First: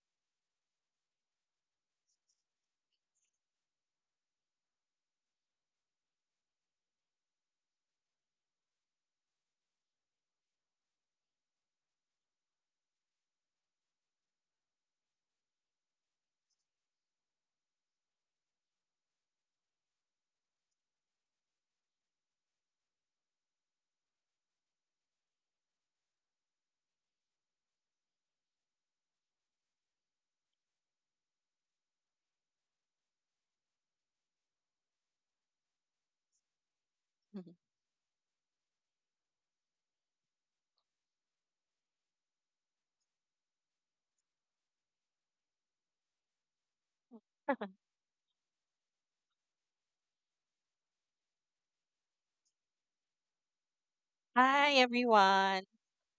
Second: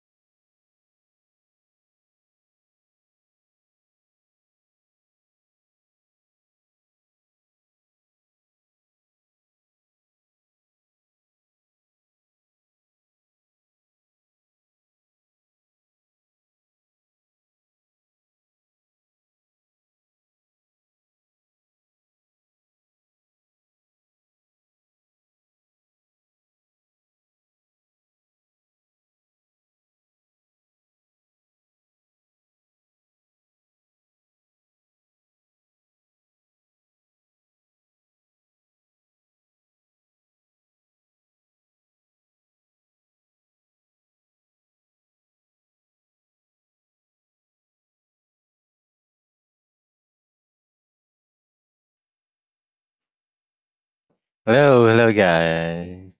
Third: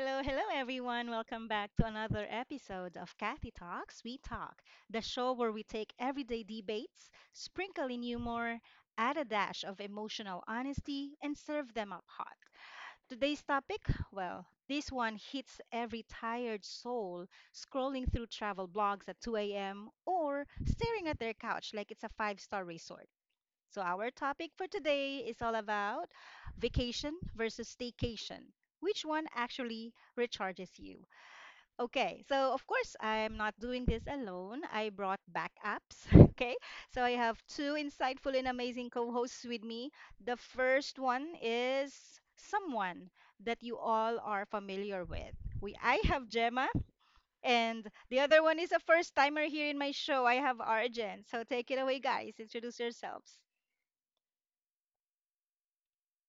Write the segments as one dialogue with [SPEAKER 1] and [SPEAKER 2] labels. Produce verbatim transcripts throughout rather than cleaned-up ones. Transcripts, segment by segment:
[SPEAKER 1] hello, hello, everyone. Welcome back to another episode of Kathy Talks. We Talk, the show where we take everyday debates, sprinkle in humor, add a dash of emotional honesty, and serve them up hot. Today's topic, well, this one hits every tired soul scrolling through travel blogs at two a m or staring at their couch like it's a five star resort. So, our topic for today is all about vacation versus staycation. Which one actually recharges you? Okay, so of course, I'm not doing this alone. I brought backups. Okay, so I have two insightful and amazing co hosts with me. The first one is someone that you all are familiar with. We, I have Gemma, and the other one is a first timer here in my show. I have Arjen. So take it away, guys. Introduce yourselves
[SPEAKER 2] Hi,
[SPEAKER 3] Hello, hello,
[SPEAKER 2] everyone.
[SPEAKER 3] guys.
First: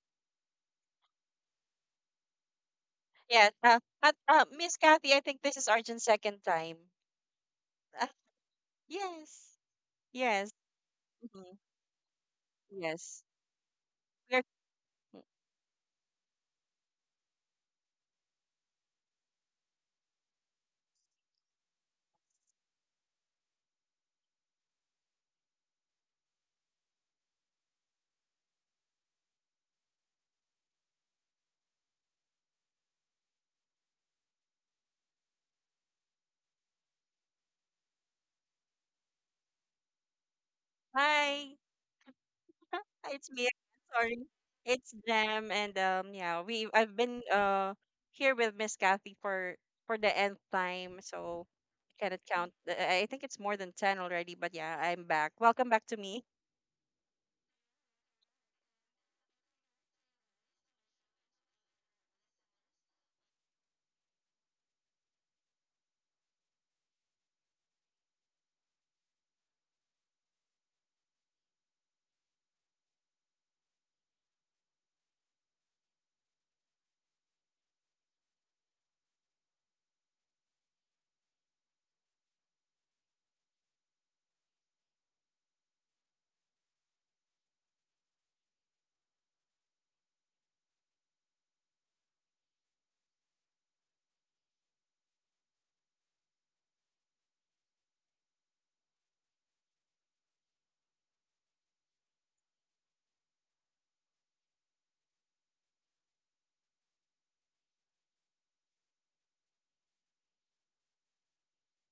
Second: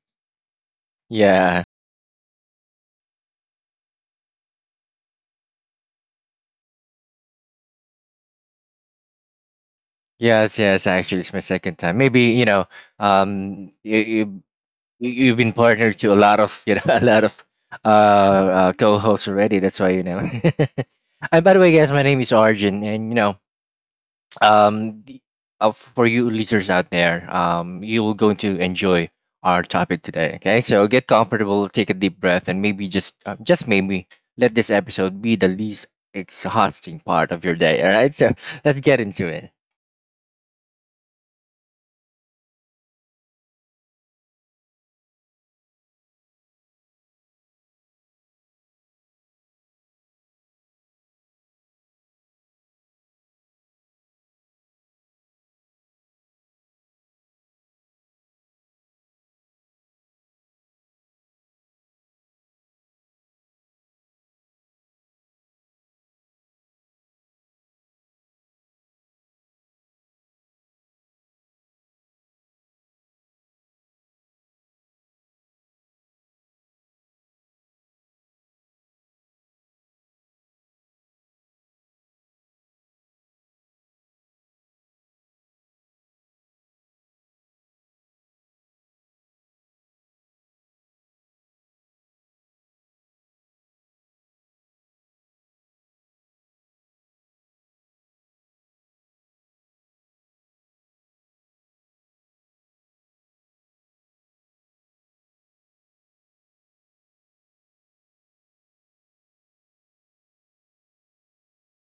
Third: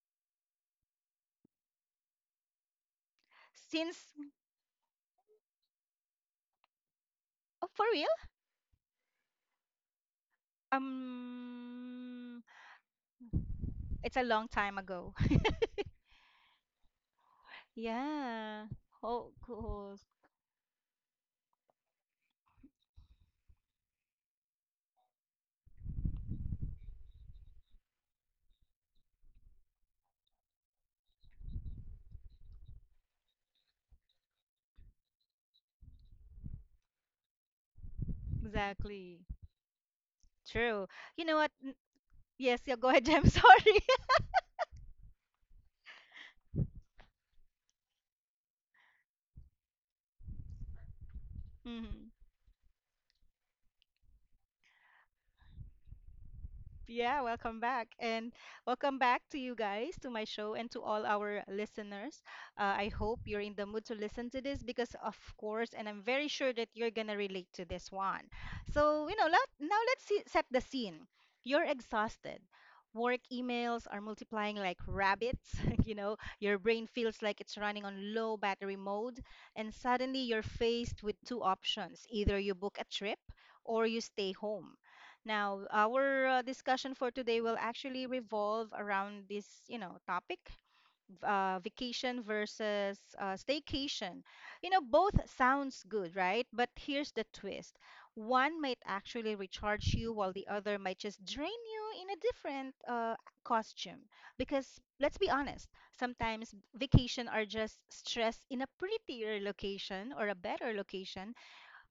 [SPEAKER 3] Yeah,
[SPEAKER 2] Yes, uh,
[SPEAKER 1] since.
[SPEAKER 2] at, uh, Miss Kathy, I think this is Arjun's second time.
[SPEAKER 1] Oh, for
[SPEAKER 2] Uh,
[SPEAKER 1] real?
[SPEAKER 2] yes, yes,
[SPEAKER 3] yes, yes. Actually, it's my
[SPEAKER 2] mhm,
[SPEAKER 3] second time. Maybe you
[SPEAKER 1] Um,
[SPEAKER 3] know,
[SPEAKER 2] yes.
[SPEAKER 3] um, you
[SPEAKER 1] it's a
[SPEAKER 2] We're,
[SPEAKER 3] you
[SPEAKER 1] long time
[SPEAKER 3] you-
[SPEAKER 1] ago.
[SPEAKER 3] you've been partnered to a lot of you know a lot of uh,
[SPEAKER 1] Yeah.
[SPEAKER 3] uh co-hosts
[SPEAKER 1] Oh,
[SPEAKER 3] already. That's why
[SPEAKER 1] cool.
[SPEAKER 3] you know. And by the way, guys, my name is Arjun, and you know, um the- uh, for you listeners out there, um you will going to enjoy our topic today. Okay, so get comfortable, take a deep breath, and maybe just uh, just maybe let this episode be the least exhausting part of your day. All right, so let's get into
[SPEAKER 1] Exactly.
[SPEAKER 3] it.
[SPEAKER 1] True. You know
[SPEAKER 2] hi,
[SPEAKER 1] what? N- Yes, yeah, go
[SPEAKER 2] Hi,
[SPEAKER 1] ahead,
[SPEAKER 2] it's
[SPEAKER 1] Jem.
[SPEAKER 2] me.
[SPEAKER 1] Sorry.
[SPEAKER 2] Sorry, it's Jam. And um, yeah, we I've been uh here with Miss Kathy for for the nth time, so I
[SPEAKER 1] Hmm.
[SPEAKER 2] cannot count. Uh, I think it's more than ten already. But yeah, I'm back. Welcome back to me.
[SPEAKER 1] Yeah, welcome back. And welcome back to you guys, to my show, and to all our listeners. Uh, I hope you're in the mood to listen to this because, of course, and I'm very sure that you're going to relate to this one. So, you know, let, now let's see, set the scene. You're exhausted. Work emails are multiplying like rabbits. You know, your brain feels like it's running on low battery mode. And suddenly you're faced with two options, either you book a trip or you stay home. Now, our uh, discussion for today will actually revolve around this, you know, topic, v- uh, vacation versus uh, staycation. You know, both sounds good, right? But here's the twist. One might actually recharge you while the other might just drain you in a different uh, costume. Because let's be honest, sometimes vacation are just stress in a prettier location or a better location.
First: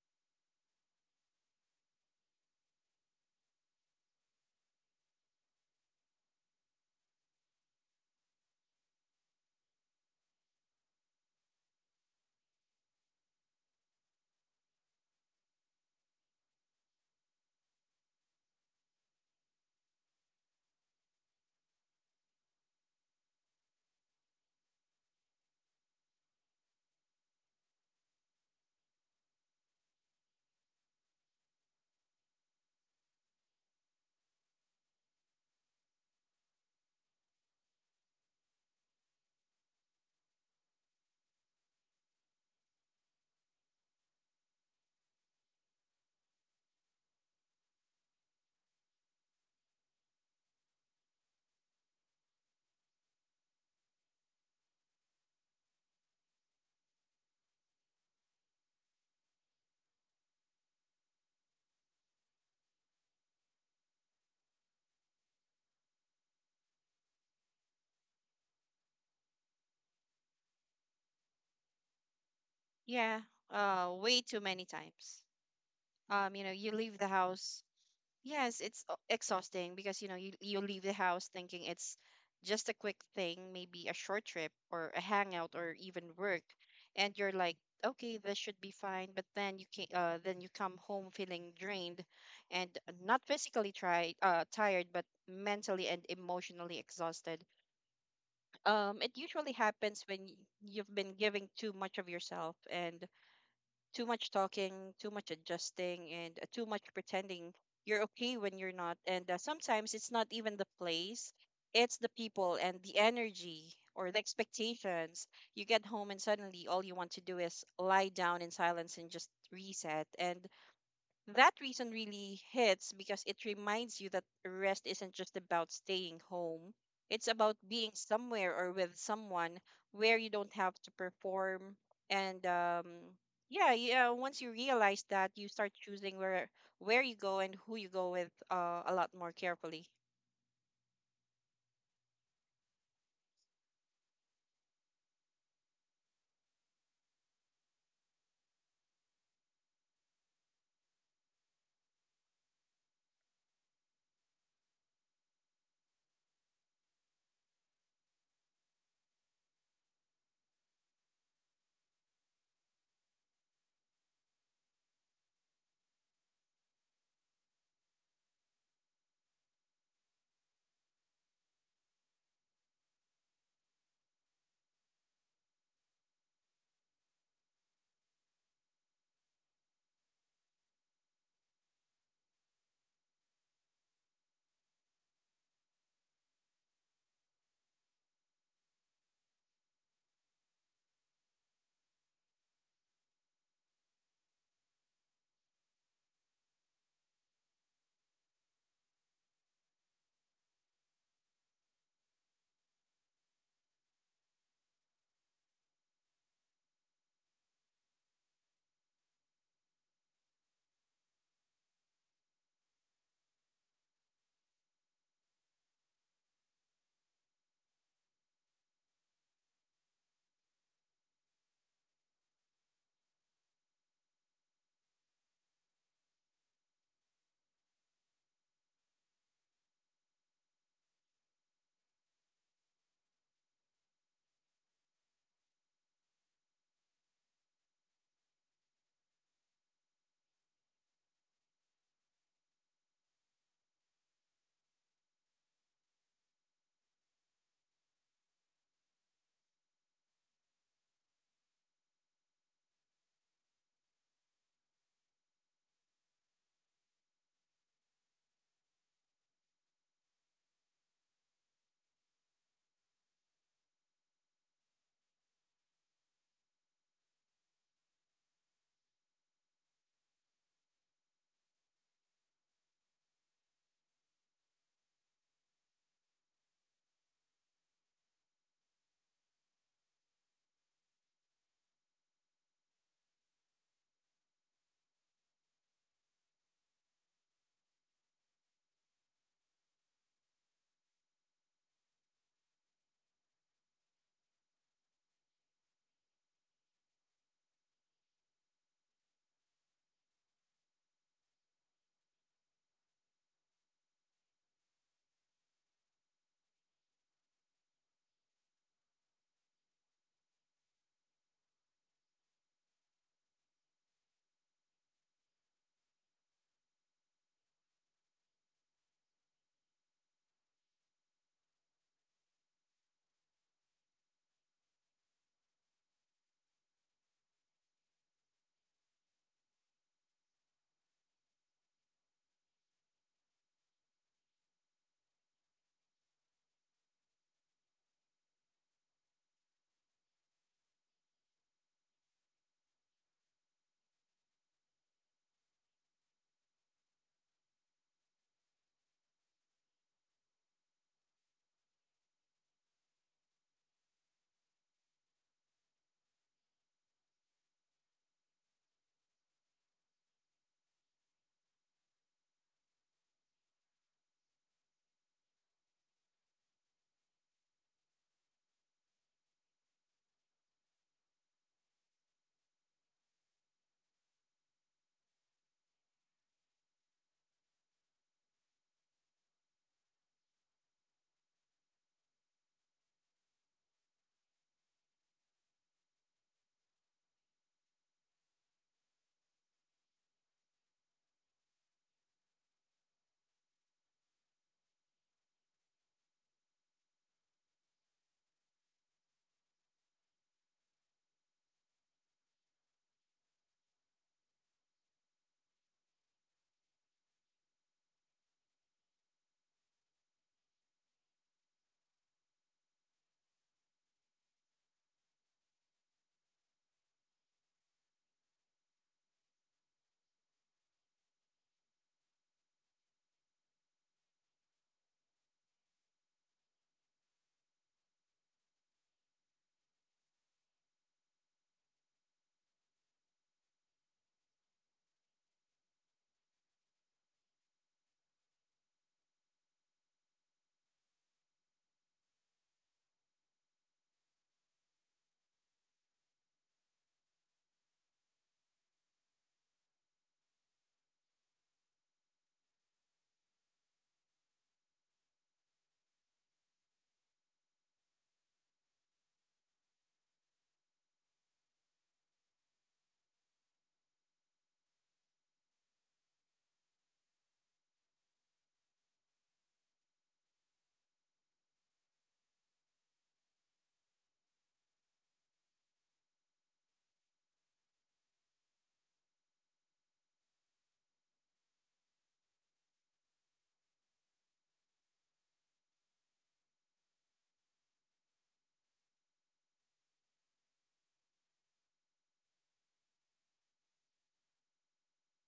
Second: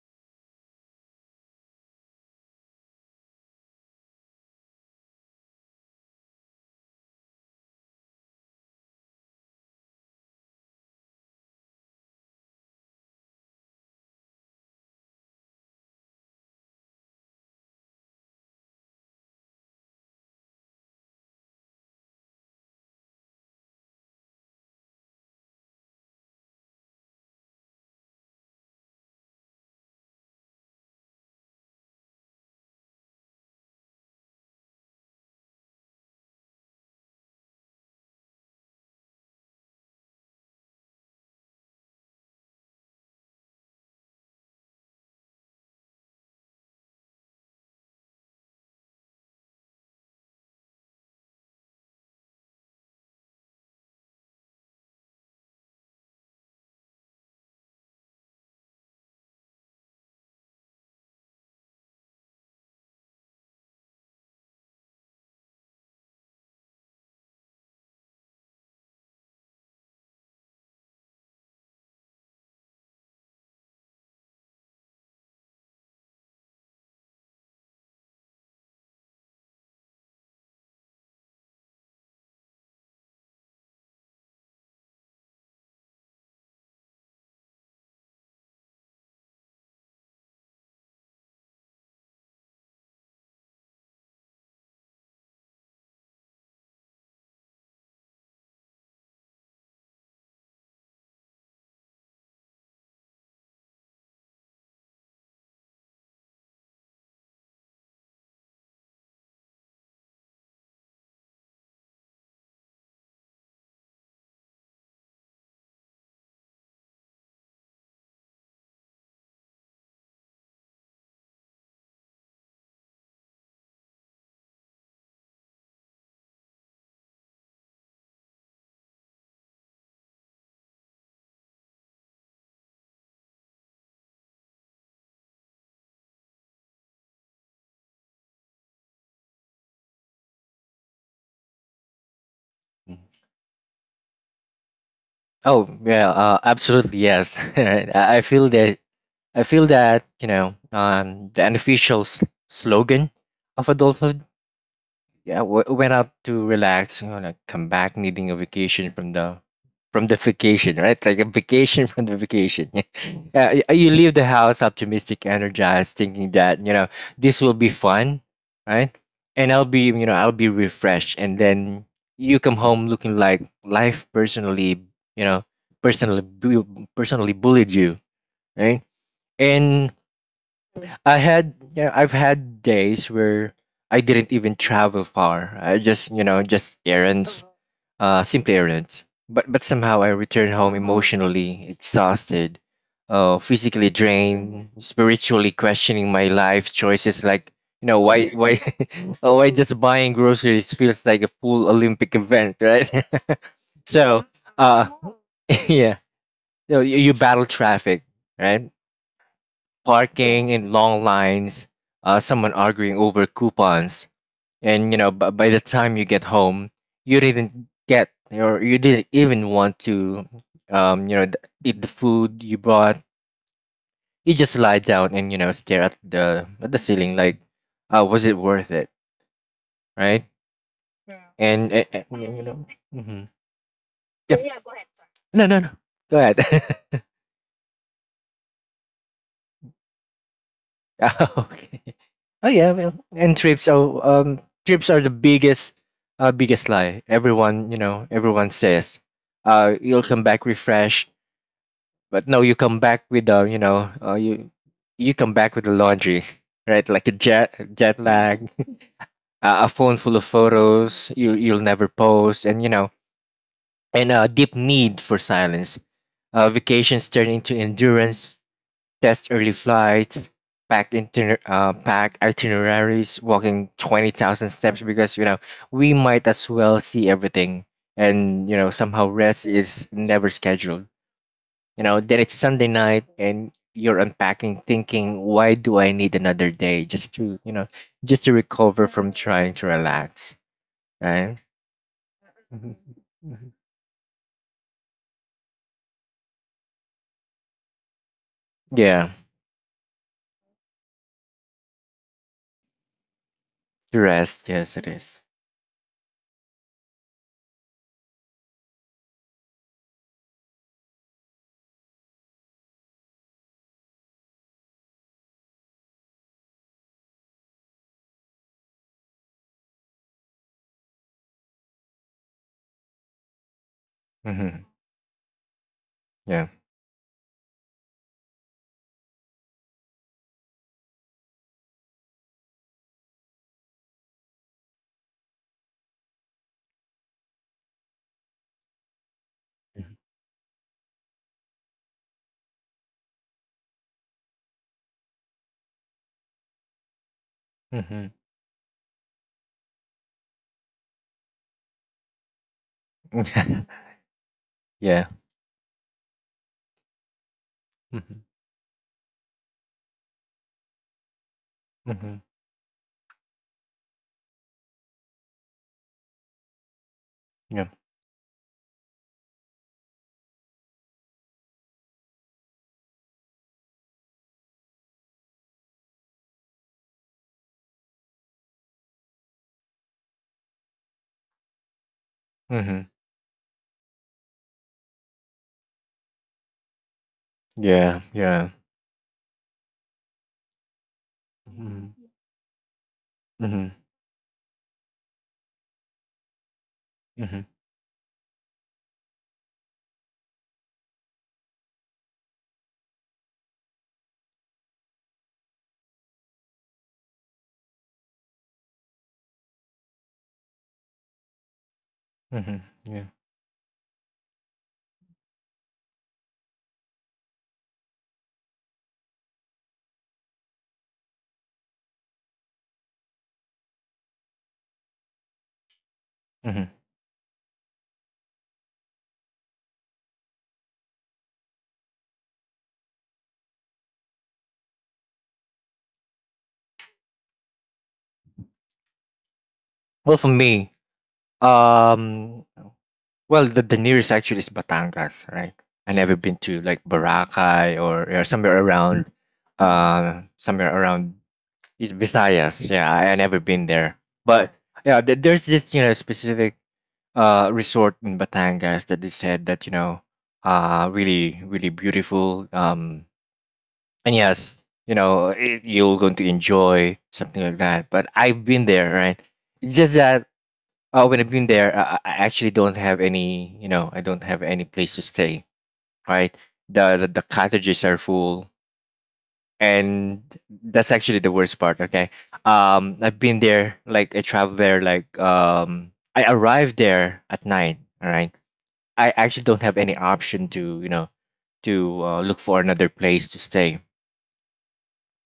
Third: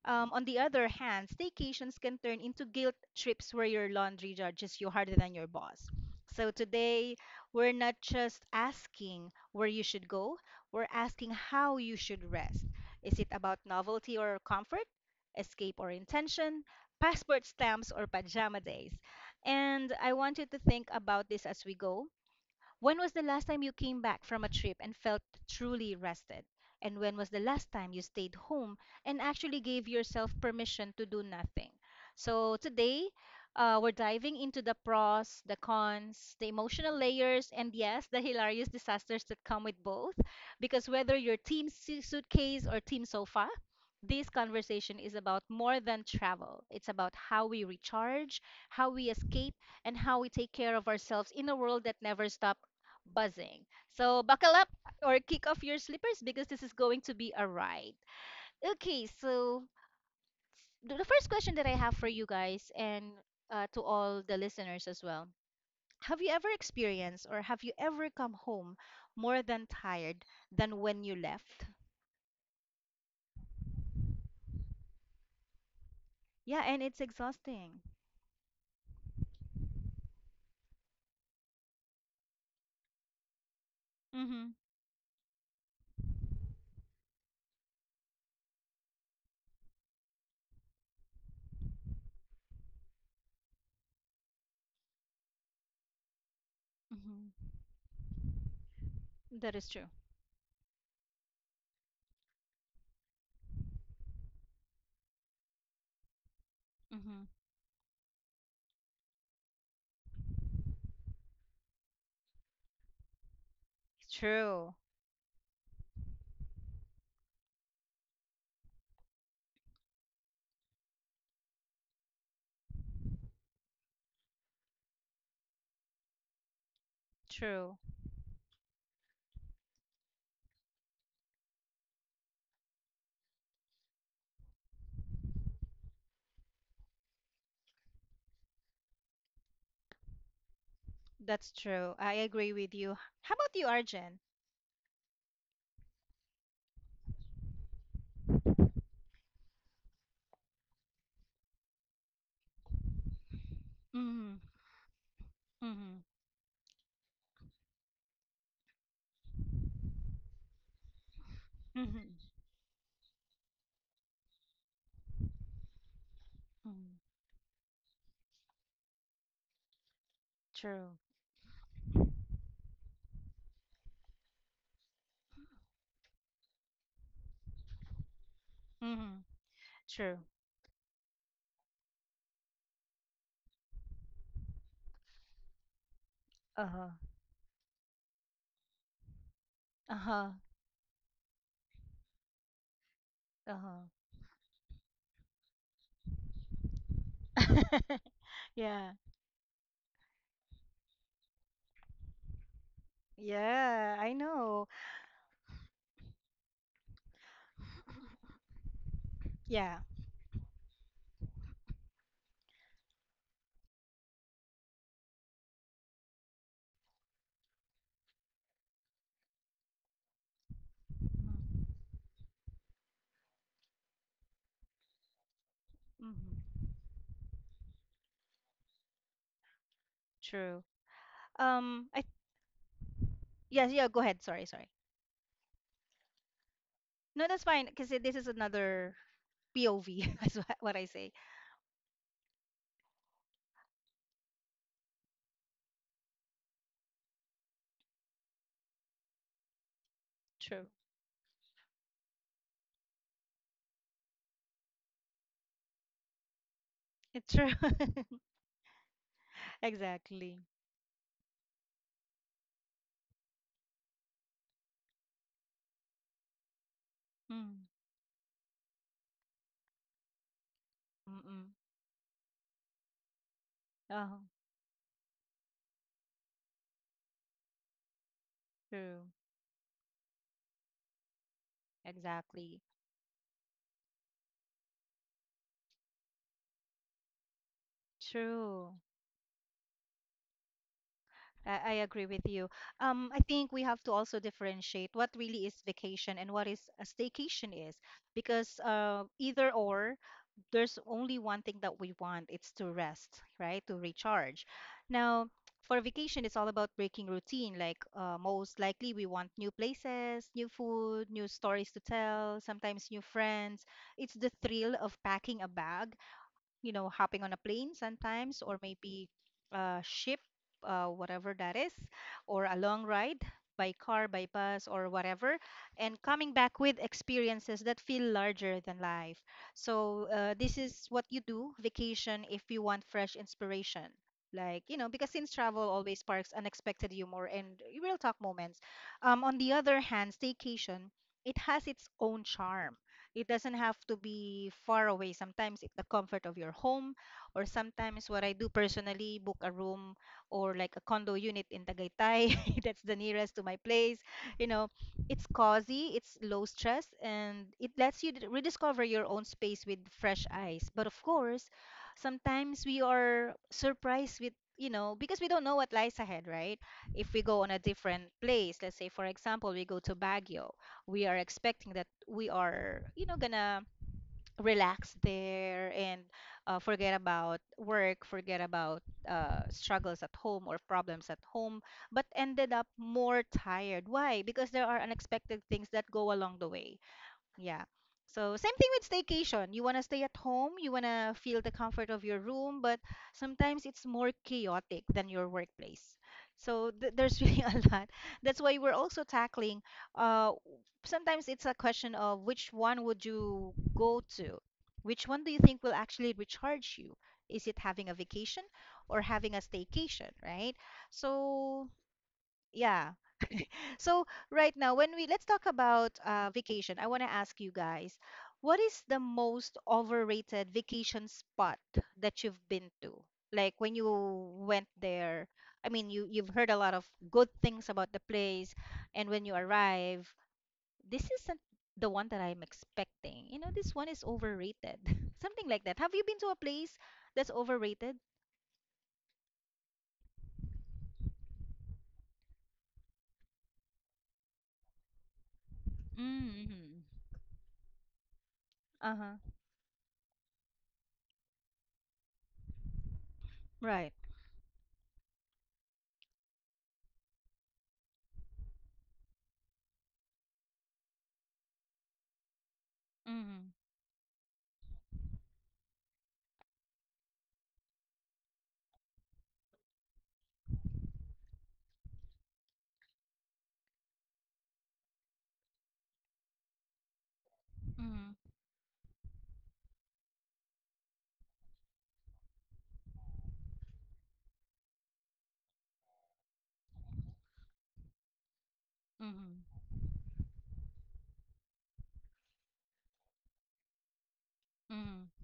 [SPEAKER 1] Um, on the other hand, staycations can turn into guilt trips where your laundry judges you harder than your boss. So today, we're not just asking where you should go, we're asking how you should rest. Is it about novelty or comfort, escape or intention, passport stamps or pajama days? And I want you to think about this as we go. When was the last time you came back from a trip and felt truly rested? And when was the last time you stayed home and actually gave yourself permission to do nothing? So today, uh, we're diving into the pros, the cons, the emotional layers, and yes, the hilarious disasters that come with both. Because whether you're team su- suitcase or team sofa, this conversation is about more than travel. It's about how we recharge, how we escape, and how we take care of ourselves in a world that never stops buzzing. So buckle up or kick off your slippers because this is going to be a ride. Okay, so the the first question that I have for you guys and uh, to all the listeners as well. Have you ever experienced or have you ever come home more than tired than when you left?
[SPEAKER 2] Yeah, uh, way too many times. Um, you know,
[SPEAKER 1] Yeah,
[SPEAKER 2] you
[SPEAKER 1] and
[SPEAKER 2] leave
[SPEAKER 1] it's
[SPEAKER 2] the house.
[SPEAKER 1] exhausting.
[SPEAKER 2] Yes, it's uh, exhausting because you know you you leave the house thinking it's just a quick thing, maybe a short
[SPEAKER 1] Mm-hmm.
[SPEAKER 2] trip or a hangout or even work, and you're like, okay, this should be fine. But then you can uh then you come home feeling drained, and not physically tried uh tired, but mentally and emotionally
[SPEAKER 1] Mm-hmm.
[SPEAKER 2] exhausted. Um, it usually
[SPEAKER 1] That is true.
[SPEAKER 2] happens when y- you've been giving too much of yourself, and too much talking, too much adjusting, and uh, too much
[SPEAKER 1] Mm-hmm.
[SPEAKER 2] pretending you're okay when you're not. And uh, sometimes it's not even the place, it's the people and the energy or the
[SPEAKER 1] True.
[SPEAKER 2] expectations. You get home, and suddenly all you want to do is lie down in silence and just reset. And that reason really hits because it reminds you that rest isn't just about staying home. It's about
[SPEAKER 1] True.
[SPEAKER 2] being somewhere or with someone where you don't have to perform. And um, yeah, yeah. Once you realize that, you start choosing where where you go and who you go with, uh, a lot more carefully.
[SPEAKER 1] That's true. I agree with you.
[SPEAKER 3] Mhm.
[SPEAKER 1] How about you, Arjen?
[SPEAKER 3] Oh yeah, uh, absolutely yes. Right. I, I feel that i feel that you know, um the unofficial s- slogan of adulthood.
[SPEAKER 1] Mm-hmm.
[SPEAKER 3] Yeah, w- went
[SPEAKER 1] Mm-hmm.
[SPEAKER 3] out to relax, you know, like come back needing a vacation from the from the vacation, right? Like a vacation
[SPEAKER 1] Mm-hmm.
[SPEAKER 3] from the vacation. Yeah, y- you leave the house optimistic, energized, thinking that you know this will be fun, right? And I'll be, you know, I'll be
[SPEAKER 1] True.
[SPEAKER 3] refreshed, and then you come home looking like life personally, you know, personally bu- personally bullied you, right?
[SPEAKER 1] Mm-hmm.
[SPEAKER 3] And
[SPEAKER 1] True.
[SPEAKER 3] I had yeah, I've had days where I didn't even travel far. I just, you know, just
[SPEAKER 1] Uh-huh.
[SPEAKER 3] errands, uh, simple errands. But but somehow I
[SPEAKER 1] Uh-huh.
[SPEAKER 3] return home emotionally exhausted, uh,
[SPEAKER 1] Uh-huh.
[SPEAKER 3] physically drained, spiritually questioning my life choices. Like, you know why why
[SPEAKER 1] Yeah.
[SPEAKER 3] oh, why just buying groceries feels like a full Olympic event, right?
[SPEAKER 1] Yeah, I
[SPEAKER 3] so
[SPEAKER 1] know.
[SPEAKER 3] uh yeah, so you, you battle traffic, right?
[SPEAKER 1] Yeah.
[SPEAKER 3] Parking in long lines, uh, someone arguing over coupons, and you know, b- by the time you get home, you didn't get or you didn't even want to, um, you know, th- eat the food you bought. You just lie down and, you know, stare at the
[SPEAKER 1] Mm-hmm.
[SPEAKER 3] at the ceiling like, uh, was it worth it, right?
[SPEAKER 1] True.
[SPEAKER 3] And, and,
[SPEAKER 1] Um,
[SPEAKER 3] and
[SPEAKER 1] I
[SPEAKER 3] you know, hmm.
[SPEAKER 1] yeah, yeah, go ahead.
[SPEAKER 3] Yeah.
[SPEAKER 1] Sorry, sorry.
[SPEAKER 3] No, no, no. Go ahead.
[SPEAKER 1] No, that's fine because this is another P O V. That's what what I say.
[SPEAKER 3] Okay. Oh yeah, well, and trips are um trips are the biggest uh biggest lie. Everyone, you know, everyone says, uh, you'll come back
[SPEAKER 1] True.
[SPEAKER 3] refreshed, but no, you come back with uh, you know, uh, you you come back with the laundry, right? Like a
[SPEAKER 1] It's true.
[SPEAKER 3] jet jet lag, uh, a phone full of
[SPEAKER 1] Exactly.
[SPEAKER 3] photos you you'll never post, and you know, and a deep need for silence. Uh, vacations turn into
[SPEAKER 1] Mm.
[SPEAKER 3] endurance. Test early flights, pack intiner-
[SPEAKER 1] Mm-mm.
[SPEAKER 3] uh, pack itineraries, walking twenty
[SPEAKER 1] Oh,
[SPEAKER 3] thousand steps because, you know, we might as well see everything, and you know,
[SPEAKER 1] true.
[SPEAKER 3] somehow rest is never scheduled. You know, then it's
[SPEAKER 1] Exactly.
[SPEAKER 3] Sunday night and you're unpacking, thinking, why do I need another day just to, you know, just to
[SPEAKER 1] True.
[SPEAKER 3] recover from trying to relax, right?
[SPEAKER 1] I I agree with you.
[SPEAKER 3] Mhm.
[SPEAKER 1] Um, I
[SPEAKER 3] Mhm.
[SPEAKER 1] think we have to also differentiate what really is vacation and what is a staycation is, because uh,
[SPEAKER 3] Yeah,
[SPEAKER 1] either or, there's only one thing that we want. It's to rest, right? To
[SPEAKER 3] to
[SPEAKER 1] recharge.
[SPEAKER 3] rest. Yes, it is.
[SPEAKER 1] Now, for vacation, it's all about breaking routine. Like uh, most likely, we want new places, new food, new stories to tell, sometimes new friends. It's the thrill of packing a bag, you know, hopping on a plane sometimes, or maybe a ship, uh, whatever that is, or a long ride by car, by
[SPEAKER 3] Mm-hmm.
[SPEAKER 1] bus, or whatever, and coming
[SPEAKER 3] Yeah.
[SPEAKER 1] back with experiences that feel larger than life. So, uh, this is what you do vacation if you want fresh inspiration. Like, you know, because since travel always sparks unexpected humor and real talk moments. Um, on the other hand, staycation, it has its own charm. It doesn't have to be far away. Sometimes it's the comfort of your home, or
[SPEAKER 3] Mm-hmm.
[SPEAKER 1] sometimes what I do personally, book a room or like a condo unit in Tagaytay. That's the nearest to my place. You know,
[SPEAKER 3] Yeah.
[SPEAKER 1] it's cozy, it's low stress, and it lets you d- rediscover your own space with fresh eyes. But of course,
[SPEAKER 3] Mm-hmm.
[SPEAKER 1] sometimes we are surprised with, you know, because we don't know what lies ahead, right? If we go on a
[SPEAKER 3] Yeah.
[SPEAKER 1] different place, let's say for example we go to Baguio, we are expecting that we are, you know, gonna relax there and uh, forget about work, forget about uh, struggles at home or problems at home, but ended up
[SPEAKER 3] Hmm.
[SPEAKER 1] more tired. Why? Because there are unexpected things that go along the way. Yeah.
[SPEAKER 3] Yeah.
[SPEAKER 1] So
[SPEAKER 3] Yeah.
[SPEAKER 1] same thing with staycation. You want to stay at home, you want to feel the comfort of
[SPEAKER 3] Hmm.
[SPEAKER 1] your room, but sometimes
[SPEAKER 3] Hmm.
[SPEAKER 1] it's more chaotic than your workplace. So th there's really
[SPEAKER 3] Hmm.
[SPEAKER 1] a lot. That's why we're also tackling uh w- sometimes it's a question of which one would you go to? Which one do you think will actually recharge you? Is it having a vacation or having a staycation, right? So
[SPEAKER 3] Hmm.
[SPEAKER 1] yeah,
[SPEAKER 3] Yeah.
[SPEAKER 1] so right now, when we let's talk about uh, vacation, I want to ask you guys, what is the most overrated vacation spot that you've been to? Like when you went there, I mean, you you've heard a
[SPEAKER 3] Hmm.
[SPEAKER 1] lot of good things about the place, and when you arrive, this isn't the one that I'm expecting. You know, this one is overrated. Something like that. Have you been to a place that's overrated?
[SPEAKER 3] Well, for me, um, well, the, the nearest actually is Batangas, right? I never been to
[SPEAKER 1] Mm-hmm.
[SPEAKER 3] like Boracay or, or somewhere around,
[SPEAKER 1] Uh-huh.
[SPEAKER 3] uh, somewhere around is Visayas. Yeah, I, I never been
[SPEAKER 1] Right.
[SPEAKER 3] there, but yeah, there- there's this, you know, specific uh resort in Batangas that they said that, you know, uh, really really beautiful, um
[SPEAKER 1] Mm-hmm.
[SPEAKER 3] and yes, you know, it, you're going to enjoy something like that, but I've been there, right? It's just that, uh, when I've been there, I, I actually don't have any, you know I don't have any place to stay, right? The the, the cottages are
[SPEAKER 1] Mm-hmm.
[SPEAKER 3] full, and that's actually the worst part. Okay, um I've been there, like I traveled there like, um I arrived there at night. All right, I actually
[SPEAKER 1] Mm-hmm.
[SPEAKER 3] don't have any option to, you know, to uh, look for another place to stay.
[SPEAKER 1] Mm-hmm.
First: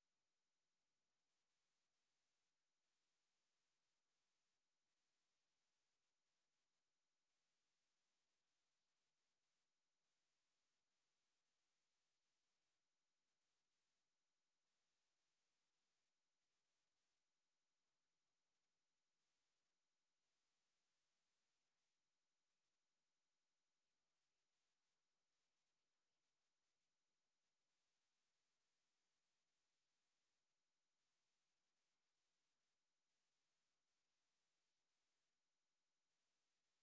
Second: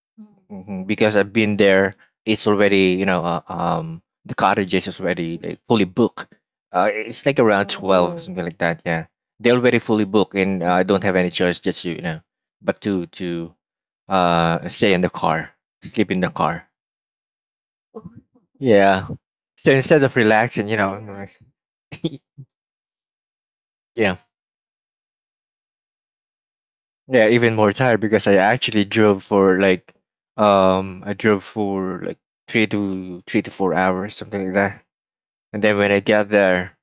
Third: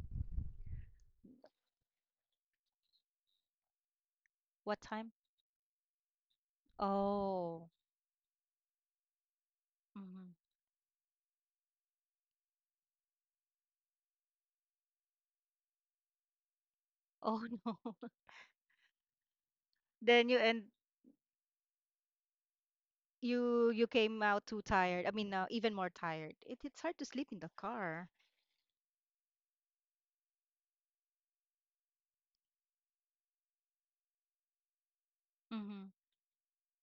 [SPEAKER 3] Mhm. Because I've been there, it's already, you know, uh, um the
[SPEAKER 1] What
[SPEAKER 3] cottages is
[SPEAKER 1] time?
[SPEAKER 3] already like fully booked. Uh, it's like around
[SPEAKER 1] Oh.
[SPEAKER 3] twelve something like that. Yeah, they're already fully booked,
[SPEAKER 1] Mhm.
[SPEAKER 3] and uh, I don't have any choice just to, you know, but to to uh stay in the car, sleep in the car.
[SPEAKER 1] Oh, no.
[SPEAKER 3] Yeah. So instead of
[SPEAKER 1] Then you and
[SPEAKER 3] relaxing, you know, I'm like—
[SPEAKER 1] you you
[SPEAKER 3] yeah,
[SPEAKER 1] came out too tired. I mean, uh, even more tired. It, it's hard to
[SPEAKER 3] yeah,
[SPEAKER 1] sleep in the
[SPEAKER 3] even more tired
[SPEAKER 1] car.
[SPEAKER 3] because I actually drove for like, um I drove for like three to three to four hours something like that. And then
[SPEAKER 1] Mhm.
[SPEAKER 3] when I got there,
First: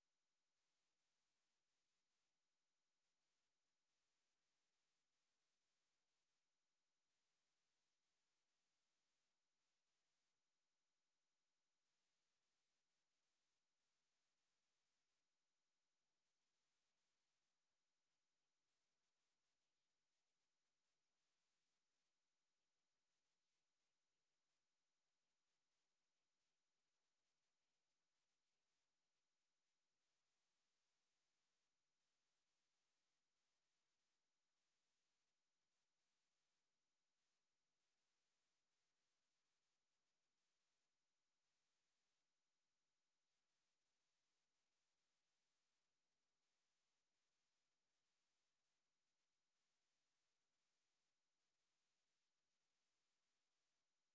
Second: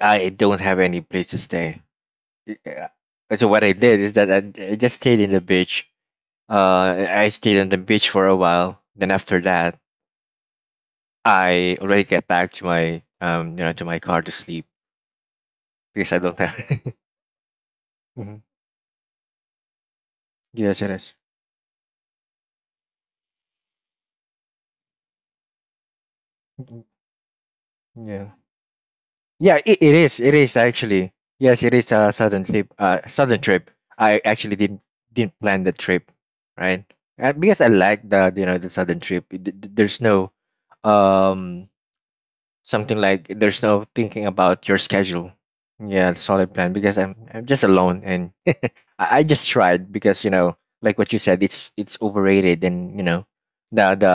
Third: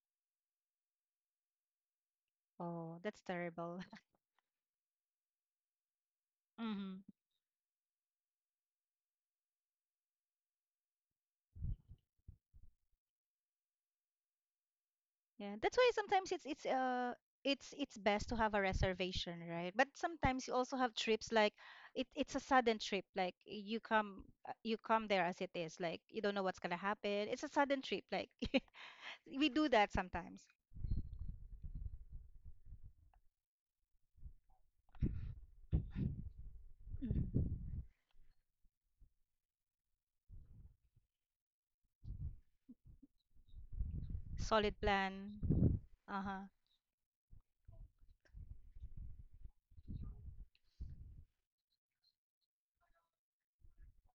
[SPEAKER 3] I don't have any place to stay. Yeah.
[SPEAKER 1] Oh, that's
[SPEAKER 3] So what I
[SPEAKER 1] terrible.
[SPEAKER 3] did is that I, I just stayed in the beach.
[SPEAKER 1] Mhm.
[SPEAKER 3] Uh, I stayed on the beach for a while. Then after that, I already get back to my, um, you know, to my car to sleep
[SPEAKER 1] Yeah, that's why
[SPEAKER 3] because I
[SPEAKER 1] sometimes
[SPEAKER 3] don't
[SPEAKER 1] it's it's
[SPEAKER 3] have.
[SPEAKER 1] uh it's it's best to
[SPEAKER 3] Mhm.
[SPEAKER 1] have a reservation, right? But sometimes you also
[SPEAKER 3] Yes, it
[SPEAKER 1] have
[SPEAKER 3] is.
[SPEAKER 1] trips like it it's a sudden trip. Like you come uh, you come there as it is. Like you don't know what's gonna
[SPEAKER 3] Mhm.
[SPEAKER 1] happen. It's a sudden trip. Like
[SPEAKER 3] Yeah.
[SPEAKER 1] we
[SPEAKER 3] Yeah,
[SPEAKER 1] do
[SPEAKER 3] it,
[SPEAKER 1] that
[SPEAKER 3] it is. It
[SPEAKER 1] sometimes.
[SPEAKER 3] is actually. Yes, it is a sudden trip. Uh, sudden trip. I actually didn't didn't plan the trip, right? Uh,
[SPEAKER 1] Mhm.
[SPEAKER 3] because I like the, you know, the sudden trip. It- th- th- there's no, um something like there's no thinking about
[SPEAKER 1] Solid
[SPEAKER 3] your schedule.
[SPEAKER 1] plan.
[SPEAKER 3] Yeah,
[SPEAKER 1] Uh-huh.
[SPEAKER 3] solid plan because i'm i'm just alone and I, I just tried because, you know, like what you said, it's it's overrated, and you know, the the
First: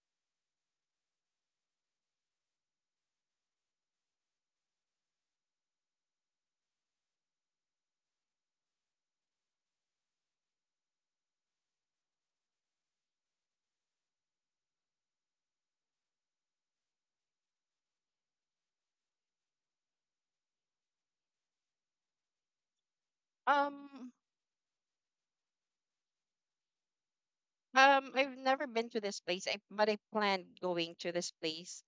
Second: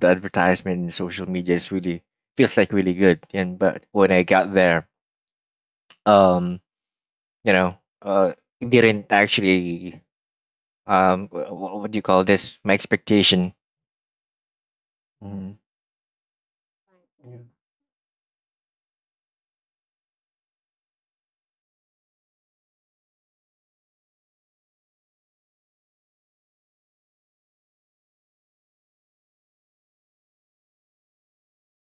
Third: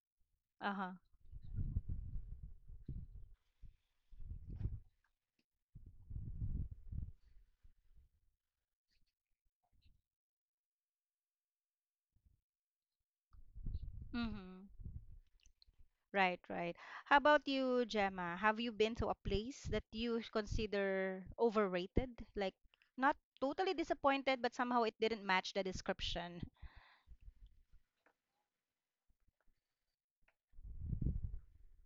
[SPEAKER 3] the advertisement in
[SPEAKER 1] Uh-huh.
[SPEAKER 3] social media is really feels like really good, and but when I got there, um you know, uh it didn't actually, um wh- wh- what do you call this, my expectation.
[SPEAKER 1] Mm-hmm.
[SPEAKER 3] Mhm.
[SPEAKER 1] Right, right. How about you, Gemma? Have you been to a place that you consider overrated? Like not totally
[SPEAKER 2] Um,
[SPEAKER 1] disappointed, but somehow it didn't match the description.
[SPEAKER 2] Um, I've never been to this place, I, but I planned going to this place.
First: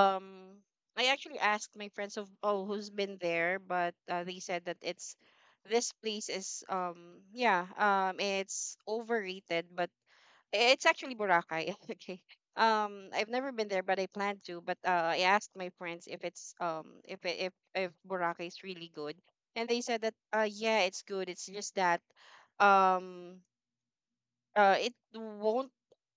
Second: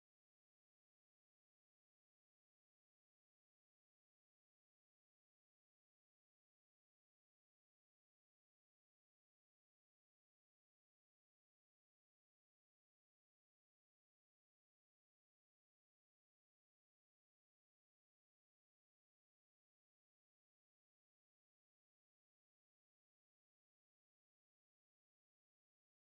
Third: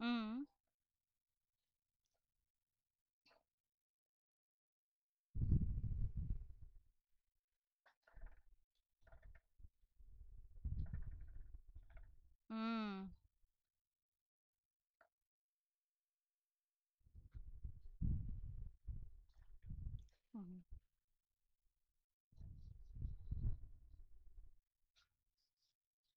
[SPEAKER 1] Mm-hmm.
[SPEAKER 2] I actually asked my friends of, oh, who's been there, but uh, they said that it's this place is um yeah um it's overrated, but it's actually Boracay. Okay.
[SPEAKER 1] Mm-hmm.
[SPEAKER 2] Um, I've never been there, but I plan to. But uh, I asked my friends if it's um if it- if if Boracay is really good, and they said that, uh
[SPEAKER 1] Mm.
[SPEAKER 2] yeah, it's good. It's just that um uh it won't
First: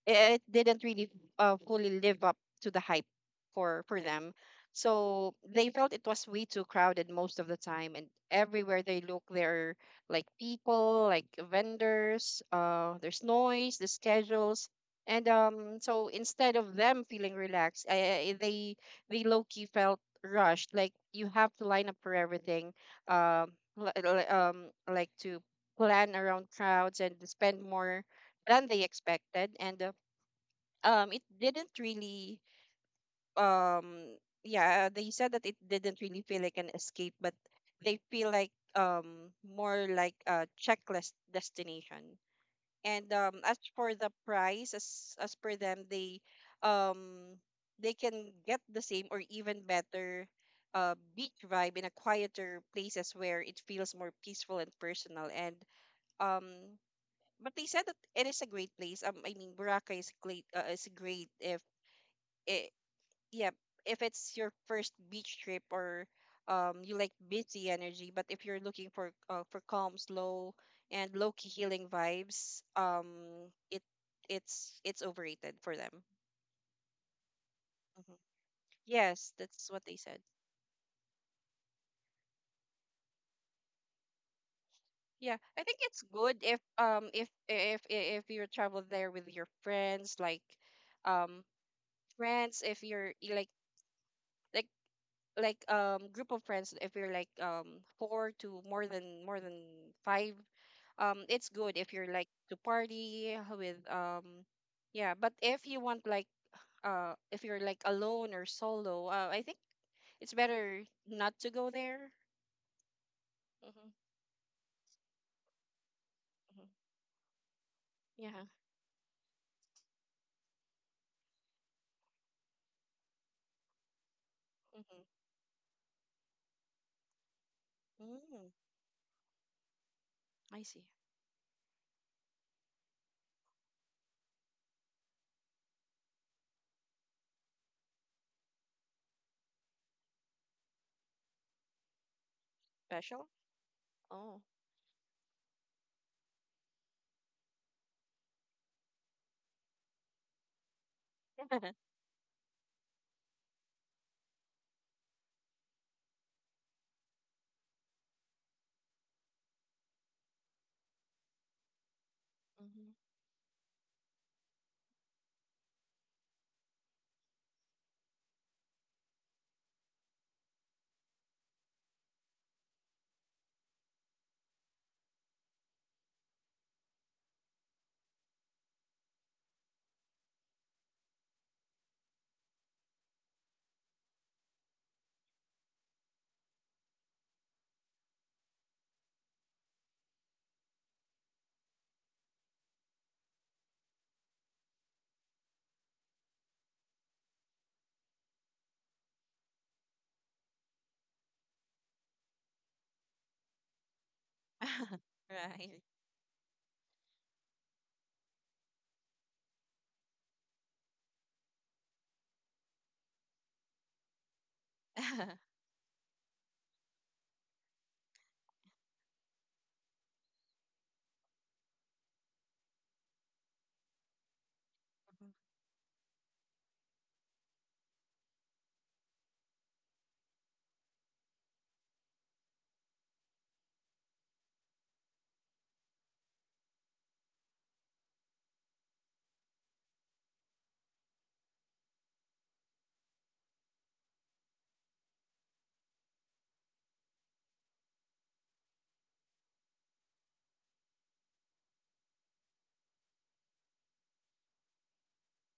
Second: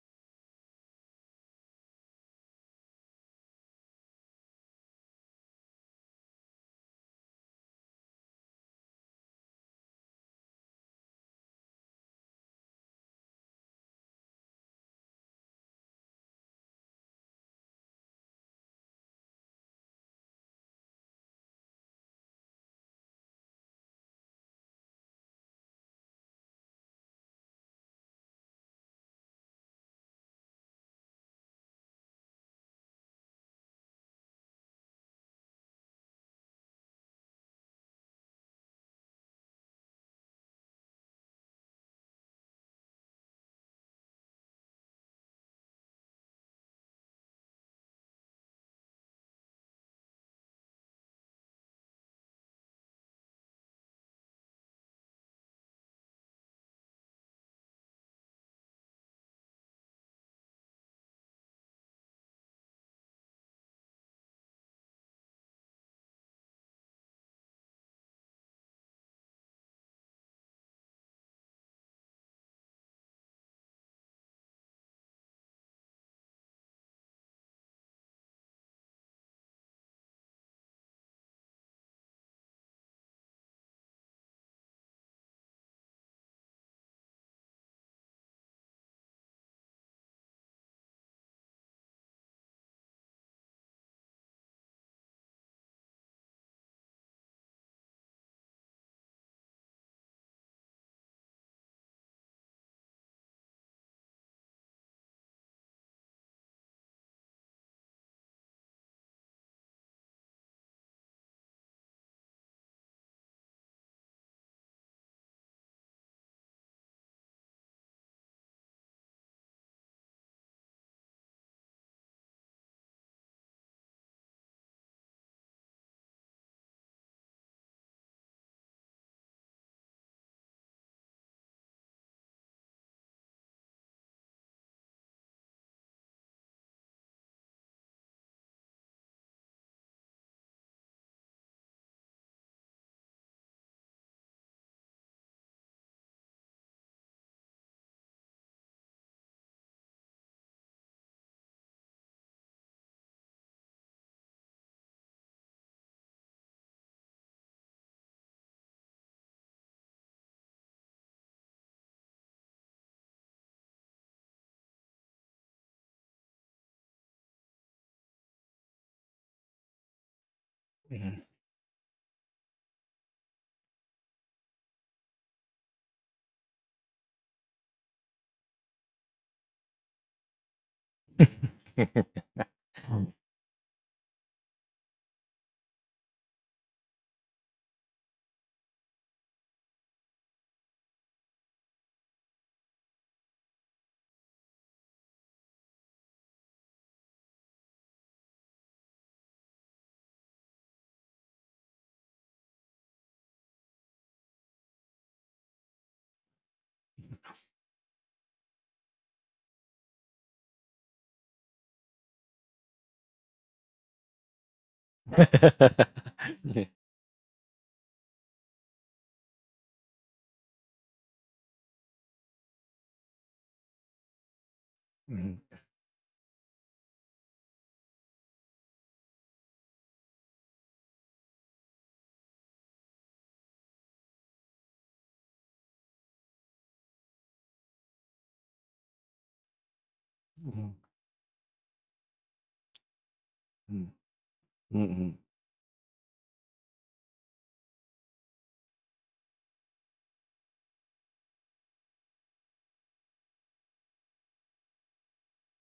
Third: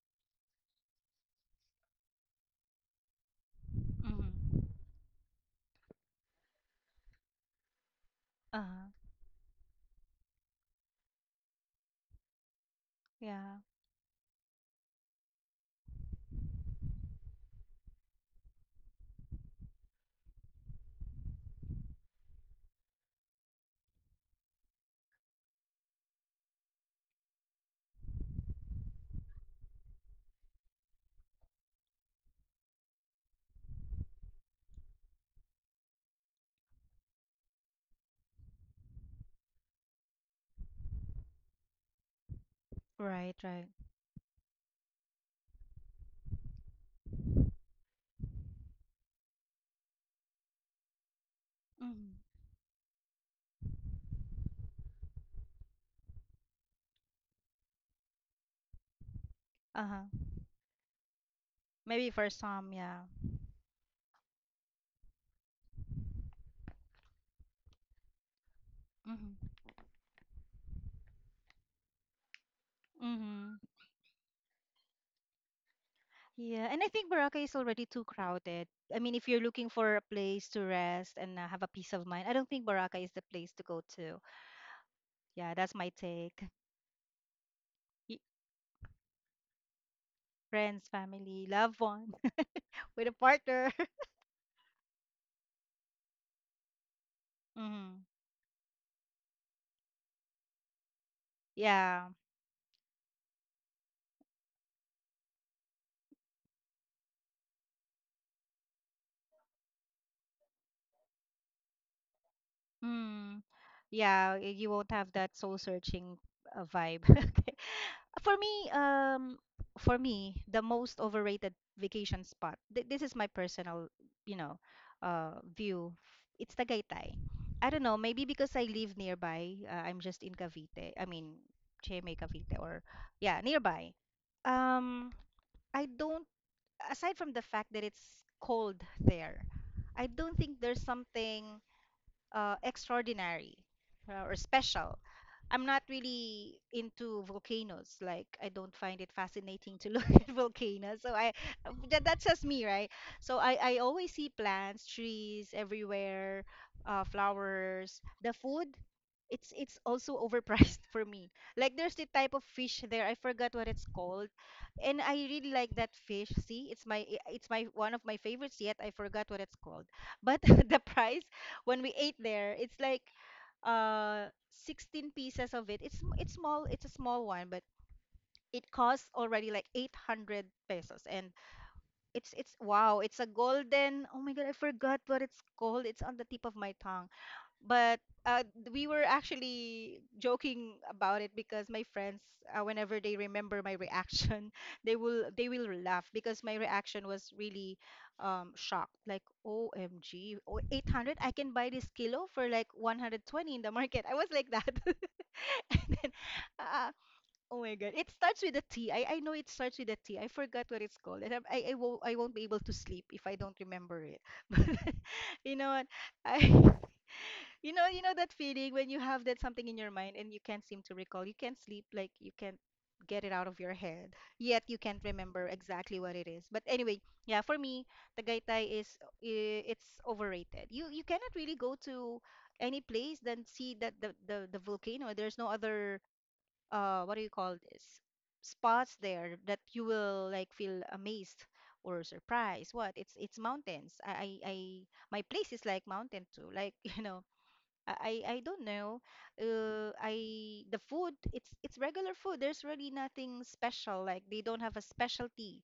[SPEAKER 2] it didn't really uh, fully live up to the hype for for them,
[SPEAKER 1] Mm-hmm.
[SPEAKER 2] so they felt it was way too crowded most of the time, and everywhere
[SPEAKER 1] Uh-huh.
[SPEAKER 2] they look there are, like, people, like vendors, uh there's
[SPEAKER 1] Yeah.
[SPEAKER 2] noise, the schedules, and um so instead of them feeling relaxed, I, I- they they low-key felt rushed, like you have to line up for everything, um li- li- um like to plan around crowds and spend more than they expected, and uh, um it didn't really um yeah, they said that it didn't really feel like an escape, but they feel like, um more like a checklist destination. And
[SPEAKER 1] Right,
[SPEAKER 2] um as
[SPEAKER 1] right.
[SPEAKER 2] for the price, as as per them, they um they can get the same or even better uh beach vibe in a
[SPEAKER 1] Mm-hmm.
[SPEAKER 2] quieter places where it feels more peaceful and personal, and um but they said that it is a great place. um I mean, Boracay is
[SPEAKER 1] Uh-huh.
[SPEAKER 2] great, uh, is great if
[SPEAKER 1] Maybe for some,
[SPEAKER 2] i-
[SPEAKER 1] yeah.
[SPEAKER 2] yeah, if it's your first beach trip, or um, you like busy energy, but if you're looking for, uh, for
[SPEAKER 1] Mm-hmm.
[SPEAKER 2] calm, slow, and low key healing vibes, um,
[SPEAKER 1] Mm-hmm.
[SPEAKER 2] it it's it's overrated for them.
[SPEAKER 1] Yeah, and I think Boracay is already too
[SPEAKER 2] Mhm.
[SPEAKER 1] crowded. I mean, if
[SPEAKER 2] Yes,
[SPEAKER 1] you're looking
[SPEAKER 2] that's what
[SPEAKER 1] for
[SPEAKER 2] they
[SPEAKER 1] a
[SPEAKER 2] said.
[SPEAKER 1] place to rest and uh, have a peace of mind, I don't think Boracay is the place to go to.
[SPEAKER 2] Yeah,
[SPEAKER 1] Yeah,
[SPEAKER 2] I
[SPEAKER 1] that's
[SPEAKER 2] think
[SPEAKER 1] my
[SPEAKER 2] it's good
[SPEAKER 1] take.
[SPEAKER 2] if um if if i-
[SPEAKER 1] Y-
[SPEAKER 2] if you travel there with your friends, like,
[SPEAKER 1] Friends, family,
[SPEAKER 2] um
[SPEAKER 1] loved one.
[SPEAKER 2] friends, if
[SPEAKER 1] with a
[SPEAKER 2] you're you like
[SPEAKER 1] partner.
[SPEAKER 2] like like um group of friends, if you're, like, um
[SPEAKER 1] Mm-hmm.
[SPEAKER 2] four to more than more than five, um it's good if
[SPEAKER 1] Yeah.
[SPEAKER 2] you're like to party with, um yeah, but if you want, like, uh if you're like alone or solo, uh, I think it's better not to go there.
[SPEAKER 1] Mm.
[SPEAKER 2] Mm-hmm.
[SPEAKER 1] Yeah, y- you won't have that soul searching uh,
[SPEAKER 2] Hmm.
[SPEAKER 1] vibe. Okay. For
[SPEAKER 2] Yeah.
[SPEAKER 1] me, um, for me, the most overrated vacation spot. Th This is my personal, you know,
[SPEAKER 2] Mm-hmm.
[SPEAKER 1] uh, view. It's Tagaytay. I don't know, maybe
[SPEAKER 2] Mm.
[SPEAKER 1] because I live nearby. Uh, I'm just in
[SPEAKER 2] I see.
[SPEAKER 1] Cavite. I mean, Cheme, Cavite, or yeah, nearby. Um, I don't, aside from the fact that it's cold there, I don't think there's something uh,
[SPEAKER 2] Special.
[SPEAKER 1] extraordinary uh, or
[SPEAKER 2] Oh.
[SPEAKER 1] special. I'm not really into volcanoes. Like I don't find it fascinating to look at volcanoes. So I, that, that's just me, right? So I I always see plants, trees everywhere, uh, flowers. The food, it's it's also overpriced for me. Like there's the type of fish
[SPEAKER 2] Hmm.
[SPEAKER 1] there. I forgot what it's called, and I really like that fish. See, it's my i- it's my one of my favorites. Yet I forgot what it's called. But the
[SPEAKER 3] Yeah.
[SPEAKER 1] price when we ate there, it's like uh sixteen pieces of it. It's it's small, it's a small one, but it costs already like eight hundred pesos and
[SPEAKER 3] Mhm.
[SPEAKER 1] it's it's wow, it's a golden. Oh my God, I forgot what it's called. It's on the tip of my tongue, but uh, we were actually joking about it because my friends, uh, whenever they remember my reaction they will they will laugh because my reaction was really um shocked, like O M G. Oh, eight hundred, I can buy this kilo for like one hundred twenty in the market. I was like that.
[SPEAKER 2] Right.
[SPEAKER 1] And then, uh, oh my god, it starts with a T. I, I know it starts with a T. I forgot what it's called, and I, I, I, won't, I won't be able to sleep if I don't remember it. But you know what I
[SPEAKER 3] Yeah.
[SPEAKER 1] you know, you know that feeling when you have that something in your mind and you can't seem to recall. You can't sleep, like you can't get it out of your head. Yet you can't
[SPEAKER 2] Mhm.
[SPEAKER 1] remember exactly what it is. But anyway, yeah, for me, Tagaytay is i- it's overrated. You you cannot really go to any place then see that the the, the volcano. There's no other, uh what do you call this, spots there that you will like
[SPEAKER 3] Mhm.
[SPEAKER 1] feel amazed or surprised. What? It's it's
[SPEAKER 3] Mm.
[SPEAKER 1] mountains. I I, I
[SPEAKER 3] Mm-mm.
[SPEAKER 1] my place is like mountain too. Like, you know, I I I don't know. Uh, I The food, it's it's regular food. There's really nothing special. Like, they don't have a specialty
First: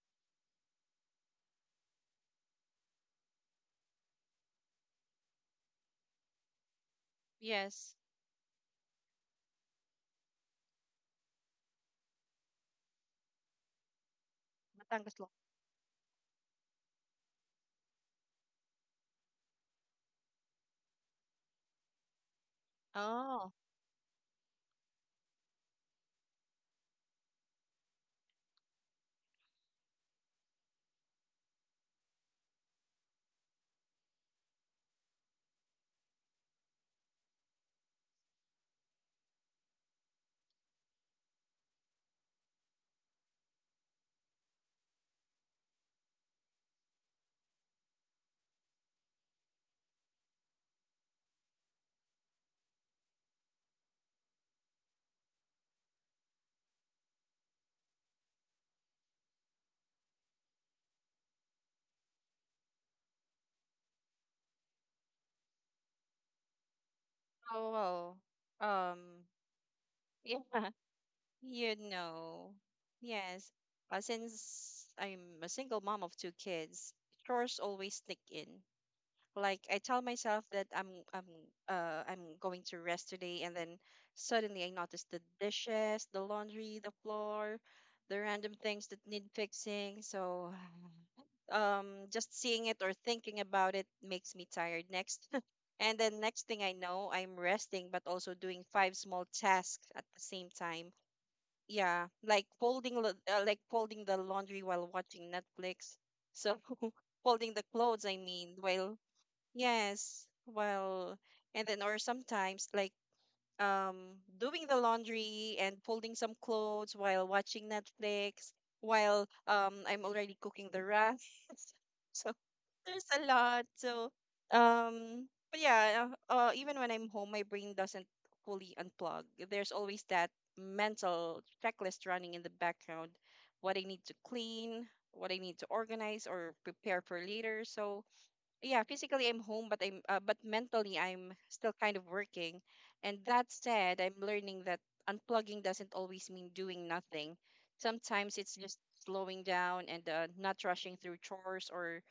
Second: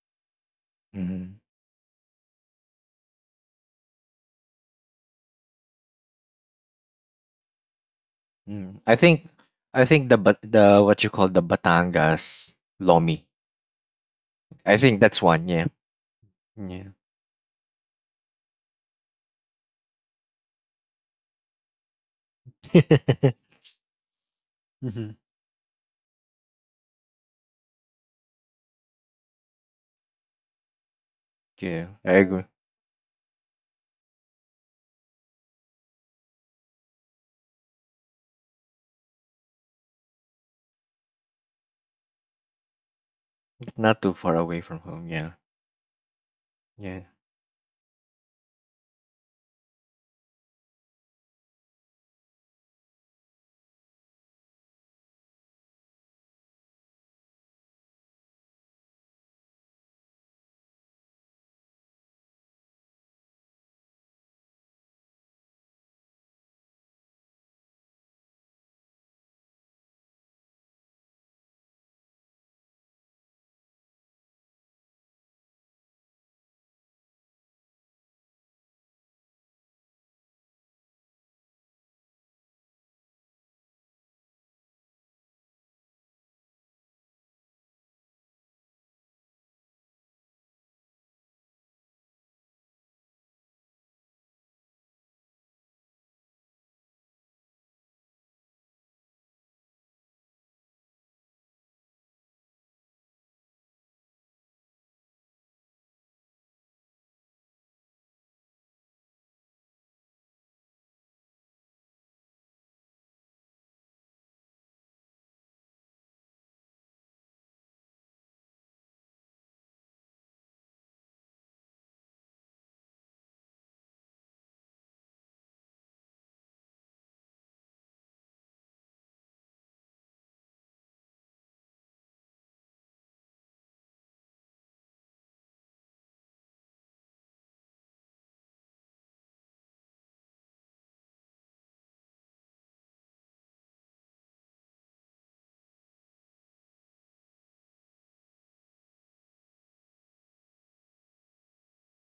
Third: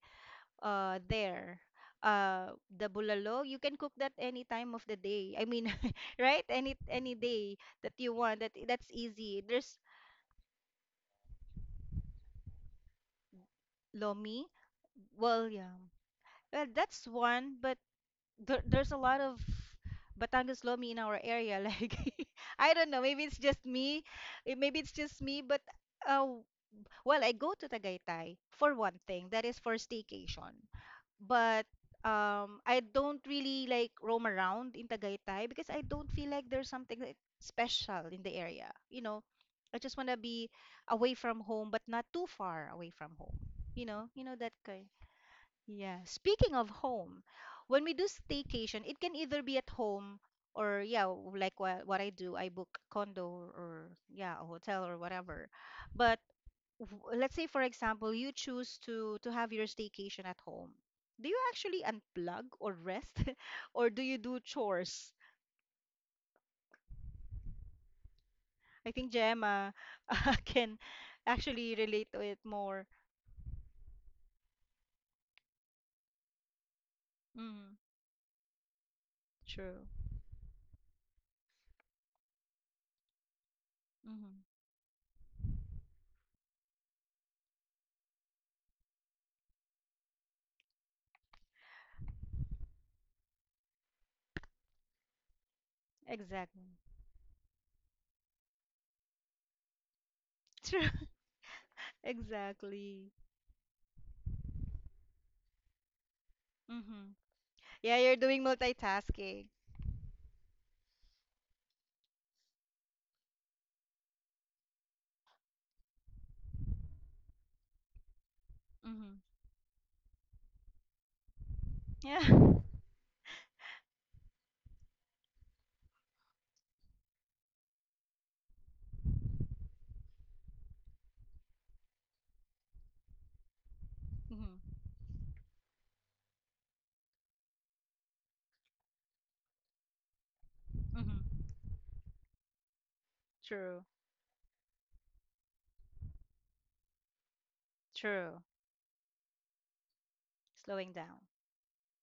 [SPEAKER 1] uh
[SPEAKER 3] Mm-mm.
[SPEAKER 1] there. Uh, the bulalo, you can cook that any time of the day. I mean, right? Any any day
[SPEAKER 2] Yes.
[SPEAKER 1] that you want. That
[SPEAKER 3] Mm.
[SPEAKER 1] that's
[SPEAKER 3] I think
[SPEAKER 1] easy. There's
[SPEAKER 3] I think the but the what you call the Batangas Lomi.
[SPEAKER 1] lomi.
[SPEAKER 3] I think
[SPEAKER 2] Batangas
[SPEAKER 3] that's
[SPEAKER 2] lang.
[SPEAKER 3] one,
[SPEAKER 1] Well,
[SPEAKER 3] yeah.
[SPEAKER 1] yeah. Well,
[SPEAKER 3] Yeah.
[SPEAKER 1] that's one, but there, there's a lot of Batangas lomi in our area. Like, I don't know. Maybe it's
[SPEAKER 2] Oh.
[SPEAKER 1] just me. eh, Maybe it's
[SPEAKER 3] Hmm.
[SPEAKER 1] just me, but uh, well, I go to Tagaytay for one thing, that is for staycation. But
[SPEAKER 3] Yeah, I agree.
[SPEAKER 1] um, I don't really like roam around in Tagaytay because I don't feel like there's something, like, special in the area. You know, I just want to be away from home, but not too far away from home. You
[SPEAKER 3] Not
[SPEAKER 1] know,
[SPEAKER 3] too
[SPEAKER 1] you
[SPEAKER 3] far
[SPEAKER 1] know that
[SPEAKER 3] away from
[SPEAKER 1] kind.
[SPEAKER 3] home, yeah.
[SPEAKER 1] Yeah. Speaking of
[SPEAKER 3] Yeah.
[SPEAKER 1] home, when we do staycation, it can either be at home or, yeah, like what what I do, I book condo or, yeah, a hotel or whatever. But w- let's say, for example, you choose to to have your staycation at home. Do you actually unplug or rest or do you do chores?
[SPEAKER 2] Oh, well.
[SPEAKER 1] I
[SPEAKER 2] um
[SPEAKER 1] think Gemma
[SPEAKER 2] yeah.
[SPEAKER 1] can
[SPEAKER 2] You
[SPEAKER 1] actually relate to it
[SPEAKER 2] know,
[SPEAKER 1] more.
[SPEAKER 2] yes. Uh, since I'm a single mom of two kids, chores
[SPEAKER 1] Mm.
[SPEAKER 2] always sneak in. Like, I
[SPEAKER 1] True.
[SPEAKER 2] tell myself that I'm I'm uh I'm going to rest today, and then
[SPEAKER 1] Mm-hmm.
[SPEAKER 2] suddenly I notice the dishes, the laundry, the floor, the random things that need fixing. So, um, just seeing it or thinking about it makes me tired next. And then next thing
[SPEAKER 1] Exactly.
[SPEAKER 2] I know, I'm resting, but also doing five small tasks at the same
[SPEAKER 1] True.
[SPEAKER 2] time. Yeah, like folding lo-
[SPEAKER 1] Exactly.
[SPEAKER 2] uh, like folding the laundry while watching Netflix. So,
[SPEAKER 1] Mm-hmm.
[SPEAKER 2] folding the
[SPEAKER 1] Yeah,
[SPEAKER 2] clothes, I
[SPEAKER 1] you're doing
[SPEAKER 2] mean, while
[SPEAKER 1] multitasking.
[SPEAKER 2] yes, well, and then, or sometimes, like, um doing the laundry and folding some clothes while watching Netflix,
[SPEAKER 1] Mm-hmm.
[SPEAKER 2] while um I'm already cooking the rice.
[SPEAKER 1] Yeah.
[SPEAKER 2] So there's a lot. So, um, but yeah, uh, uh, even when I'm home, my brain doesn't fully unplug. There's always that mental checklist running in the background, what I need to
[SPEAKER 1] Mm-hmm.
[SPEAKER 2] clean, what I need to organize or prepare for later. So, yeah, physically I'm home, but I'm uh, but mentally I'm
[SPEAKER 1] Mm-hmm.
[SPEAKER 2] still kind of working. And that
[SPEAKER 1] True.
[SPEAKER 2] said, I'm learning that unplugging doesn't always mean doing nothing. Sometimes
[SPEAKER 1] True.
[SPEAKER 2] it's just slowing down and, uh, not rushing
[SPEAKER 1] Slowing
[SPEAKER 2] through
[SPEAKER 1] down.
[SPEAKER 2] chores, or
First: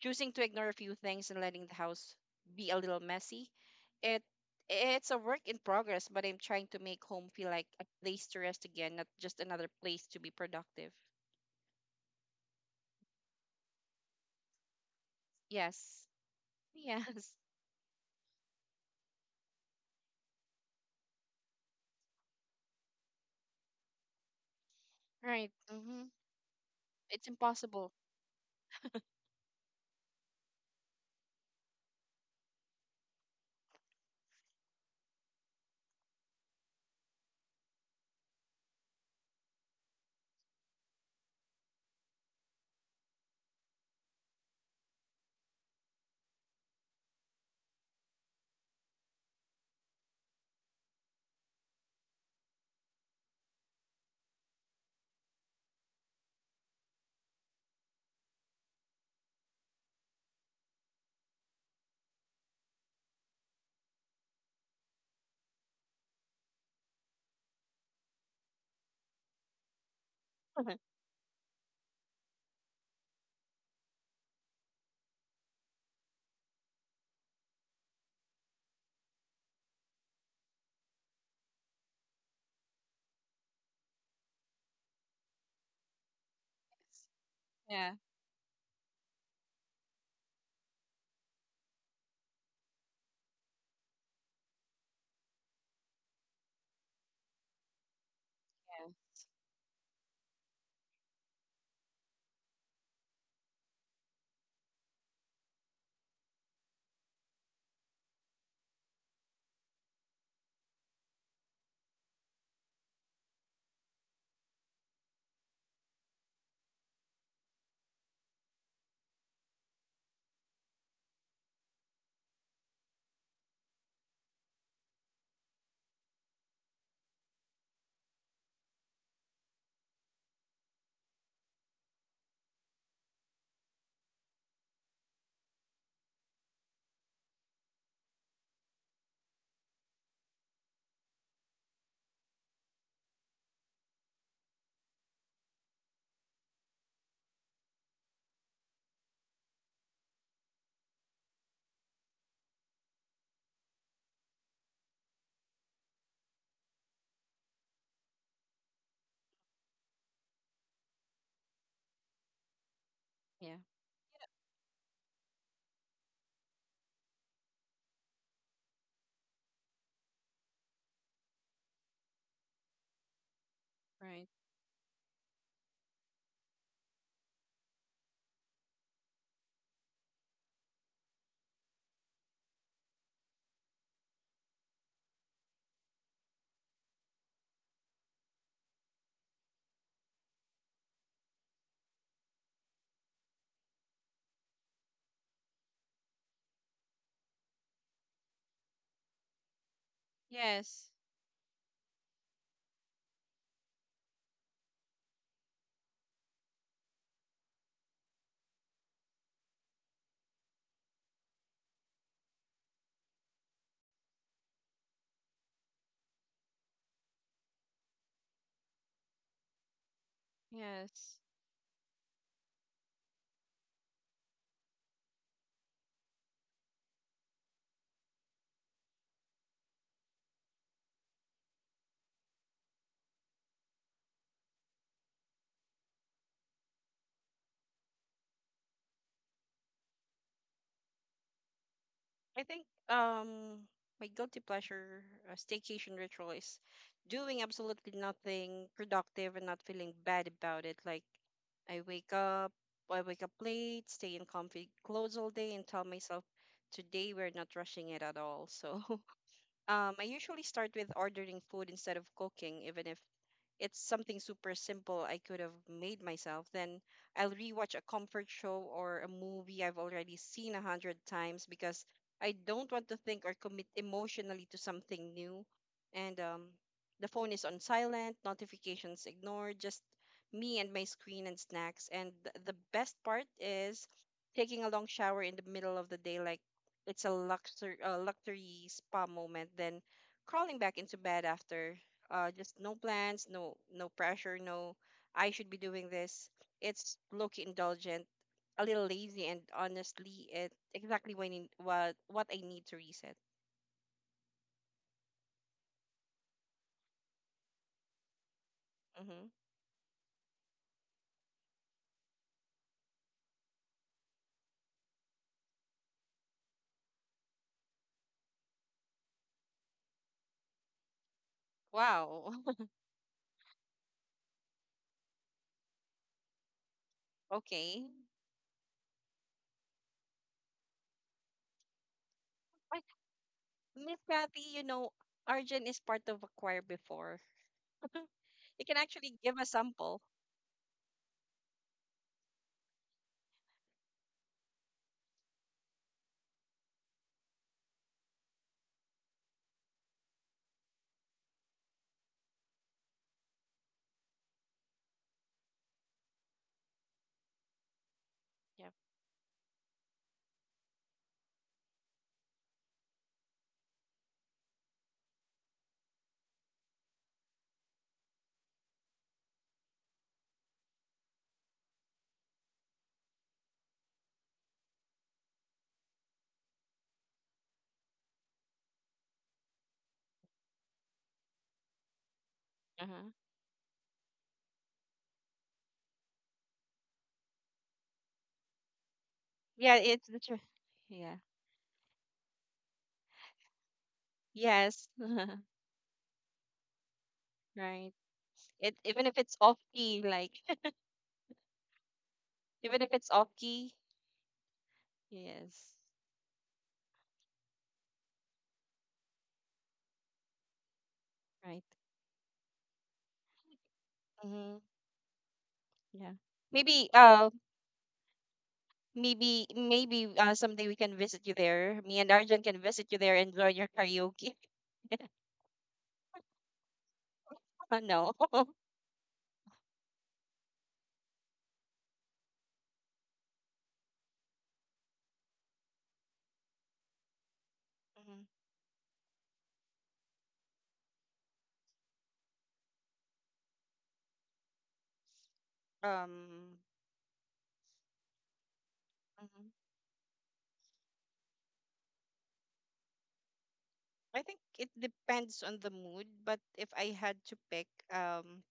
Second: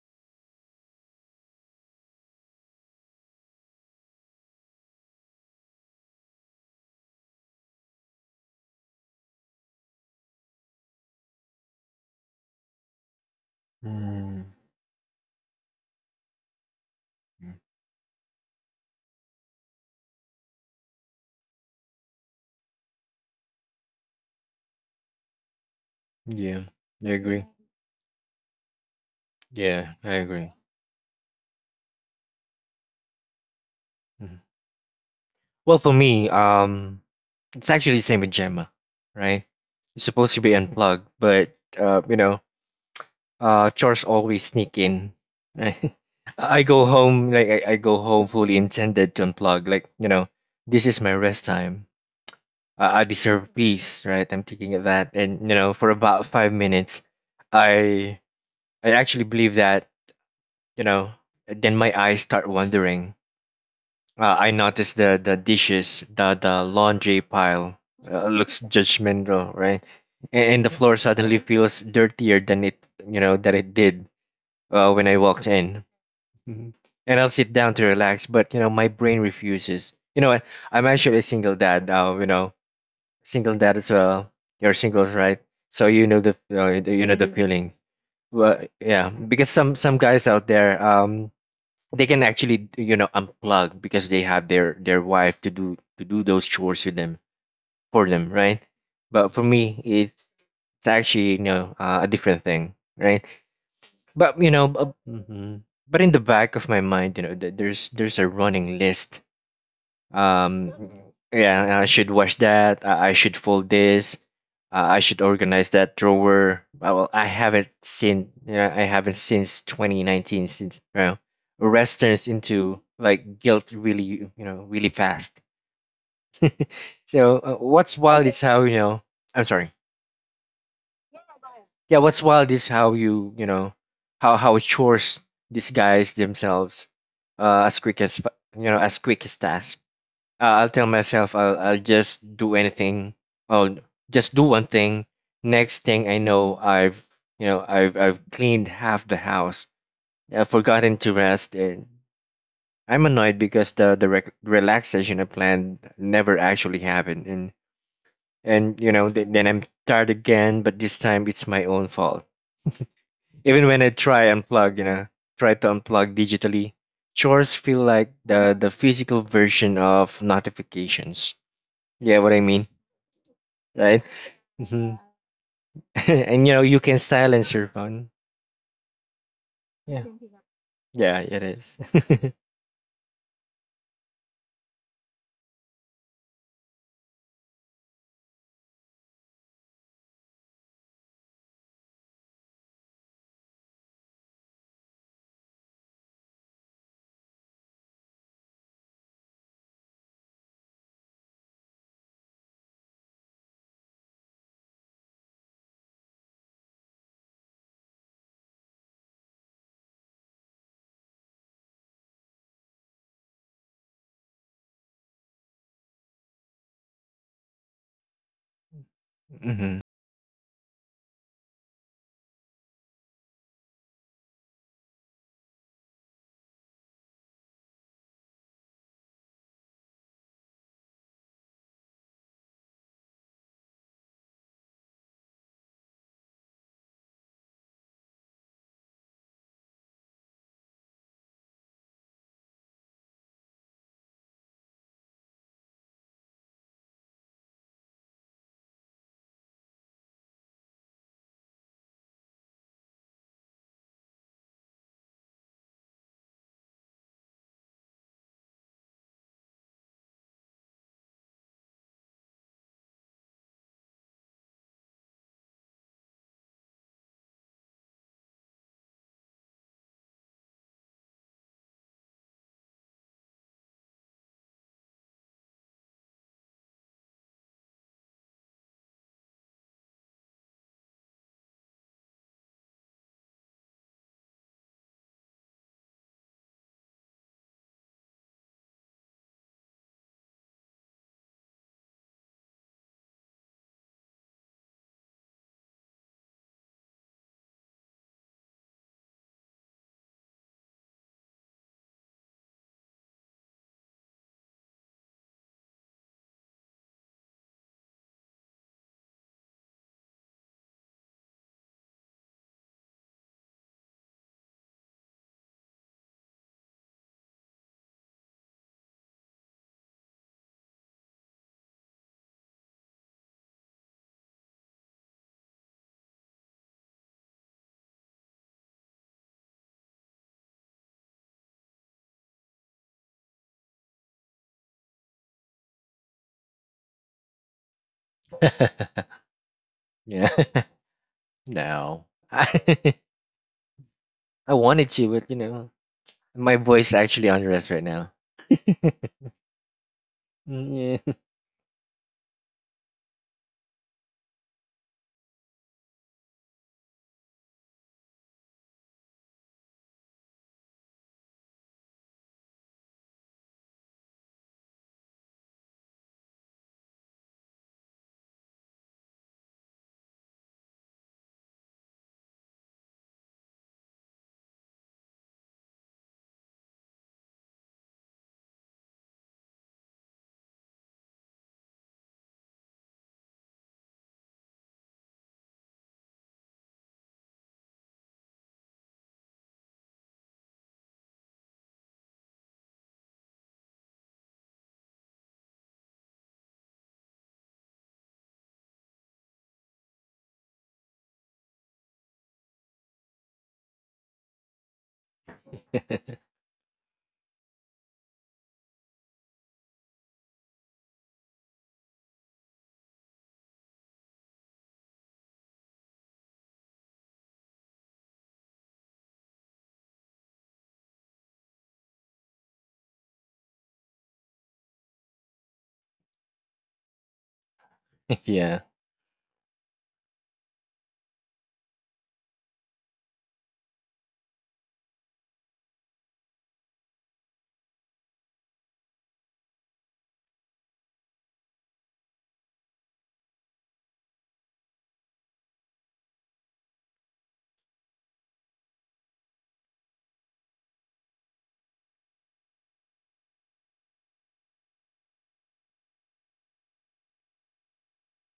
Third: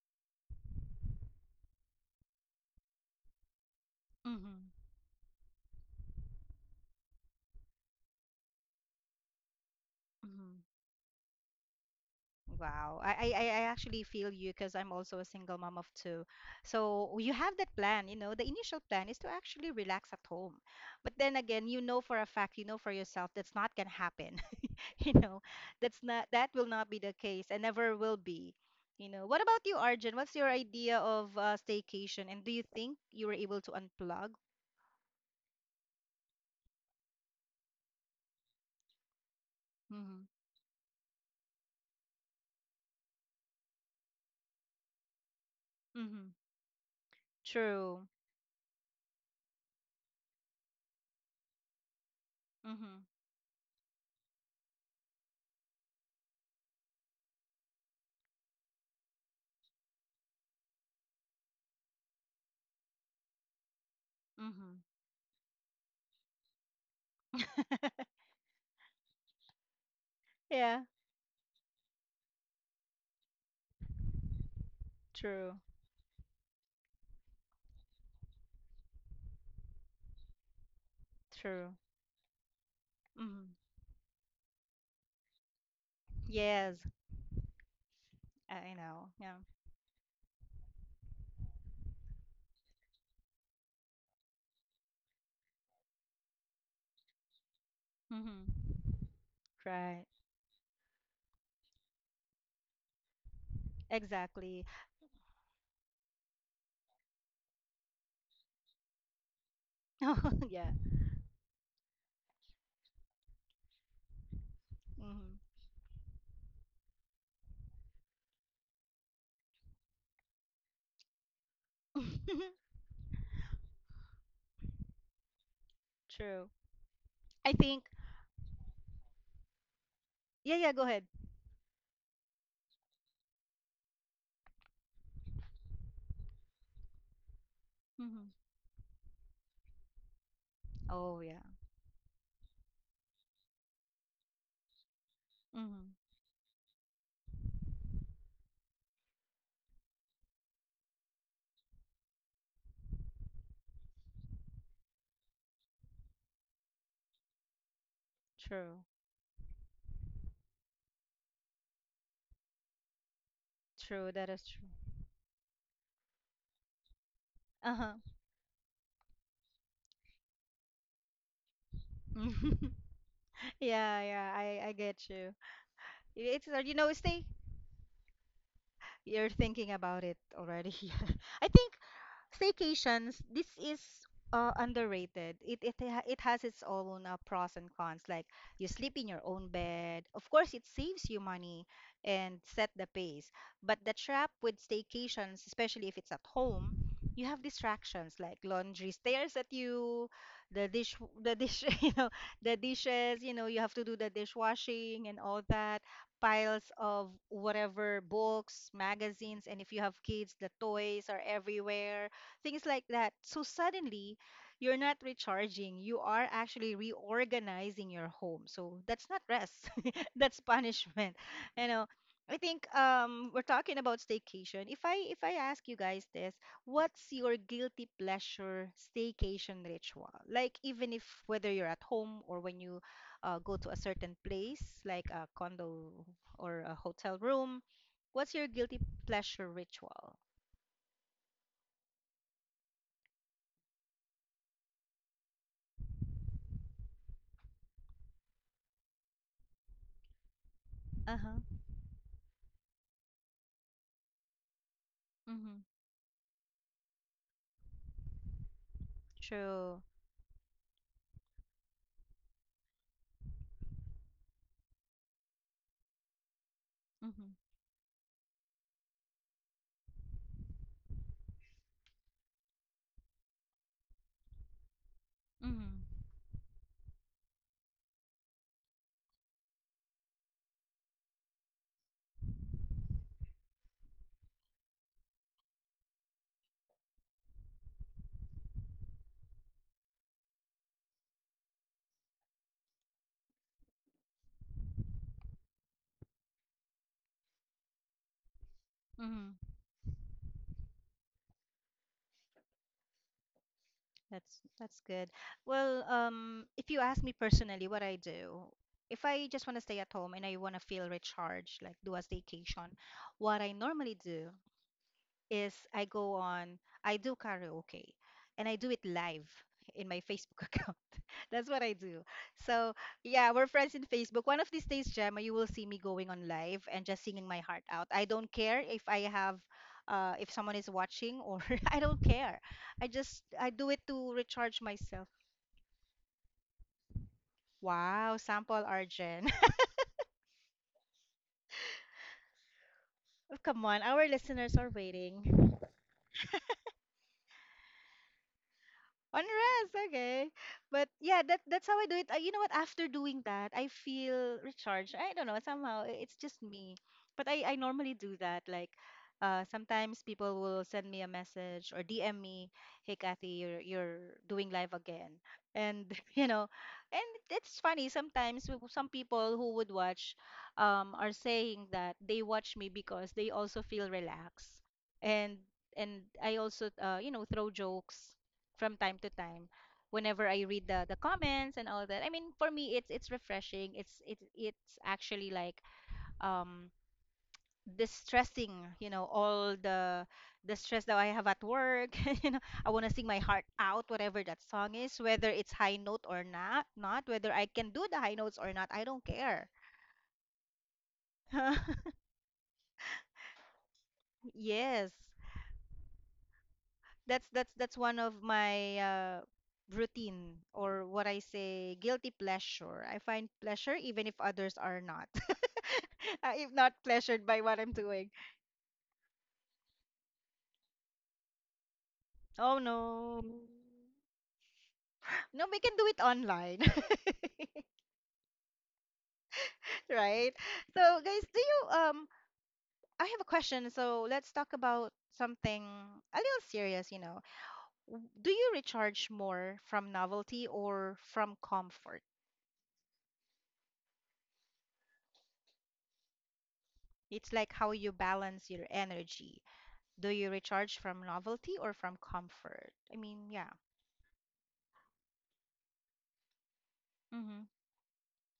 [SPEAKER 2] choosing to ignore a few things and letting the house be a little messy. It
[SPEAKER 1] Mm-hmm.
[SPEAKER 2] it's a work in progress, but I'm trying to make home feel like a place to rest again, not just another place to be
[SPEAKER 1] Mm-hmm.
[SPEAKER 2] productive.
[SPEAKER 1] Wow. I, I, I I actually feel
[SPEAKER 3] Mm.
[SPEAKER 1] you because I'm also a single mom of
[SPEAKER 2] Yes.
[SPEAKER 1] two.
[SPEAKER 2] Yes.
[SPEAKER 1] So you have
[SPEAKER 3] Mm.
[SPEAKER 1] that plan, you know, the initial plan is to actually relax at home. But then again, you know for a fact, you know for yourself, that's not gonna happen. You know,
[SPEAKER 2] Right.
[SPEAKER 1] that's
[SPEAKER 2] Mm-hmm.
[SPEAKER 1] not, that will
[SPEAKER 3] Yeah,
[SPEAKER 1] not be the
[SPEAKER 3] I
[SPEAKER 2] It's
[SPEAKER 1] case,
[SPEAKER 3] agree.
[SPEAKER 1] and
[SPEAKER 2] impossible.
[SPEAKER 1] never will be. You know, what about you,
[SPEAKER 3] Yeah,
[SPEAKER 1] Arjun?
[SPEAKER 3] I
[SPEAKER 1] What's your
[SPEAKER 3] agree.
[SPEAKER 1] idea of, uh, staycation? And do you think you were able to unplug?
[SPEAKER 3] Mhm. Well, for me, um, it's actually the same with Gemma, right? It's
[SPEAKER 1] Mm-hmm.
[SPEAKER 3] supposed to be unplugged, but uh, you know, uh, chores always sneak in. Right?
[SPEAKER 1] Mm-hmm.
[SPEAKER 3] I go home like, I, I go
[SPEAKER 1] True.
[SPEAKER 3] home fully intended to unplug, like, you know, this is my rest time.
[SPEAKER 1] Mm-hmm.
[SPEAKER 3] i, I deserve peace, right? I'm thinking of that, and you know, for about five minutes i i actually believe that, you know, then my eyes start wandering. Uh, I notice the the dishes, the the laundry pile,
[SPEAKER 1] Mm-hmm.
[SPEAKER 3] uh, looks judgmental, right? and, and the
[SPEAKER 1] Yeah,
[SPEAKER 3] floor suddenly feels dirtier than it, you know, that it did uh, when I walked
[SPEAKER 1] true.
[SPEAKER 3] in. Mhm. And I'll sit down to relax, but you know, my brain refuses. You know, I, I'm actually a single
[SPEAKER 1] True.
[SPEAKER 3] dad now. You know,
[SPEAKER 1] Mm-hmm.
[SPEAKER 3] single dad as well. You're singles, right? So you know the, uh,
[SPEAKER 1] Yes.
[SPEAKER 3] you know the feeling.
[SPEAKER 2] Yeah,
[SPEAKER 3] Well,
[SPEAKER 1] I know.
[SPEAKER 3] yeah,
[SPEAKER 1] Yeah.
[SPEAKER 3] because some some guys out there, um, they can actually, you know, unplug because they have their their wife to do to do those chores with them for them, right?
[SPEAKER 1] Mm-hmm.
[SPEAKER 2] yeah,
[SPEAKER 3] But for me,
[SPEAKER 1] Right.
[SPEAKER 3] it's it's actually, you know, uh, a different thing, right? But you
[SPEAKER 1] Exactly.
[SPEAKER 3] know, bu- mm-hmm. But in the back of my mind, you know, th- there's there's a running list.
[SPEAKER 1] Oh, yeah.
[SPEAKER 3] Um, yeah, I should wash that. I, I should fold this. Uh, I should
[SPEAKER 1] Mm-hmm.
[SPEAKER 3] organize that drawer. Uh, Well, I haven't seen, you know, I haven't since twenty nineteen, since, you know, rest turns into like guilt really, you know, really fast.
[SPEAKER 1] True.
[SPEAKER 3] So
[SPEAKER 1] I
[SPEAKER 3] uh,
[SPEAKER 1] think.
[SPEAKER 3] what's wild is how you know. I'm sorry.
[SPEAKER 1] Yeah. Yeah. Go ahead.
[SPEAKER 3] Yeah, what's wild is how you, you know, how how chores disguise themselves uh, as quick as fa-
[SPEAKER 1] Mm-hmm.
[SPEAKER 3] you know as quick as task. Uh, i'll tell
[SPEAKER 1] Oh
[SPEAKER 3] myself
[SPEAKER 1] yeah.
[SPEAKER 3] I'll, I'll just do anything. I'll just do one thing. Next
[SPEAKER 1] Mm-hmm.
[SPEAKER 3] thing i know, I've, you know, i've I've cleaned half the house, I've forgotten to rest, and I'm annoyed because the the rec- relaxation I planned never actually happened, and
[SPEAKER 1] True.
[SPEAKER 3] and you know, th- then I'm tired again, but this time it's my own fault.
[SPEAKER 2] yeah,
[SPEAKER 3] Even when I
[SPEAKER 1] True.
[SPEAKER 3] try
[SPEAKER 1] That is true.
[SPEAKER 3] unplug, you know, try to unplug digitally, chores
[SPEAKER 1] Uh
[SPEAKER 3] feel
[SPEAKER 1] huh.
[SPEAKER 3] like the the physical version of notifications. Yeah, what I mean,
[SPEAKER 1] Yeah.
[SPEAKER 3] right?
[SPEAKER 2] right.
[SPEAKER 1] Yeah. I I get
[SPEAKER 3] Hmm.
[SPEAKER 1] you. It's,
[SPEAKER 3] And you
[SPEAKER 1] uh,
[SPEAKER 3] know,
[SPEAKER 1] you
[SPEAKER 3] you
[SPEAKER 1] know.
[SPEAKER 3] can
[SPEAKER 1] Stay.
[SPEAKER 3] silence your phone.
[SPEAKER 1] You're thinking about
[SPEAKER 3] Yeah.
[SPEAKER 1] it already.
[SPEAKER 3] Yeah,
[SPEAKER 1] I
[SPEAKER 3] it.
[SPEAKER 1] think staycations, this is uh, underrated. It it ha- it has its own, uh, pros and cons. Like, you sleep in your own bed. Of course, it saves you money and set the pace. But the trap with staycations, especially if it's at home, you have distractions like laundry stares at you, the
[SPEAKER 2] Yes,
[SPEAKER 1] dish the dish you know, the dishes. You know, you have to do the dishwashing and all that. Piles of whatever books, magazines, and if you have kids, the toys are everywhere, things like that. So suddenly, you're not recharging. You are actually reorganizing your home. So that's not rest,
[SPEAKER 3] Mm-hmm.
[SPEAKER 1] that's punishment.
[SPEAKER 2] yes.
[SPEAKER 1] You know, I think, um we're talking about staycation. If I if I ask you guys this, what's your guilty pleasure staycation ritual? Like, even if whether you're at home or when you, uh, go to a certain place like a condo or a hotel room, what's your guilty pleasure ritual?
[SPEAKER 2] I think, um my guilty pleasure, uh, staycation ritual is doing absolutely nothing productive and not feeling bad about it. Like,
[SPEAKER 1] Uh-huh.
[SPEAKER 2] I wake up, I wake up late, stay in comfy clothes all day,
[SPEAKER 1] Mm-hmm.
[SPEAKER 2] and tell myself today we're not rushing it at all. So,
[SPEAKER 1] True.
[SPEAKER 2] um, I usually start with ordering food instead of cooking, even if it's something super simple I could have made myself, then I'll
[SPEAKER 1] Mhm.
[SPEAKER 2] rewatch a comfort show or a movie I've already seen a hundred times because I don't want to think or commit emotionally to something new.
[SPEAKER 1] Mhm.
[SPEAKER 2] And um, the phone is on silent, notifications ignored, just me and my screen and snacks. And th- the best part is taking a long shower in the middle of the day, like it's a luxury, uh, luxury spa moment, then crawling back into bed after, uh, just no plans, no no pressure, no I should be doing this. It's low-key indulgent, a little lazy, and
[SPEAKER 1] Mhm.
[SPEAKER 2] honestly, it exactly when in, what what I need to reset.
[SPEAKER 1] That's that's good. Well, um, if you ask me personally, what I do, if
[SPEAKER 2] Hmm.
[SPEAKER 1] I just want to stay at home and I want to feel recharged, like do a staycation, what I normally do is I go on, I do karaoke, and I do it live in my Facebook account. That's what I do.
[SPEAKER 2] Wow.
[SPEAKER 1] So yeah, we're friends in Facebook. One of these days, Gemma, you will see me going on live and just singing my heart
[SPEAKER 2] Okay.
[SPEAKER 1] out. I don't care if I have, uh, if someone is watching, or I don't care.
[SPEAKER 2] But
[SPEAKER 1] I just I do it
[SPEAKER 2] Miss
[SPEAKER 1] to
[SPEAKER 2] Kathy, you
[SPEAKER 1] recharge
[SPEAKER 2] know,
[SPEAKER 1] myself.
[SPEAKER 2] Arjun is part of a choir before.
[SPEAKER 1] Wow,
[SPEAKER 2] You
[SPEAKER 1] sample
[SPEAKER 2] can actually
[SPEAKER 1] Arjen.
[SPEAKER 2] give a sample.
[SPEAKER 3] Yeah. No. I,
[SPEAKER 1] Come on, our listeners
[SPEAKER 3] I
[SPEAKER 1] are
[SPEAKER 3] wanted to, but you
[SPEAKER 1] waiting.
[SPEAKER 3] know, my voice actually on rest right now.
[SPEAKER 1] On rest, okay. But
[SPEAKER 3] Yeah.
[SPEAKER 1] yeah, that that's how I do it. Uh, You know what? After doing that, I feel recharged. I don't know, somehow i- it's just me. But I I normally do that.
[SPEAKER 2] Yeah.
[SPEAKER 1] Like, uh, sometimes people will send me a message or D M me, "Hey Kathy, you're you're doing live again." And you know, and it's funny sometimes w- some people who would watch, um, are saying that they watch me because they also feel relaxed. And and I also, uh, you know, throw jokes from time to time whenever I read the the comments and all that. I mean, for me it's
[SPEAKER 2] Uh-huh.
[SPEAKER 1] it's refreshing. It's it it's actually like, um distressing, you know, all
[SPEAKER 2] Yeah, it's
[SPEAKER 1] the
[SPEAKER 2] the tr-
[SPEAKER 1] the stress that I
[SPEAKER 2] yeah.
[SPEAKER 1] have at work. You know, I want to sing my heart out whatever that song
[SPEAKER 2] Yes.
[SPEAKER 1] is, whether it's high note or not, not whether I can do
[SPEAKER 2] Right.
[SPEAKER 1] the high notes or not,
[SPEAKER 2] It
[SPEAKER 1] I
[SPEAKER 2] Even
[SPEAKER 1] don't
[SPEAKER 2] if it's
[SPEAKER 1] care.
[SPEAKER 2] off key, like, even if it's off key.
[SPEAKER 1] Yes.
[SPEAKER 2] Yes.
[SPEAKER 1] That's that's that's one of my, uh, routine or what I
[SPEAKER 2] Right.
[SPEAKER 1] say guilty pleasure. I find pleasure even if
[SPEAKER 2] Mm-hmm.
[SPEAKER 1] others are not.
[SPEAKER 2] Yeah.
[SPEAKER 1] Uh, if not
[SPEAKER 2] Maybe uh
[SPEAKER 1] pleasured by what I'm doing.
[SPEAKER 2] maybe Maybe uh someday we can visit you there. Me and Arjun can
[SPEAKER 1] Oh
[SPEAKER 2] visit you there
[SPEAKER 1] no.
[SPEAKER 2] and join your karaoke.
[SPEAKER 1] No, we can do it online.
[SPEAKER 2] Uh, no.
[SPEAKER 3] Yeah.
[SPEAKER 1] Right? So guys, do you um I have a question. So let's talk about something a little serious, you know. W-
[SPEAKER 2] Mhm.
[SPEAKER 1] Do you recharge more from novelty or from comfort?
[SPEAKER 2] Um,
[SPEAKER 1] It's like how you balance your
[SPEAKER 2] Mhm.
[SPEAKER 1] energy. Do you recharge from novelty or from comfort? I mean, yeah.
[SPEAKER 2] I think it depends on the mood, but if I had to
[SPEAKER 1] Mhm.
[SPEAKER 2] pick, um,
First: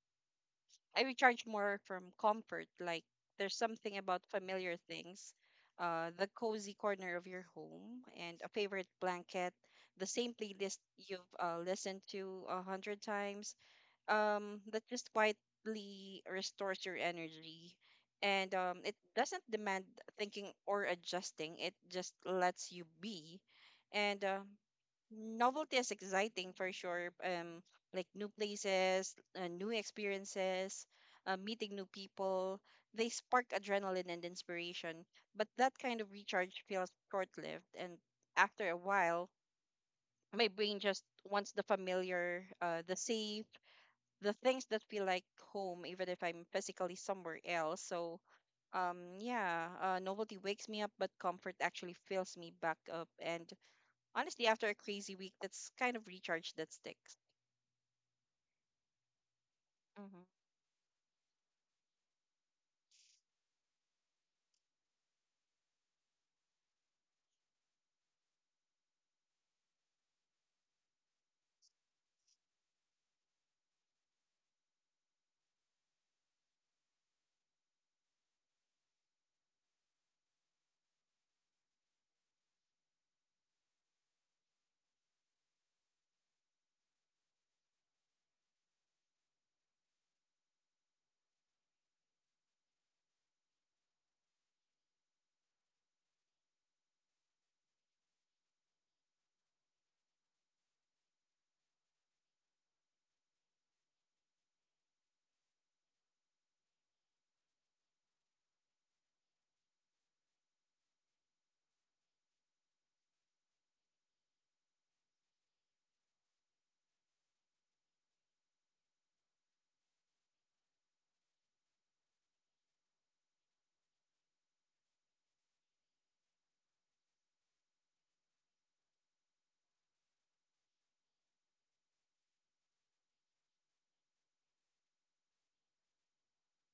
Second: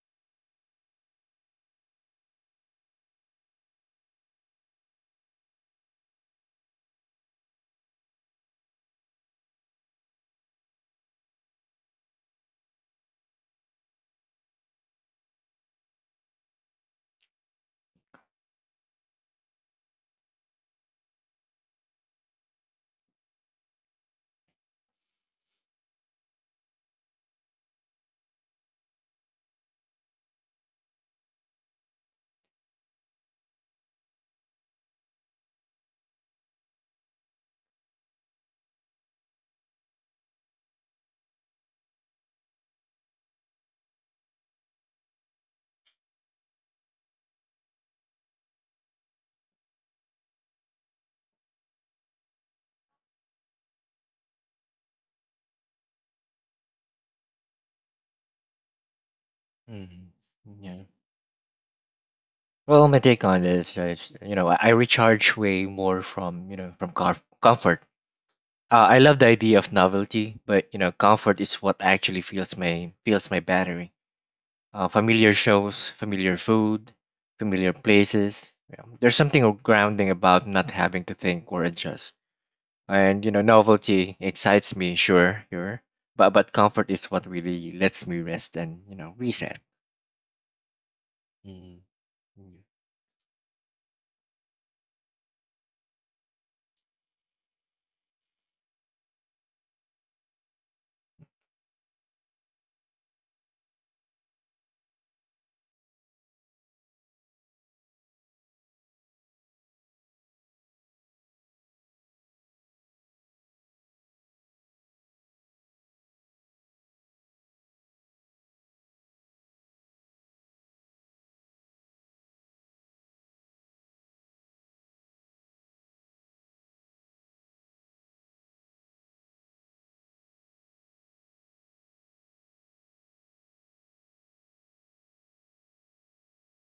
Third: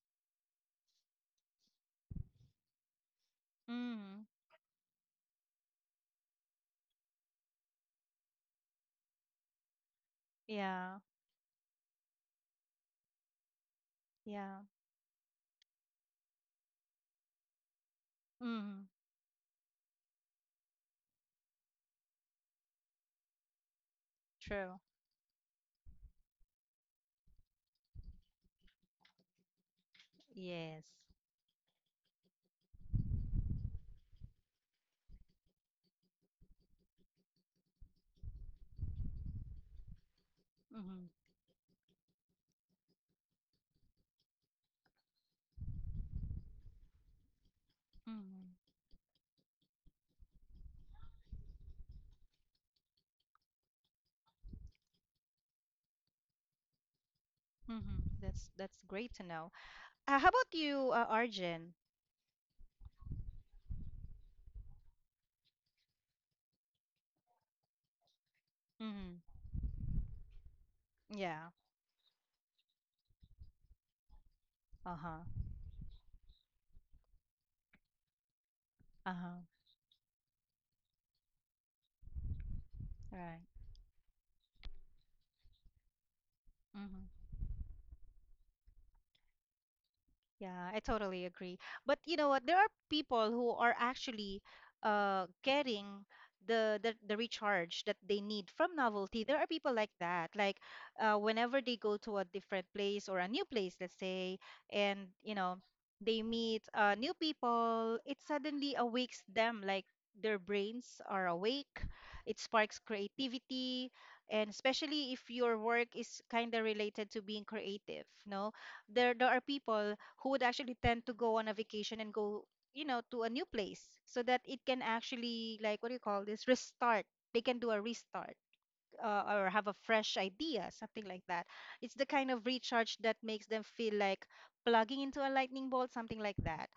[SPEAKER 2] I recharge more from comfort. Like, there's something about
[SPEAKER 1] Mhm.
[SPEAKER 2] familiar things, uh, the cozy corner of your home and a favorite blanket, the same playlist
[SPEAKER 1] Yeah.
[SPEAKER 2] you've uh, listened to a hundred times,
[SPEAKER 1] Yeah.
[SPEAKER 2] um that just quietly restores your energy, and um
[SPEAKER 1] Mhm.
[SPEAKER 2] it doesn't demand thinking or adjusting, it just lets you be. And um
[SPEAKER 1] True.
[SPEAKER 2] novelty is exciting for sure, um like new places, uh, new
[SPEAKER 1] Yes.
[SPEAKER 2] experiences, uh, meeting new people. They spark adrenaline and inspiration, but that kind of recharge feels short-lived, and after a while my brain just
[SPEAKER 1] Mhm.
[SPEAKER 2] wants the familiar, uh, the safe, the things that feel like home, even if I'm physically somewhere else. So,
[SPEAKER 1] Mhm.
[SPEAKER 2] um, yeah, uh, novelty wakes me up, but comfort actually fills me back up. And honestly, after a crazy week, that's kind of recharge that sticks.
[SPEAKER 1] Mhm. That's that's great to know.
[SPEAKER 3] Hmm.
[SPEAKER 1] Uh, how
[SPEAKER 2] Mm-hmm.
[SPEAKER 1] about you, uh, Arjun?
[SPEAKER 3] Well, my take on this is, you know, I recharge way more from, you know, from com- comfort. Uh, I
[SPEAKER 1] Mhm.
[SPEAKER 3] love the idea of novelty, but you know, comfort
[SPEAKER 1] Yeah.
[SPEAKER 3] is what actually feels my feels my battery. Uh,
[SPEAKER 1] Uh-huh.
[SPEAKER 3] familiar shows, familiar food, familiar places. You know, there's
[SPEAKER 1] Uh-huh.
[SPEAKER 3] something grounding about not having to think or adjust. And you
[SPEAKER 1] Right.
[SPEAKER 3] know, novelty excites me, sure, sure, but but comfort is
[SPEAKER 1] Mm-hmm.
[SPEAKER 3] what really lets me rest and, you know, reset.
[SPEAKER 1] Yeah, I totally agree.
[SPEAKER 3] Mm-hmm.
[SPEAKER 1] But you know what? There are people who are actually, uh, getting the, the the recharge that they need from novelty. There are people like that. Like, uh, whenever they go to a different place or a new place, let's say, and you know, they meet, uh, new people, it suddenly awakes them. Like, their brains are awake. It sparks creativity, and especially if your work is kind of related to being creative. No, there there are people who would actually tend to go on a vacation and go, you know, to a new place so that it can actually, like, what do you call this? Restart. They can do a restart, uh, or have a fresh idea, something like that. It's the kind of recharge that makes them feel like plugging into a lightning bolt, something like that.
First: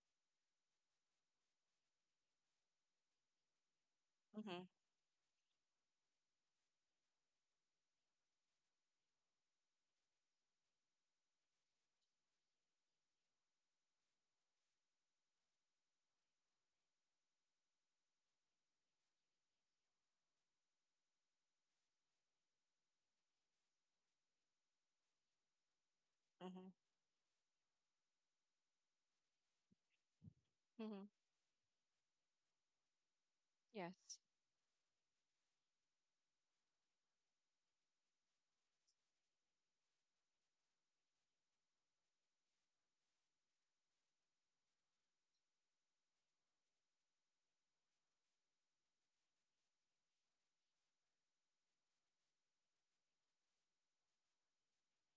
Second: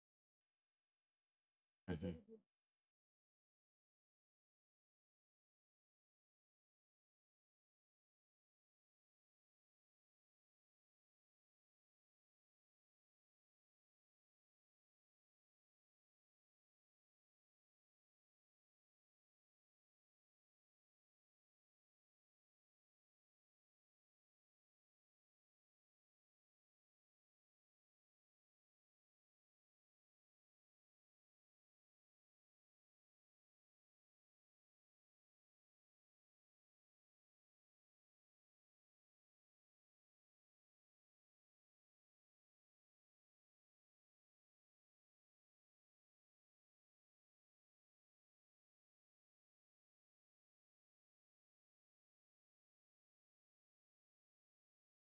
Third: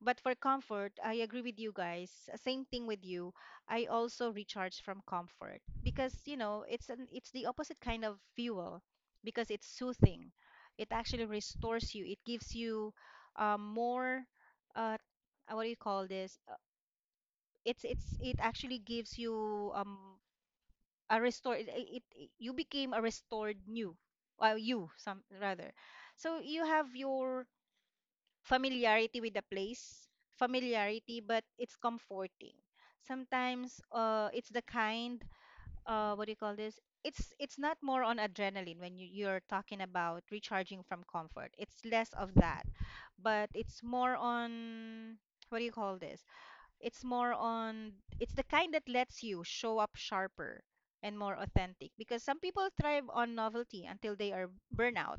[SPEAKER 1] But for comfort, I agree with you guys.
[SPEAKER 3] Mm-hmm.
[SPEAKER 1] Same thing with you. I also
[SPEAKER 2] Mm-hmm,
[SPEAKER 1] recharge from comfort because, you know, it's an it's the opposite kind of fuel because it's soothing. It actually restores you. It gives you, uh, more, uh, uh, what do you call this? Uh, It's it's it actually gives you, um a restored, it, it you became a restored new, uh, you, some, rather, so you
[SPEAKER 2] mm-hmm,
[SPEAKER 1] have your familiarity with the place,
[SPEAKER 2] mm-hmm.
[SPEAKER 1] familiarity but it's comforting sometimes,
[SPEAKER 2] Yes.
[SPEAKER 1] uh it's the kind, uh what do you call this? It's it's not more on adrenaline when you, you're talking about recharging from comfort, it's less of that. But it's more on, what do you call this, it's more on, it's the kind that lets you show up sharper and more authentic because some people thrive on novelty until they are burnout,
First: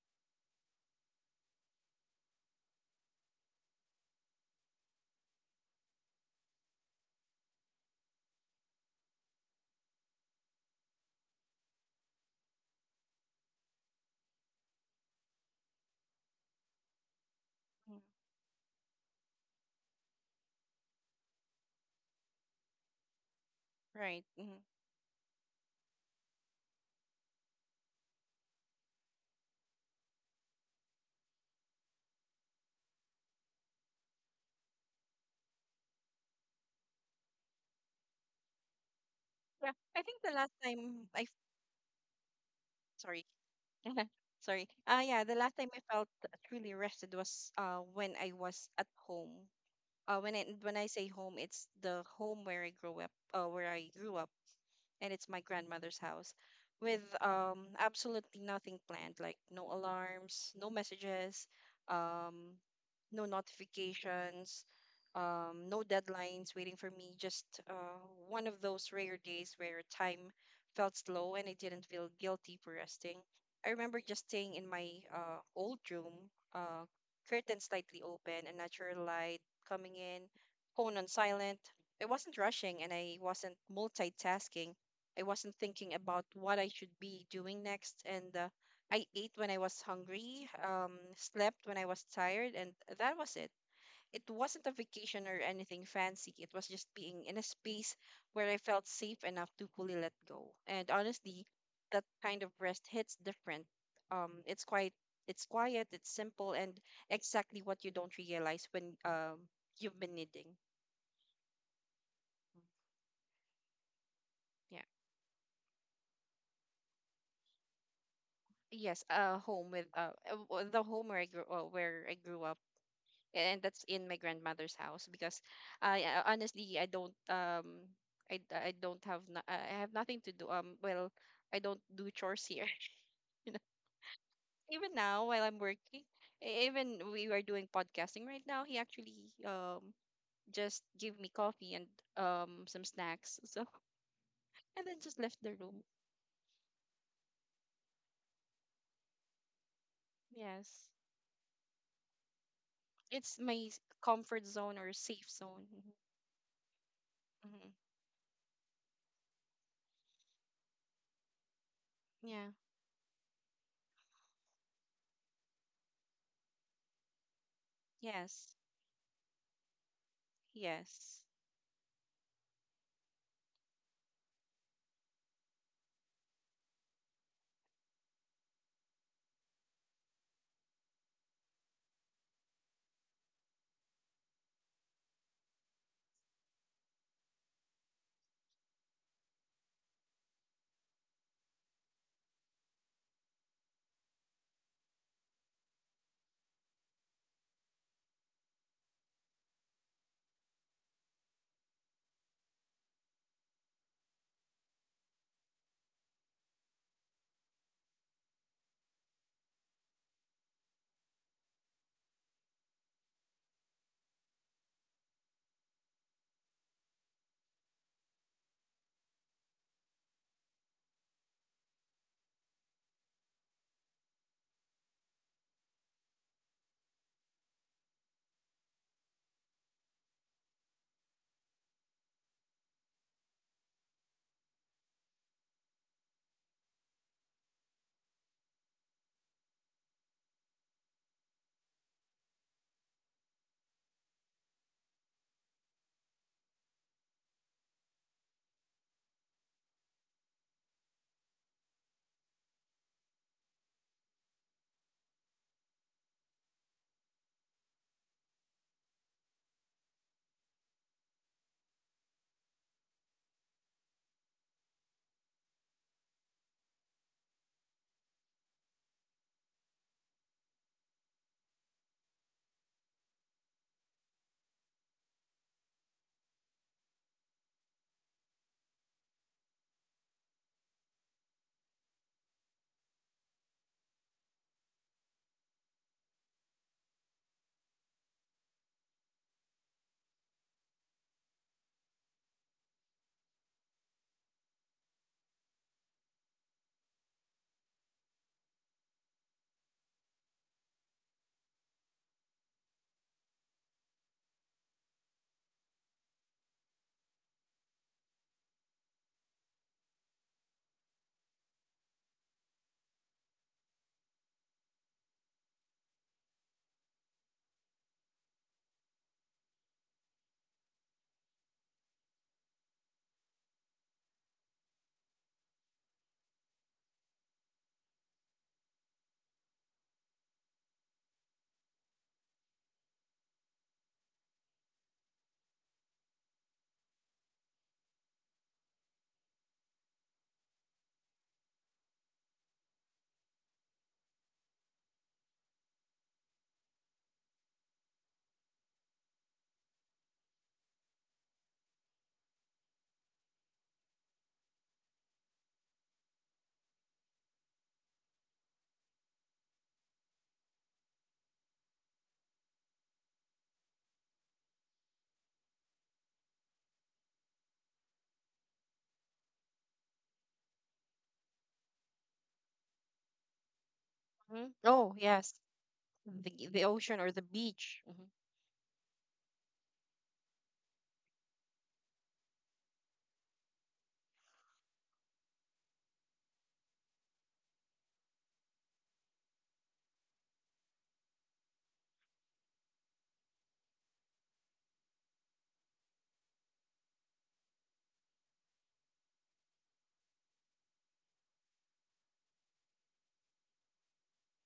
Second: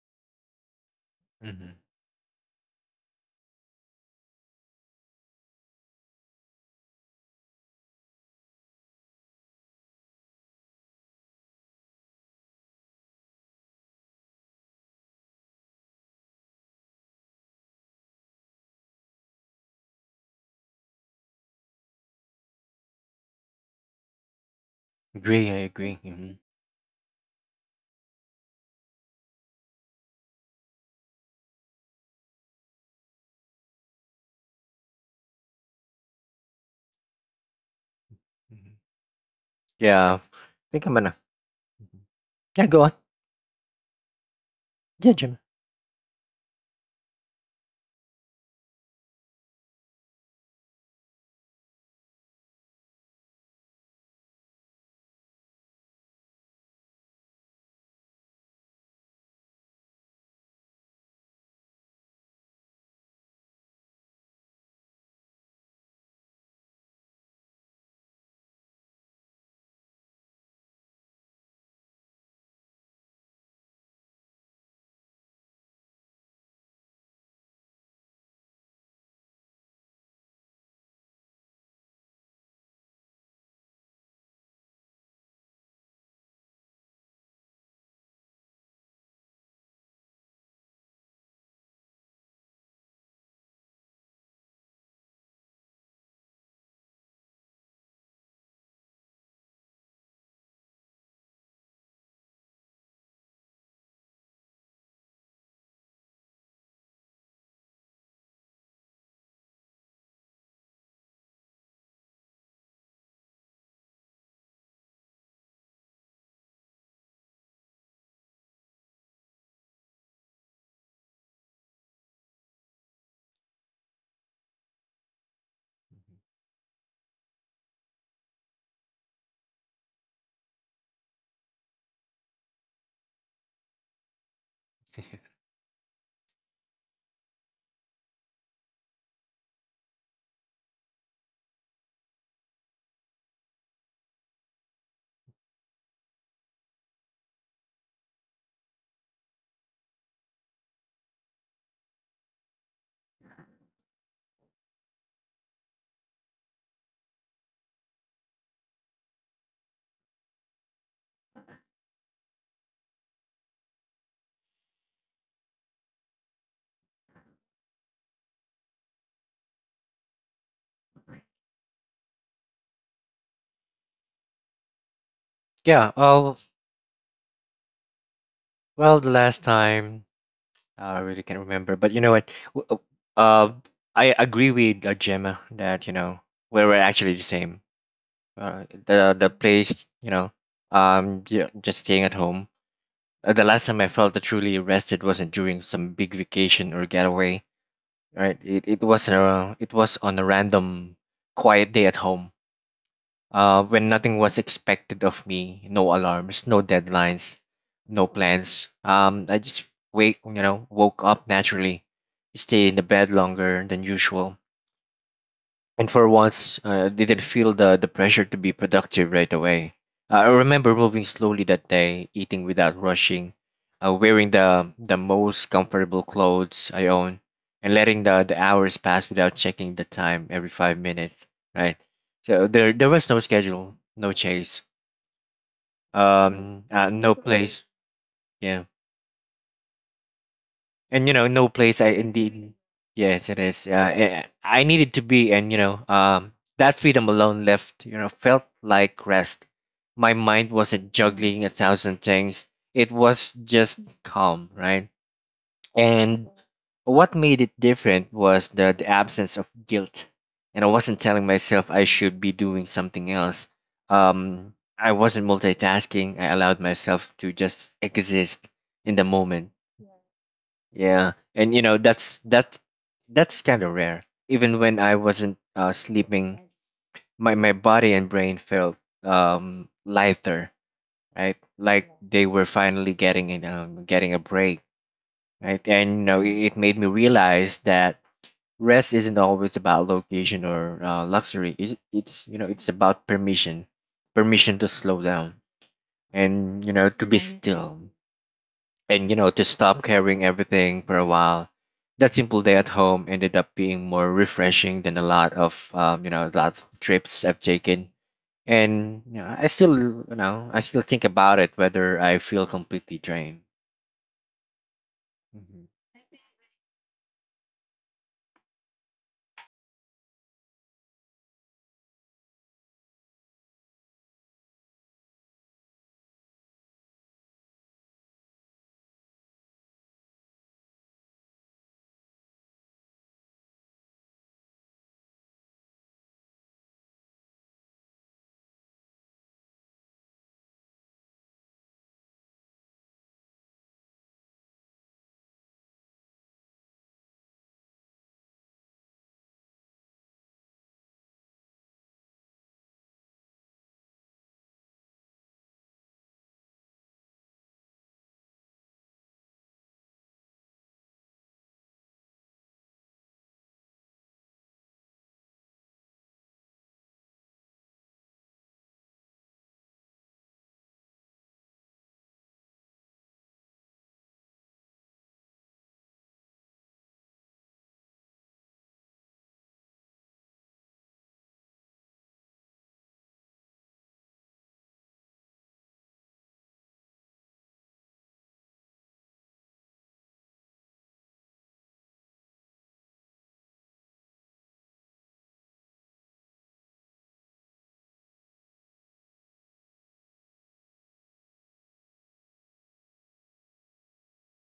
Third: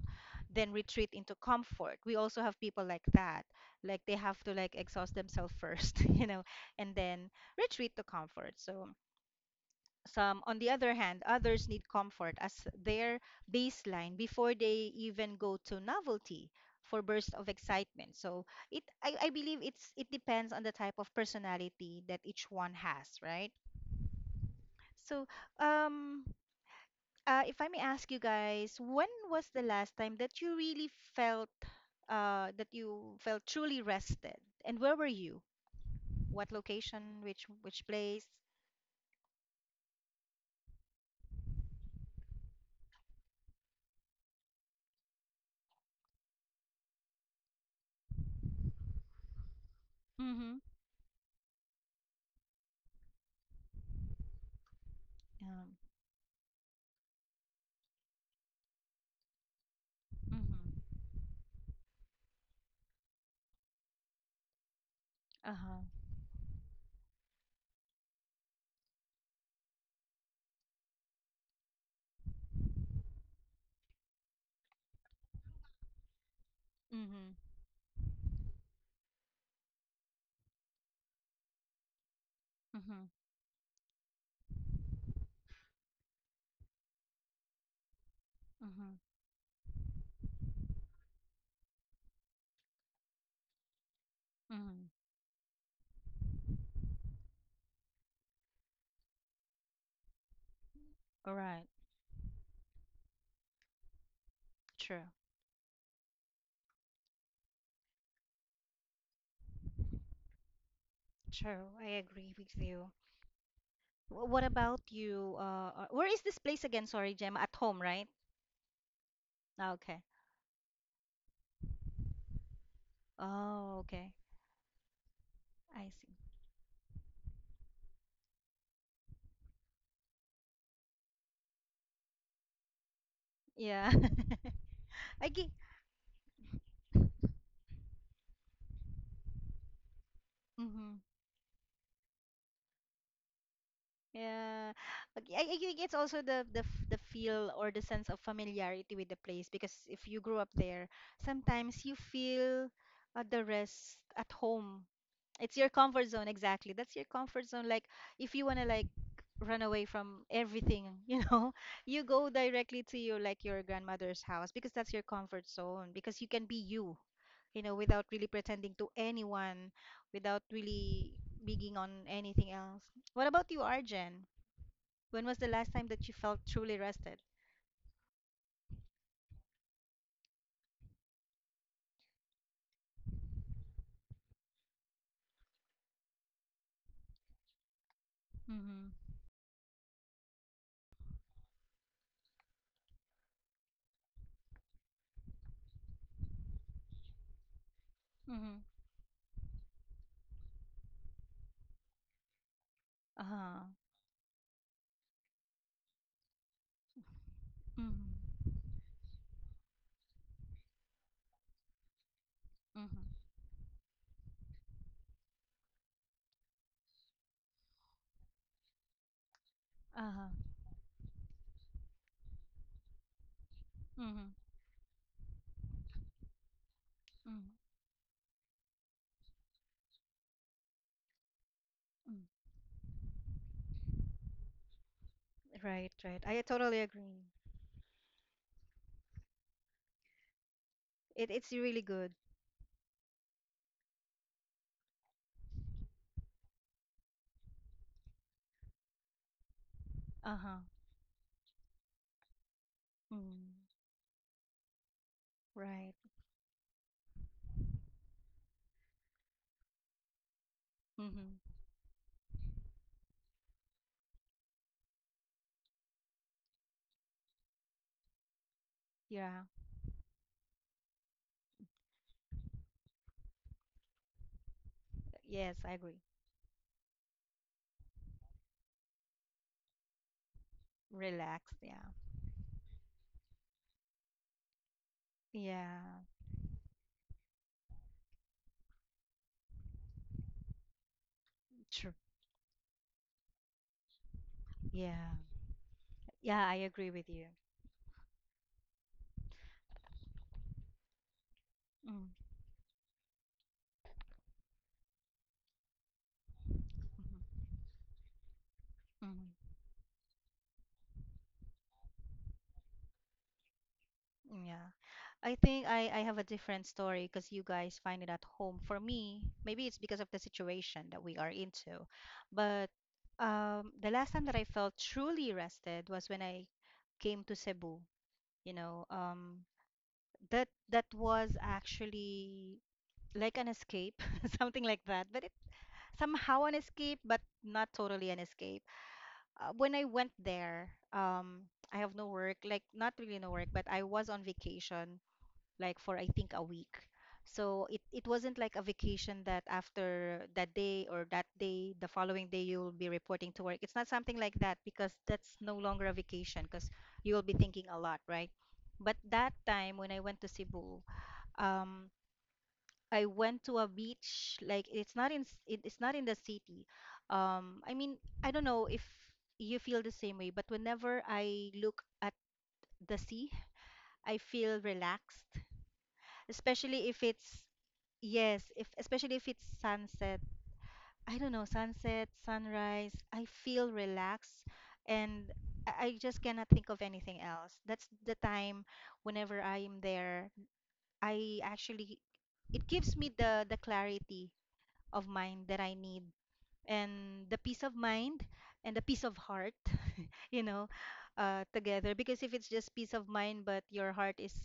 [SPEAKER 1] then retreat into
[SPEAKER 3] Hmm.
[SPEAKER 1] comfort. We also have people like that. Like, they have to, like, exhaust themselves first, you know, and then retreat to comfort. So some, on the other hand, others need comfort as their baseline before they even go to novelty for bursts of
[SPEAKER 2] Mm.
[SPEAKER 1] excitement. So it, I, I believe it's it depends on the type of personality that each one has, right?
[SPEAKER 2] Right. Hmm.
[SPEAKER 1] So,
[SPEAKER 3] Agree, I agree.
[SPEAKER 1] um,
[SPEAKER 3] Hmm.
[SPEAKER 1] uh, if I may ask you guys, when was the last time that you really felt, uh, that you felt truly rested, and where were you? What location? Which which place?
[SPEAKER 2] Yeah, I
[SPEAKER 3] Yeah, I
[SPEAKER 2] think the last
[SPEAKER 3] think I'm
[SPEAKER 2] time
[SPEAKER 3] gonna.
[SPEAKER 2] I f-
[SPEAKER 3] Yeah, go on.
[SPEAKER 2] sorry. Sorry. Uh
[SPEAKER 3] Yeah,
[SPEAKER 2] yeah, the
[SPEAKER 3] Jim.
[SPEAKER 2] last time I felt truly rested was uh when I was at home. Uh when
[SPEAKER 1] Mm-hmm.
[SPEAKER 2] I when I say home, it's the home where I grew up, uh where I grew up. And it's my
[SPEAKER 1] Um,
[SPEAKER 2] grandmother's house, with um absolutely nothing planned. Like, no
[SPEAKER 1] mm-hmm.
[SPEAKER 2] alarms, no messages, um no notifications, um
[SPEAKER 1] Uh-huh.
[SPEAKER 2] no deadlines waiting for me, just uh one of those rare days where time felt slow, and I didn't feel guilty for resting. I remember just staying in my uh old room, uh
[SPEAKER 1] Mm-hmm.
[SPEAKER 2] curtains slightly open and natural light coming in, phone on silent. I wasn't rushing and
[SPEAKER 1] Mm-hmm.
[SPEAKER 2] I wasn't multitasking. I wasn't thinking about what I should be doing next. And uh,
[SPEAKER 1] Mhm.
[SPEAKER 2] I ate when I was hungry, um, slept when I was tired, and that was it. It wasn't a
[SPEAKER 1] Mhm.
[SPEAKER 2] vacation or anything fancy. It was just being in a space where I felt safe enough to fully let go. And
[SPEAKER 1] All
[SPEAKER 2] honestly,
[SPEAKER 1] right.
[SPEAKER 2] that kind of rest hits different. Um, it's quite,
[SPEAKER 1] True.
[SPEAKER 2] it's quiet, it's simple, and exactly what you don't realize when um you've been needing.
[SPEAKER 1] True. I agree with you. Wh- What about
[SPEAKER 2] Yeah.
[SPEAKER 1] you? Uh, uh, where is this place again? Sorry, Gemma. At home, right?
[SPEAKER 2] Yes, uh, home
[SPEAKER 1] Ah,
[SPEAKER 2] with
[SPEAKER 1] okay.
[SPEAKER 2] uh, uh, w- the home where I grew uh, where I grew up. And
[SPEAKER 1] Oh,
[SPEAKER 2] that's in
[SPEAKER 1] okay.
[SPEAKER 2] my grandmother's house because,
[SPEAKER 1] I
[SPEAKER 2] I
[SPEAKER 1] see.
[SPEAKER 2] I- honestly, I don't um I, I don't have, no, I have nothing to do. Um well I don't do chores here you know
[SPEAKER 1] Yeah.
[SPEAKER 2] even
[SPEAKER 1] I
[SPEAKER 2] now while
[SPEAKER 1] get.
[SPEAKER 2] I'm working, e- even we are doing podcasting right now. He actually um just
[SPEAKER 1] Mhm.
[SPEAKER 2] gave me coffee and um some snacks so
[SPEAKER 1] Yeah.
[SPEAKER 2] and then just
[SPEAKER 1] Okay.
[SPEAKER 2] left
[SPEAKER 1] I,
[SPEAKER 2] the
[SPEAKER 1] I think
[SPEAKER 2] room.
[SPEAKER 1] it's also the the f- the feel or the sense of familiarity with the place, because if you grew up there,
[SPEAKER 2] Yes,
[SPEAKER 1] sometimes you feel uh,
[SPEAKER 2] it's
[SPEAKER 1] the
[SPEAKER 2] my s-
[SPEAKER 1] rest at
[SPEAKER 2] comfort zone
[SPEAKER 1] home.
[SPEAKER 2] or safe
[SPEAKER 1] It's your
[SPEAKER 2] zone. Mhm.
[SPEAKER 1] comfort zone, exactly. That's your comfort zone.
[SPEAKER 2] Mhm.
[SPEAKER 1] Like if you want to, like, run away from everything, you know, you go
[SPEAKER 2] Yeah.
[SPEAKER 1] directly to your, like, your grandmother's house, because that's your comfort zone, because you can be you, you know, without really
[SPEAKER 2] Yes.
[SPEAKER 1] pretending to anyone, without really
[SPEAKER 2] Yes.
[SPEAKER 1] being on anything else. What about you, Arjen? When was the last time
[SPEAKER 3] Yeah.
[SPEAKER 1] that you
[SPEAKER 3] Oh,
[SPEAKER 1] felt truly rested?
[SPEAKER 3] well, the last time, uh, I really can't remember, but you know what? w- Uh, uh, I agree with uh, Gemma that, you know, we were actually the same. Uh,
[SPEAKER 1] Mm-hmm.
[SPEAKER 3] the the place, you know, um, ju- just staying at home. Uh, the last time I felt truly rested wasn't during some big vacation or getaway, right?
[SPEAKER 1] Mm-hmm.
[SPEAKER 3] It it was a it was on a random quiet day at home
[SPEAKER 1] Uh-huh.
[SPEAKER 3] uh, when nothing was expected of me, no alarms, no deadlines, no
[SPEAKER 1] Mm-hmm.
[SPEAKER 3] plans. Um, I just wake, you know, woke up naturally, stayed in the bed
[SPEAKER 1] Mm-hmm.
[SPEAKER 3] longer than usual, and for once, uh, I didn't feel the, the pressure to be productive right away. Uh,
[SPEAKER 1] Uh-huh.
[SPEAKER 3] I remember moving slowly that day, eating without rushing, uh,
[SPEAKER 1] Mm-hmm.
[SPEAKER 3] wearing the, the most comfortable clothes I own, and letting the, the hours pass without checking the time every five minutes, right? So
[SPEAKER 1] Mm-hmm.
[SPEAKER 3] there, there was no schedule, no chase,
[SPEAKER 1] Right, right, I
[SPEAKER 3] um,
[SPEAKER 1] totally
[SPEAKER 3] uh, no
[SPEAKER 1] agree.
[SPEAKER 3] place. Yeah. And you know,
[SPEAKER 1] It
[SPEAKER 3] no
[SPEAKER 1] it's really
[SPEAKER 3] place, i
[SPEAKER 1] good.
[SPEAKER 3] indeed. Yes it is, uh, eh, i needed to be, and you know, um that freedom alone left, you know, felt like rest. My mind
[SPEAKER 1] Uh-huh.
[SPEAKER 3] wasn't juggling a thousand things, it was
[SPEAKER 1] Mm,
[SPEAKER 3] just calm, right?
[SPEAKER 1] right.
[SPEAKER 3] And what made it different was the, the absence of guilt, and i wasn't telling
[SPEAKER 1] Mm-hmm.
[SPEAKER 3] myself I should be doing something else. um I wasn't multitasking, I allowed myself to just exist in the
[SPEAKER 1] Yeah.
[SPEAKER 3] moment. Yeah, and you know that's that's that's kind of rare. Even when I wasn't
[SPEAKER 1] Yes, I
[SPEAKER 3] uh,
[SPEAKER 1] agree.
[SPEAKER 3] sleeping, my my body and brain felt um lighter, right?
[SPEAKER 1] Relax. Yeah.
[SPEAKER 3] Like they were finally getting it, um, getting a break, right? And you
[SPEAKER 1] Yeah.
[SPEAKER 3] know it, it made me realize that rest isn't always about location or uh, luxury. It's,
[SPEAKER 1] True.
[SPEAKER 3] it's you know it's about permission, permission to slow
[SPEAKER 1] Yeah.
[SPEAKER 3] down,
[SPEAKER 1] Yeah, I
[SPEAKER 3] and you
[SPEAKER 1] agree
[SPEAKER 3] know, to
[SPEAKER 1] with
[SPEAKER 3] be
[SPEAKER 1] you.
[SPEAKER 3] still, and you know, to stop carrying everything for a while.
[SPEAKER 1] Mm,
[SPEAKER 3] That simple day at home ended up being more refreshing than a lot of um, you know a lot of trips
[SPEAKER 1] mhm,
[SPEAKER 3] I've taken, and you
[SPEAKER 1] mhm.
[SPEAKER 3] know, I still, you know, I still think about it whether I feel completely drained.
[SPEAKER 1] Yeah. I think
[SPEAKER 3] Mhm.
[SPEAKER 1] I I have a different story because you guys find it at home. For me, maybe it's because of the situation that we are into. But um the last time that I felt truly rested was when I came to Cebu. You know, um that that was actually like an escape, something like that. But it somehow an escape, but not totally an escape. Uh, when I went there, um, I have no work, like not really no work, but I was on vacation, like for I think a week. So it, it wasn't like a vacation that after that day or that day, the following day you will be reporting to work. It's not something like that, because that's no longer a vacation, because you will be thinking a lot, right? But that time when I went to Cebu, um, I went to a beach. Like it's not in s- it, it's not in the city. Um, I mean, I don't know if you feel the same way, but whenever I look at the sea, I
[SPEAKER 2] Hmm,
[SPEAKER 1] feel
[SPEAKER 2] oh
[SPEAKER 1] relaxed,
[SPEAKER 2] yes, the the
[SPEAKER 1] especially
[SPEAKER 2] ocean
[SPEAKER 1] if
[SPEAKER 2] or the
[SPEAKER 1] it's
[SPEAKER 2] beach. Hmm.
[SPEAKER 1] yes, if especially if it's sunset. I don't know, sunset, sunrise, I feel relaxed, and I I just cannot think of anything else. That's the time whenever I am there, I actually it gives me the the clarity of mind that I need, and the peace of mind, and the peace of heart, you know, uh, together. Because if it's just peace of mind, but your heart is,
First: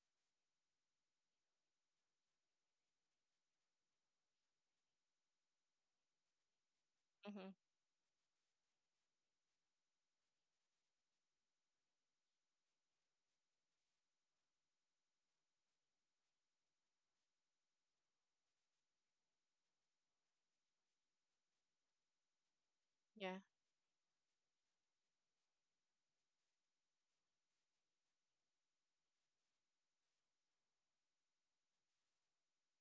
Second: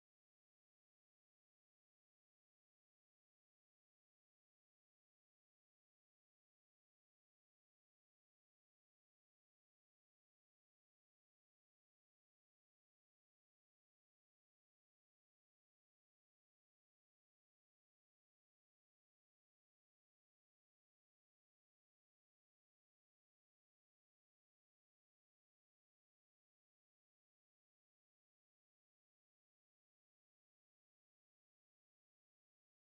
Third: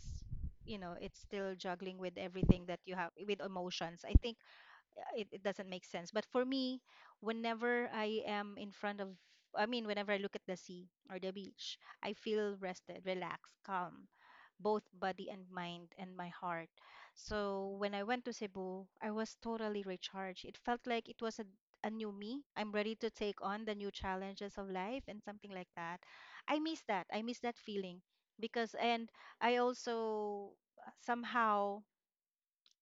[SPEAKER 1] you know, it's still juggling with everything that you have with emotions, I think uh, it, it doesn't make sense. But for me,
[SPEAKER 2] Hmm.
[SPEAKER 1] whenever I am in front of, I mean, whenever I look at the sea or the beach, I feel rested, relaxed, calm, both body and mind and my heart. So when I went to Cebu, I was totally recharged. It felt like it was a, a new me. I'm ready to take
[SPEAKER 2] Yeah.
[SPEAKER 1] on the new challenges of life and something like that. I miss that. I miss that feeling, because, and I also uh, somehow,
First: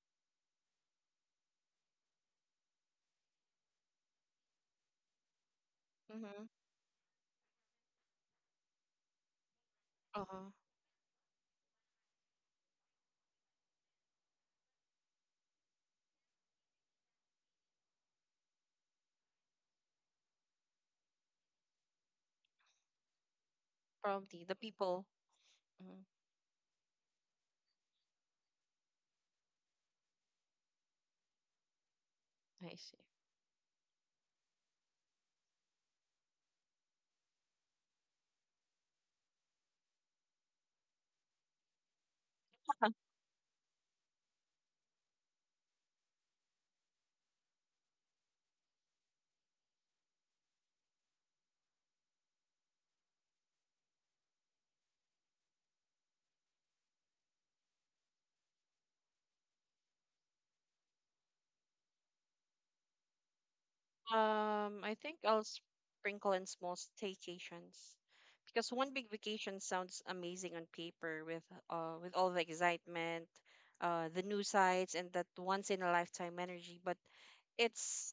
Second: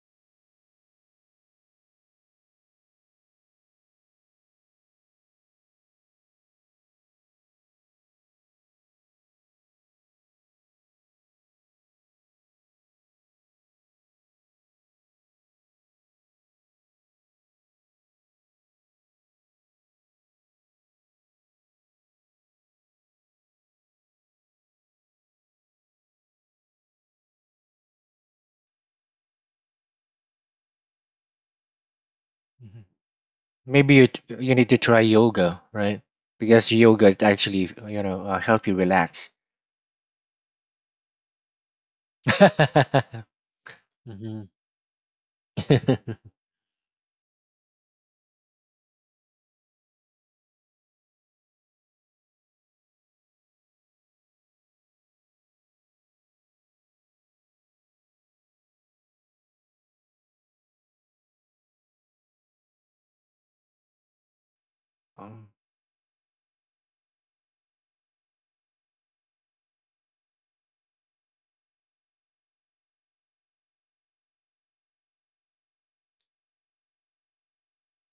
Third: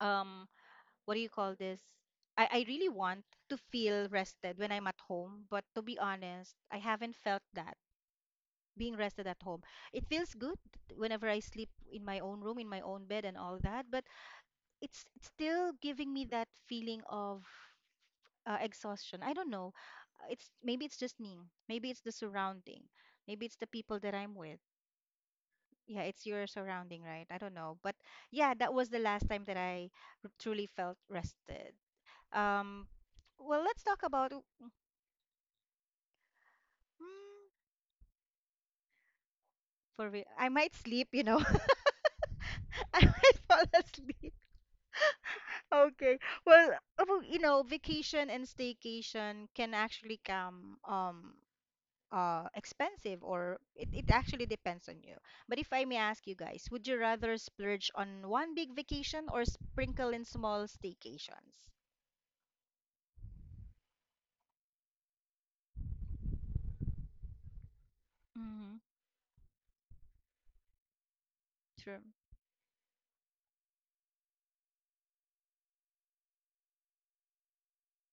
[SPEAKER 1] um, what do you call this? I, I really want to feel rested when I'm at home, but to be
[SPEAKER 2] Hmm.
[SPEAKER 1] honest, I haven't felt that being rested at home. It feels
[SPEAKER 2] Uh-huh.
[SPEAKER 1] good whenever I sleep in my own room, in my own bed, and all that, but it's it's still giving me that feeling of uh, exhaustion. I don't know. Uh, It's maybe it's just me. Maybe it's the surrounding. Maybe it's the people that I'm
[SPEAKER 2] Probably the
[SPEAKER 1] with.
[SPEAKER 2] people. Hmm.
[SPEAKER 1] Yeah, it's your surrounding, right? I don't know. But yeah, that was the last time that I r- truly felt rested.
[SPEAKER 2] I
[SPEAKER 3] Mhm.
[SPEAKER 1] Um,
[SPEAKER 2] see.
[SPEAKER 1] well, let's
[SPEAKER 3] Maybe
[SPEAKER 1] talk
[SPEAKER 3] you t-
[SPEAKER 1] about
[SPEAKER 3] you need to try yoga, right? Because yoga it
[SPEAKER 1] mm,
[SPEAKER 3] actually, you know, uh, help you relax.
[SPEAKER 1] for real. I might sleep, you know. I might fall asleep.
[SPEAKER 3] hmm
[SPEAKER 1] Okay. Well, about- you know, vacation and staycation can actually come um uh expensive, or it, it actually depends on you. But if I may ask you guys, would you rather splurge on one big vacation or sprinkle in small staycations?
[SPEAKER 2] Um, I think I'll
[SPEAKER 3] Um,
[SPEAKER 2] sprinkle in small staycations, because
[SPEAKER 1] Mm-hmm.
[SPEAKER 2] one big vacation sounds amazing on paper, with uh
[SPEAKER 1] True.
[SPEAKER 2] with all the excitement, uh the new sights, and that once in a lifetime energy, but it's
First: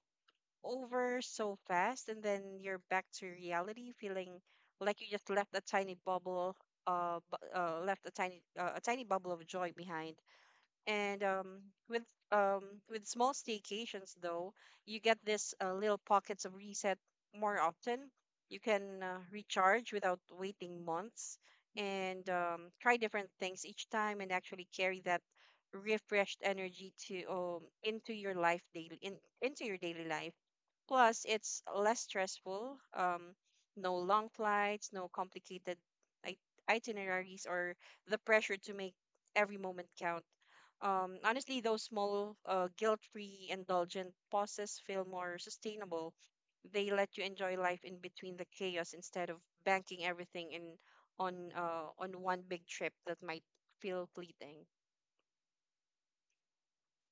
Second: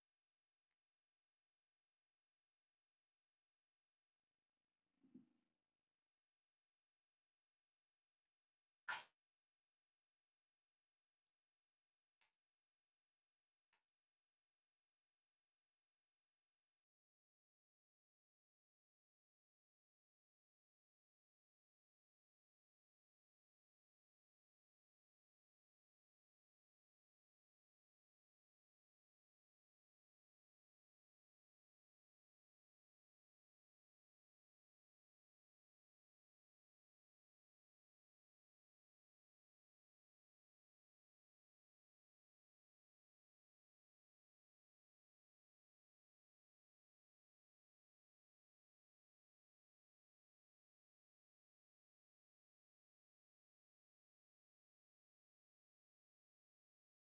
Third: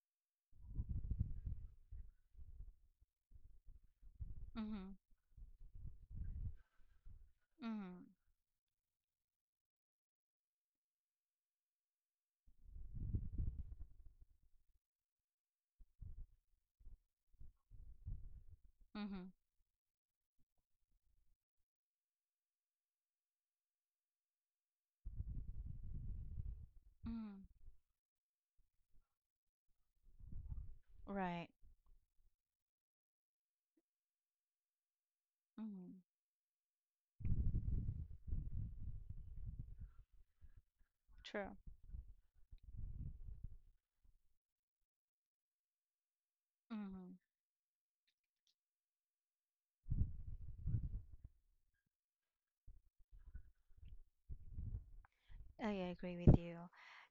[SPEAKER 2] over so fast and then you're back to reality feeling
[SPEAKER 1] Mm-hmm.
[SPEAKER 2] like you just left a tiny bubble, uh, bu- uh
[SPEAKER 1] Mm-hmm.
[SPEAKER 2] left a tiny, uh, a tiny bubble of joy behind. And um with um with small staycations, though, you get this uh, little pockets of reset more often. You can uh,
[SPEAKER 1] Mm-hmm.
[SPEAKER 2] recharge without waiting months and, um, try different things each time, and actually carry that refreshed energy to
[SPEAKER 1] Mm-hmm.
[SPEAKER 2] um into your life daily in into your daily life. Plus,
[SPEAKER 1] Right.
[SPEAKER 2] it's less stressful. Um, no long flights, no complicated
[SPEAKER 1] Mm-hmm.
[SPEAKER 2] it itineraries, or the pressure to make every moment count. Um,
[SPEAKER 1] True.
[SPEAKER 2] honestly, those small, uh, guilt-free, indulgent pauses feel more sustainable. They
[SPEAKER 1] Mm-hmm.
[SPEAKER 2] let you enjoy life in between the chaos instead of banking everything in on uh, on one big trip that might feel fleeting.
[SPEAKER 1] I agree with you.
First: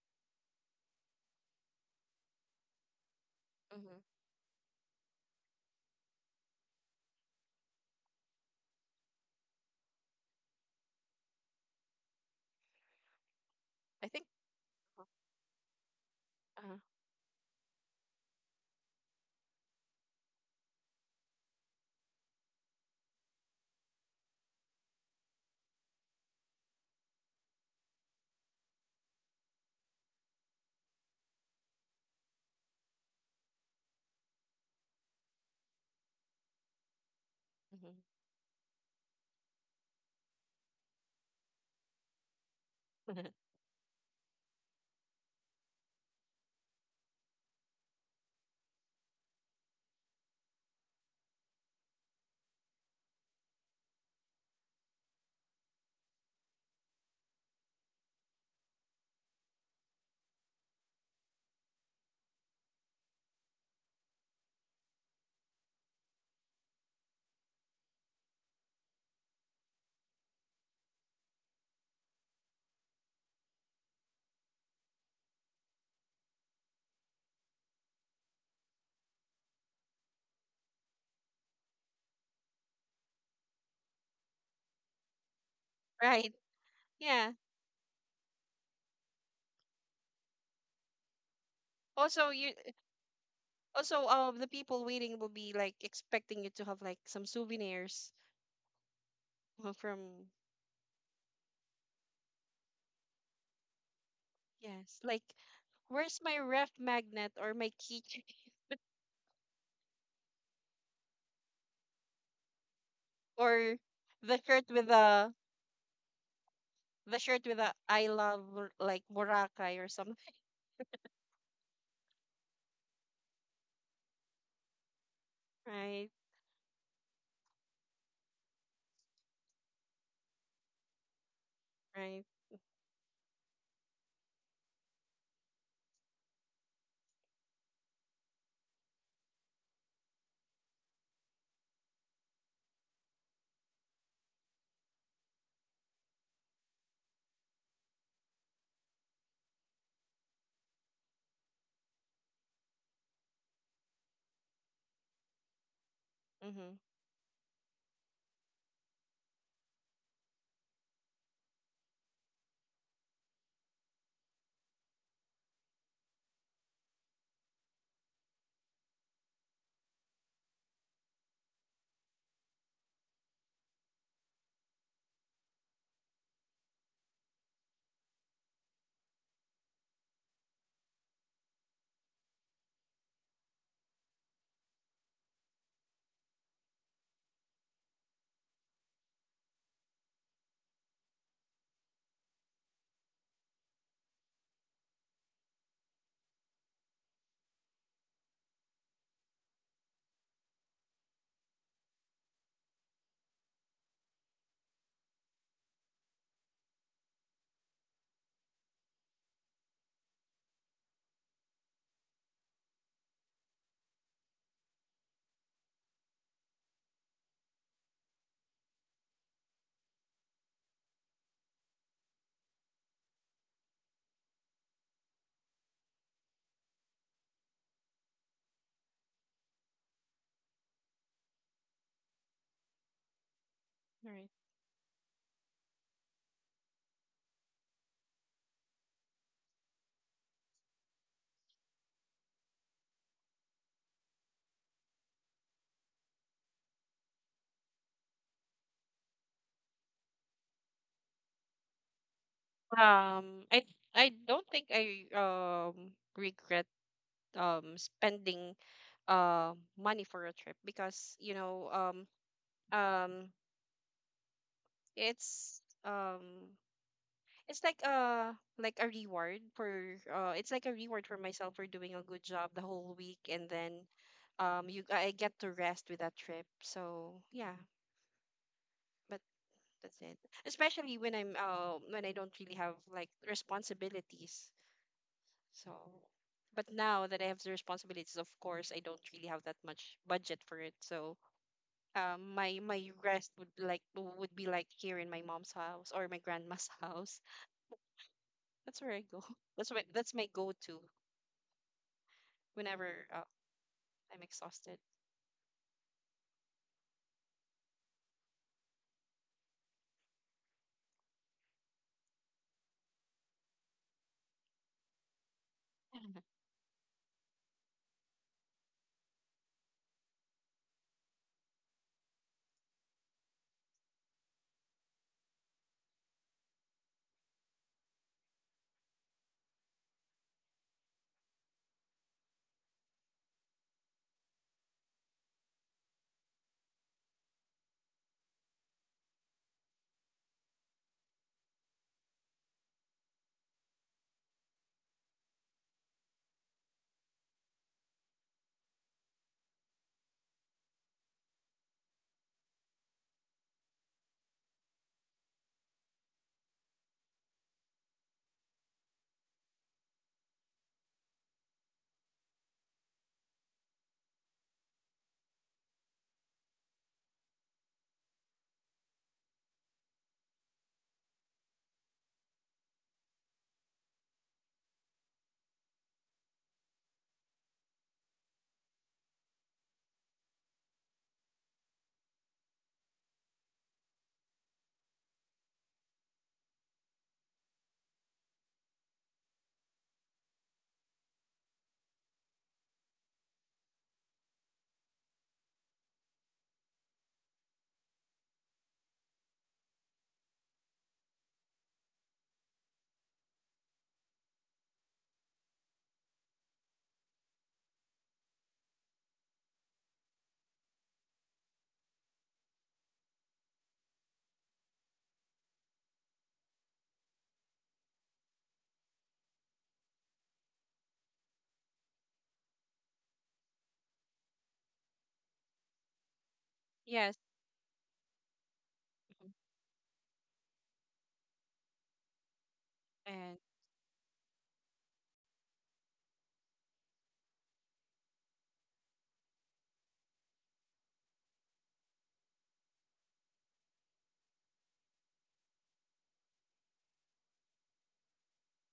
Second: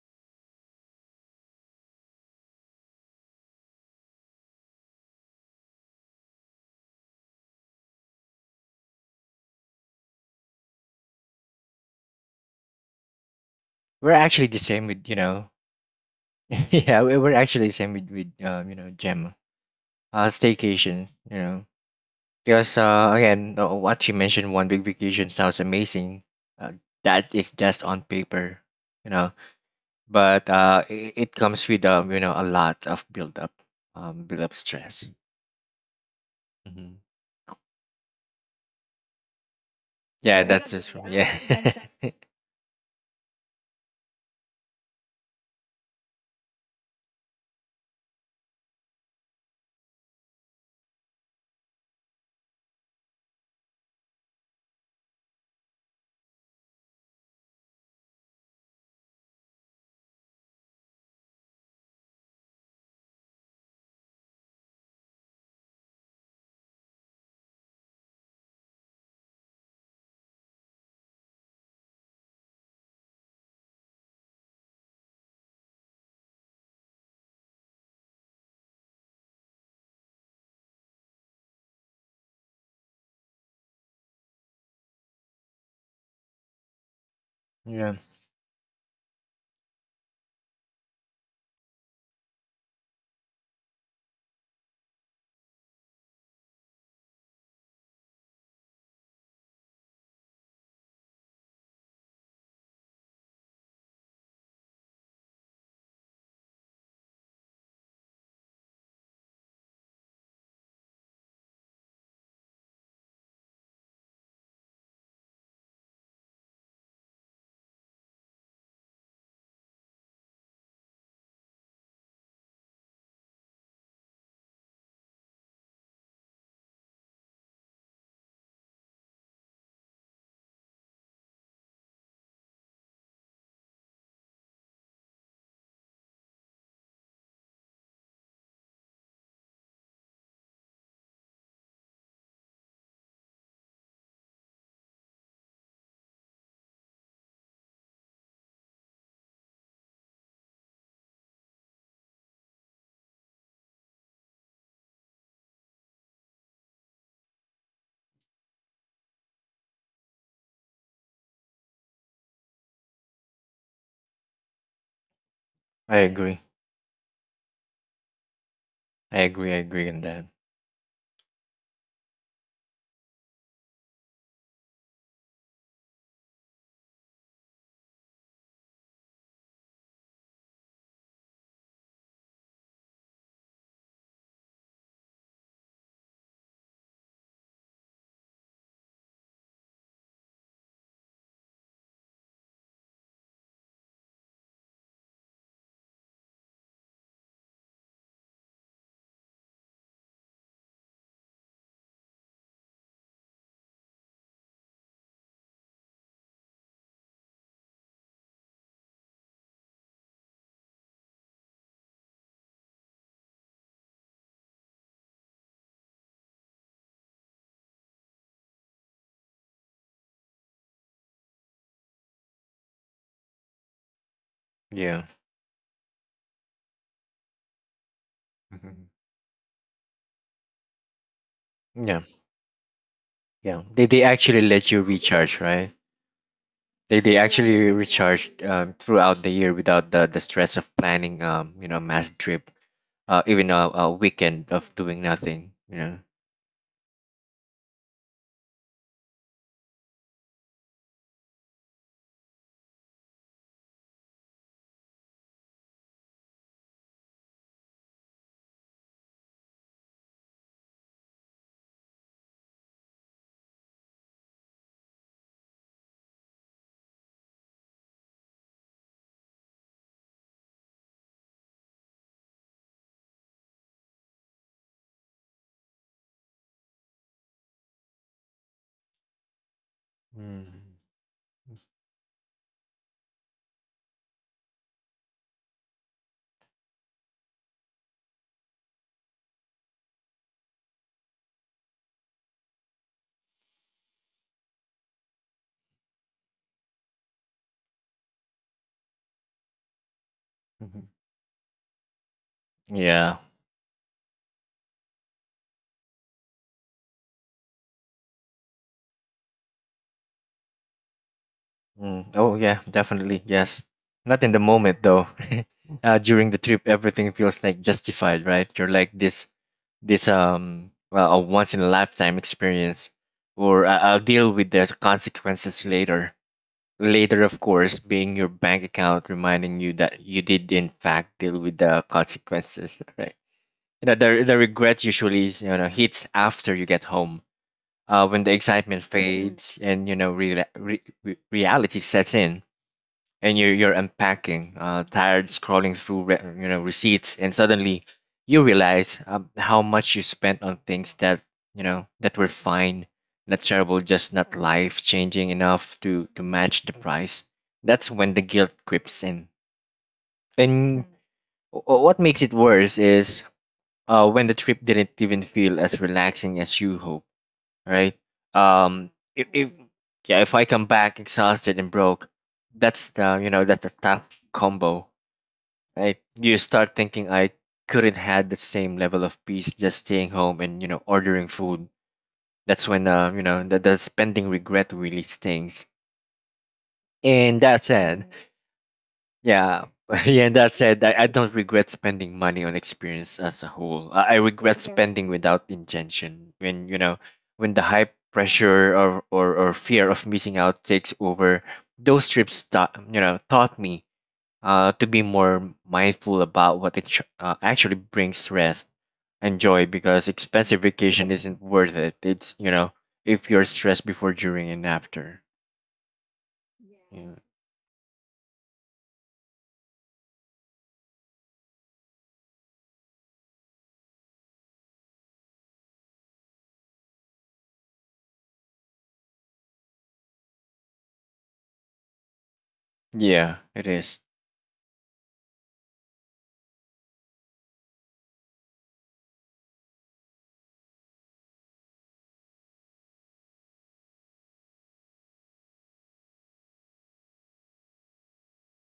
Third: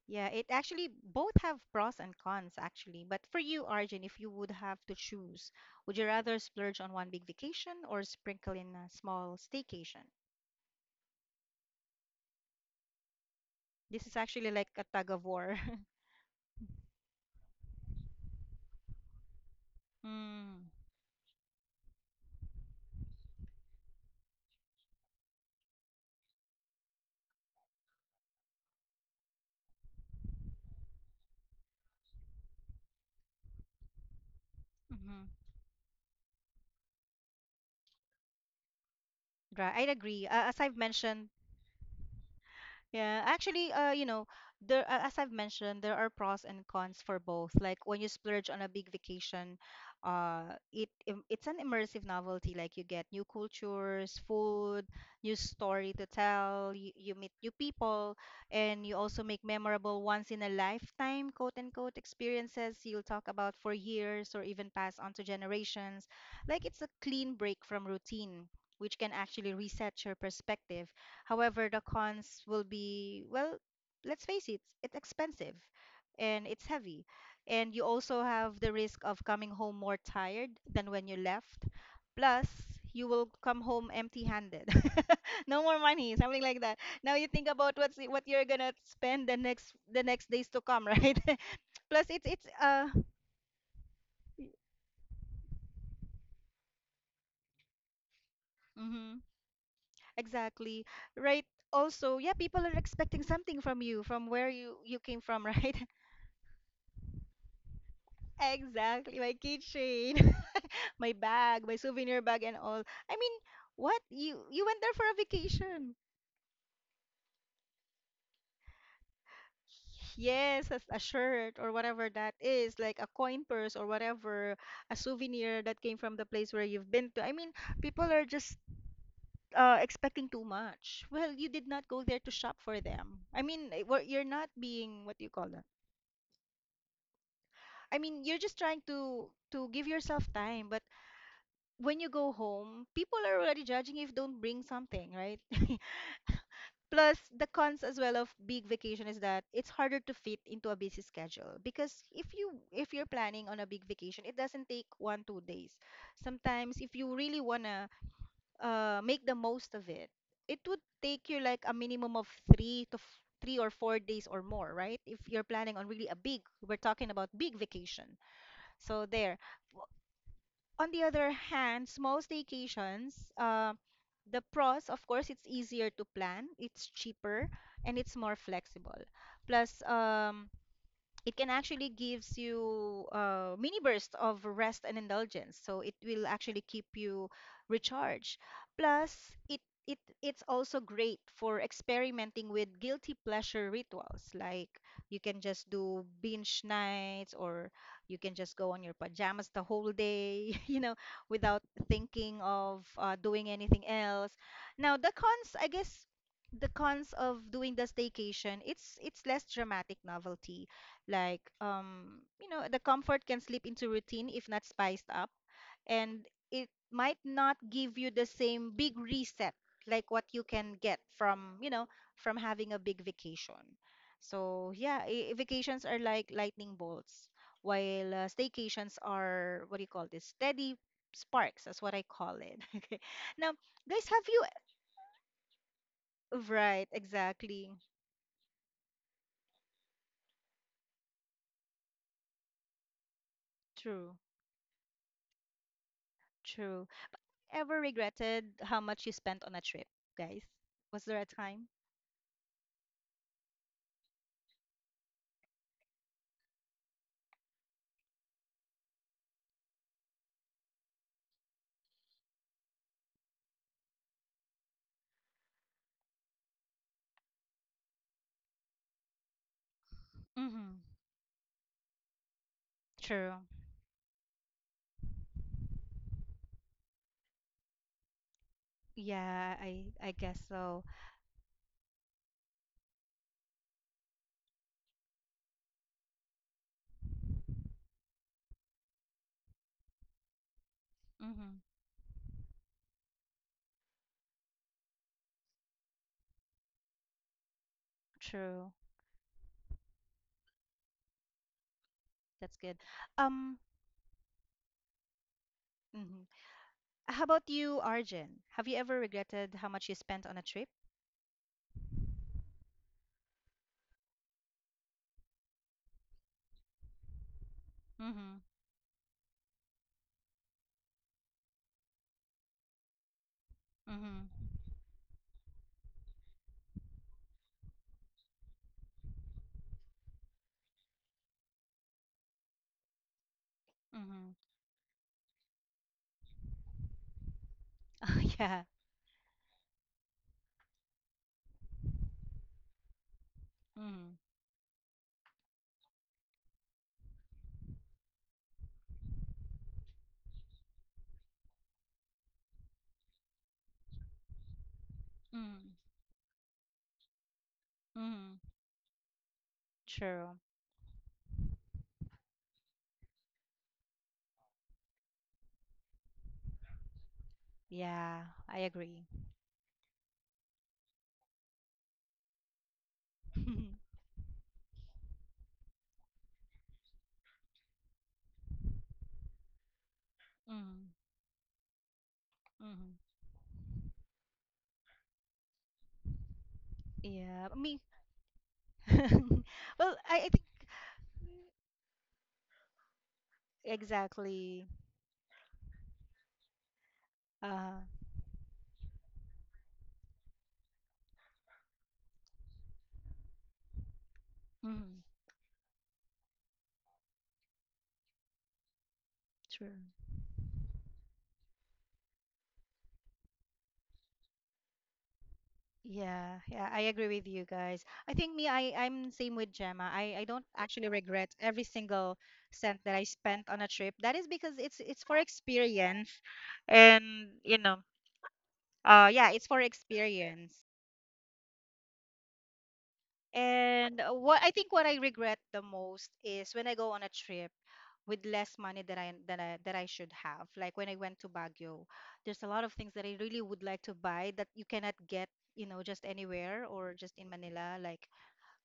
[SPEAKER 1] Yeah, it actually both have pros and cons actually. But for you, Arjun,
[SPEAKER 2] Hmm.
[SPEAKER 1] if you would have to choose, would you rather splurge on one big vacation or sprinkle in a small staycation? This
[SPEAKER 2] I
[SPEAKER 3] we're
[SPEAKER 1] is
[SPEAKER 2] think.
[SPEAKER 3] actually
[SPEAKER 1] actually
[SPEAKER 3] the
[SPEAKER 1] like a
[SPEAKER 3] same, with
[SPEAKER 1] tug
[SPEAKER 3] you
[SPEAKER 1] of
[SPEAKER 3] know.
[SPEAKER 1] war.
[SPEAKER 2] Uh,
[SPEAKER 3] yeah, we- we're actually the same with with um, you know Gemma. Uh, staycation, you know, because uh, again, uh, what you mentioned, one big vacation sounds amazing. Uh, that is just on paper, you know, but uh, it, it comes with um, you know, a lot of build up, um, build up stress.
[SPEAKER 1] Mm-hmm.
[SPEAKER 3] Hmm
[SPEAKER 2] mhm.
[SPEAKER 1] Right, I'd agree.
[SPEAKER 3] Yeah,
[SPEAKER 1] Uh, as
[SPEAKER 3] that's
[SPEAKER 1] I've
[SPEAKER 3] just from, yeah.
[SPEAKER 1] mentioned, Yeah, actually, uh, you know, there a- as I've mentioned, there are pros and cons for both. Like when you splurge on a big vacation, uh, it im- it's an immersive novelty. Like you get new cultures, food, new story to tell. You, you meet new people, and you also make memorable once in a lifetime quote unquote experiences you'll talk about for years or even pass on to generations. Like it's a clean break from routine. Which can actually reset your perspective. However, the cons will be, well, let's face it, it's expensive and it's heavy. And you also have the risk of coming home more tired than when you left. Plus, you will come home empty-handed. No more money,
[SPEAKER 2] Right.
[SPEAKER 1] something like that. Now you
[SPEAKER 2] Yeah.
[SPEAKER 1] think about
[SPEAKER 3] yeah.
[SPEAKER 1] what's what you're gonna spend the next the next days to come, right? Plus, it's
[SPEAKER 2] Also,
[SPEAKER 1] it's
[SPEAKER 2] you
[SPEAKER 1] uh
[SPEAKER 2] also, um, the people waiting will be like, expecting you to have like, some souvenirs
[SPEAKER 1] mhm,
[SPEAKER 2] uh, from
[SPEAKER 1] exactly right. Also, yeah, people are expecting something from you, from where you you
[SPEAKER 2] yes,
[SPEAKER 1] came
[SPEAKER 2] like,
[SPEAKER 1] from, right?
[SPEAKER 2] where's my ref magnet or my keychain?
[SPEAKER 1] Exactly, my keychain, my bag, my souvenir bag, and all. I mean,
[SPEAKER 2] Or
[SPEAKER 1] what
[SPEAKER 2] the
[SPEAKER 1] you you
[SPEAKER 2] shirt
[SPEAKER 1] went
[SPEAKER 2] with
[SPEAKER 1] there for a
[SPEAKER 2] the
[SPEAKER 1] vacation?
[SPEAKER 2] the shirt with the "I love Bur- like Boracay" or something.
[SPEAKER 1] Yes, a, a shirt or whatever that is, like a coin purse or whatever, a souvenir that came
[SPEAKER 2] Right,
[SPEAKER 1] from the place where you've been to. I mean, people are just uh, expecting too much. Well, you did not go there
[SPEAKER 2] right.
[SPEAKER 1] to shop for them. I mean, eh, we you're not being what do you call that? I mean, you're just trying to to give yourself time, but when you go home, people are already judging if don't bring something, right? Plus, the cons as well of big vacation is that it's harder to fit into a busy schedule, because if you if you're planning on a big vacation, it doesn't take one two days.
[SPEAKER 2] Mm-hmm.
[SPEAKER 1] Sometimes, if you really wanna uh, make the most of it, it would take you like a minimum of three to f- three or four days or more, right? If you're planning on
[SPEAKER 3] I
[SPEAKER 1] really a
[SPEAKER 3] agree.
[SPEAKER 1] big, we're talking about big vacation. So
[SPEAKER 3] I
[SPEAKER 1] there
[SPEAKER 3] agree. I agree on that.
[SPEAKER 1] on the other hand, small staycations, uh, the pros, of course, it's easier to plan, it's cheaper, and it's more flexible. Plus, um, it can actually gives you uh, mini bursts of rest and indulgence, so it will actually keep you recharged. Plus it it it's also great for experimenting with guilty pleasure rituals, like you can just do binge nights, or you can just go on your pajamas the whole day, you know, without thinking of uh, doing anything else. Now the cons, I guess, the cons of doing the staycation, it's it's less dramatic novelty. Like, um, you know, the comfort can slip into routine if not spiced up, and it might not give you the same big reset like what you can get from, you know, from having a big vacation. So,
[SPEAKER 3] Yeah.
[SPEAKER 1] yeah, i- vacations are like lightning bolts, while uh,
[SPEAKER 3] Mhm.
[SPEAKER 1] staycations are what do you call this? Steady sparks, that's what
[SPEAKER 3] Yeah,
[SPEAKER 1] I call it. Okay. Now,
[SPEAKER 3] yeah. They they
[SPEAKER 1] guys, have
[SPEAKER 2] Right.
[SPEAKER 3] actually
[SPEAKER 1] you
[SPEAKER 3] let you recharge, right?
[SPEAKER 1] Right,
[SPEAKER 3] They they actually
[SPEAKER 1] exactly.
[SPEAKER 3] recharge um, throughout the year without the, the stress of planning um you know mass trip, uh, even a, a
[SPEAKER 1] True,
[SPEAKER 3] weekend of doing nothing. You know.
[SPEAKER 1] true. Ever regretted how much you spent on a trip, guys? Was there a time?
[SPEAKER 2] Um, I I don't think I um regret um spending uh money for a trip, because, you know um um it's, um it's like, uh like a reward for, uh it's like a
[SPEAKER 1] Mm-hmm.
[SPEAKER 2] reward for myself for doing a good job the whole week,
[SPEAKER 1] True.
[SPEAKER 2] and then, um you I get to rest with that trip. So yeah, but
[SPEAKER 1] Yeah, I
[SPEAKER 2] that's
[SPEAKER 1] I
[SPEAKER 2] it.
[SPEAKER 1] guess
[SPEAKER 3] Mm.
[SPEAKER 1] so.
[SPEAKER 2] Especially when I'm uh when I don't really have like responsibilities. So, but now that I have the responsibilities, of course, I don't really have that much budget for it. So,
[SPEAKER 1] Mm-hmm.
[SPEAKER 2] um my my rest would like would be like, here in my mom's house or my grandma's house.
[SPEAKER 1] True.
[SPEAKER 2] That's where I go. That's my that's my go to
[SPEAKER 3] Mhm.
[SPEAKER 1] That's good.
[SPEAKER 2] whenever,
[SPEAKER 3] Yeah.
[SPEAKER 2] uh,
[SPEAKER 1] Um,
[SPEAKER 2] I'm exhausted.
[SPEAKER 1] mhm. How about you, Arjun? Have you ever regretted how much you spent on a trip?
[SPEAKER 3] Mm. Oh yeah, definitely yes. Not in the moment though. Uh,
[SPEAKER 2] Mhm.
[SPEAKER 3] during the trip, everything feels like justified,
[SPEAKER 1] Mm-hmm.
[SPEAKER 3] right? You're like this this um well a once in a lifetime experience, or I- I'll deal
[SPEAKER 1] Mm-hmm.
[SPEAKER 3] with the consequences later. Later, of course, being your bank account reminding you that you did in fact deal with the consequences. You know, the the
[SPEAKER 1] Mm-hmm.
[SPEAKER 3] regret usually, is, you know, hits after you get home, uh,
[SPEAKER 1] Oh,
[SPEAKER 3] when the
[SPEAKER 1] yeah.
[SPEAKER 3] excitement fades and you know re- re- re- reality sets in, and you're you're
[SPEAKER 1] Mm-hmm.
[SPEAKER 3] unpacking, uh, tired, scrolling through re- you know receipts, and suddenly you realize um, how much you spent on things that, you know, that were fine, not terrible, just not life changing
[SPEAKER 1] Mm-hmm.
[SPEAKER 3] enough to to match the price. That's when the
[SPEAKER 1] Mm-hmm.
[SPEAKER 3] guilt creeps in,
[SPEAKER 1] True.
[SPEAKER 3] and what makes it worse is uh, when the trip didn't even feel as relaxing as you hope, right?
[SPEAKER 1] Yeah, I
[SPEAKER 3] Um,
[SPEAKER 1] agree.
[SPEAKER 3] if, if yeah, if I come back exhausted and broke, that's the, you know, that's the tough combo, right? You start thinking I couldn't had the same level of peace just staying home and you know
[SPEAKER 1] Mm-hmm.
[SPEAKER 3] ordering food. That's when
[SPEAKER 1] Mm-hmm.
[SPEAKER 3] uh, you know the, the spending regret really stings. And
[SPEAKER 1] Yeah,
[SPEAKER 3] that
[SPEAKER 1] me.
[SPEAKER 3] said, yeah,
[SPEAKER 1] Well, I, I
[SPEAKER 3] yeah. And
[SPEAKER 1] think
[SPEAKER 3] that said, I, I don't regret spending money on experience as a whole. I, I regret
[SPEAKER 1] exactly.
[SPEAKER 3] spending without intention when, you know, when the
[SPEAKER 1] Uh,
[SPEAKER 3] hype, pressure, or or, or fear of missing out takes over. Those trips taught, you know, taught me uh to be
[SPEAKER 1] Mm,
[SPEAKER 3] more mindful about what it ch- uh, actually brings rest and joy,
[SPEAKER 1] true.
[SPEAKER 3] because expensive vacation isn't worth it. It's, you know, if you're stressed before, during, and after.
[SPEAKER 1] Yeah, yeah, I agree
[SPEAKER 3] Yeah,
[SPEAKER 1] with you guys. I think me, I, I'm same with Gemma. I, I don't actually regret every single cent that I spent on a trip. That is because it's it's for experience.
[SPEAKER 2] Yes.
[SPEAKER 1] And you know, uh
[SPEAKER 2] Mhm.
[SPEAKER 1] yeah, it's for experience.
[SPEAKER 2] and
[SPEAKER 3] yeah it is.
[SPEAKER 1] And uh, what I think what I regret the most is when I go on a trip with less money that I that I that I should have. Like when I went to Baguio, there's a lot of things that I really would like to buy that you cannot get, you know, just anywhere or just in Manila. Like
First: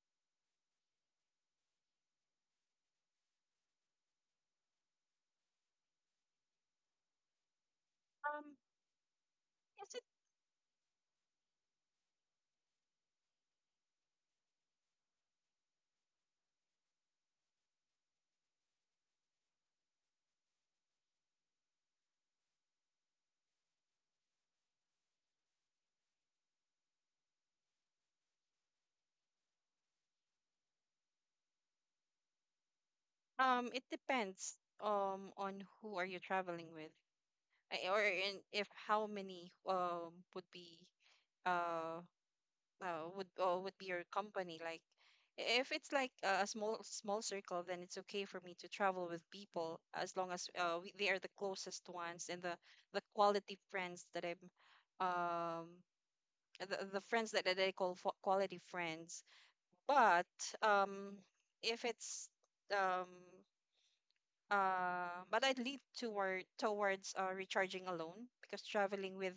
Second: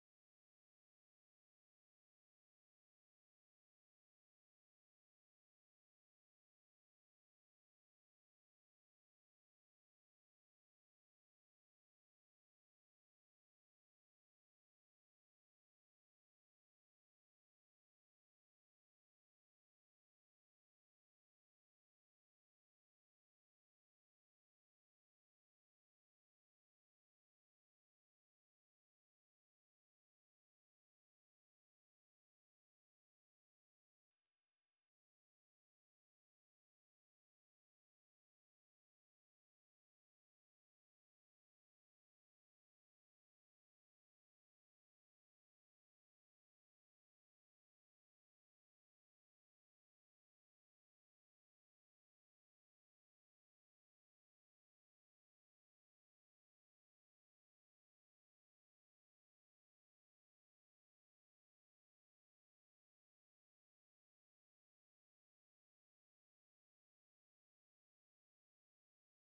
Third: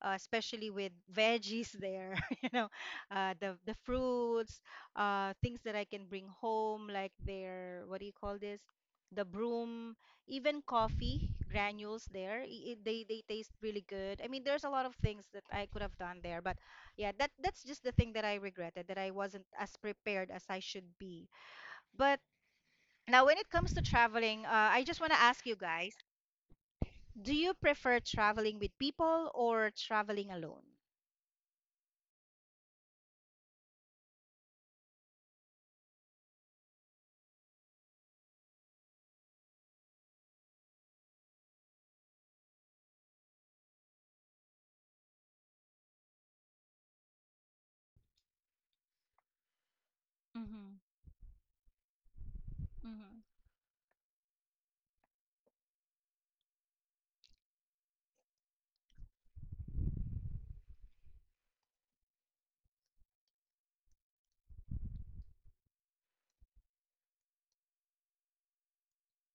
[SPEAKER 1] uh, especially with veggies there, you know, uh, the the fruits, uh, things that I can bring home, like their what do you call
[SPEAKER 2] um,
[SPEAKER 1] this, the
[SPEAKER 2] yes,
[SPEAKER 1] broom,
[SPEAKER 2] it
[SPEAKER 1] even coffee granules there i- i- they they taste really good. I mean, there's a lot of things that I could have done there, but yeah, that that's just the thing that I regretted, that I wasn't as prepared as I should be. But now, when it comes to traveling, uh, I just want to ask you guys, do you prefer traveling with people or traveling alone?
[SPEAKER 2] um it depends, um on who are you traveling with, I- or in if how many um would be uh, uh would uh, would be your company. Like, i- if it's like a a small small circle, then it's okay for me to travel with people, as long as, uh
[SPEAKER 1] Mm-hmm.
[SPEAKER 2] we, they are the closest ones and the the
[SPEAKER 1] Mhm.
[SPEAKER 2] quality friends that I'm um the, the friends that that they call fo- quality friends. But um, if it's um, uh, but I lead toward towards, uh, recharging alone, because traveling with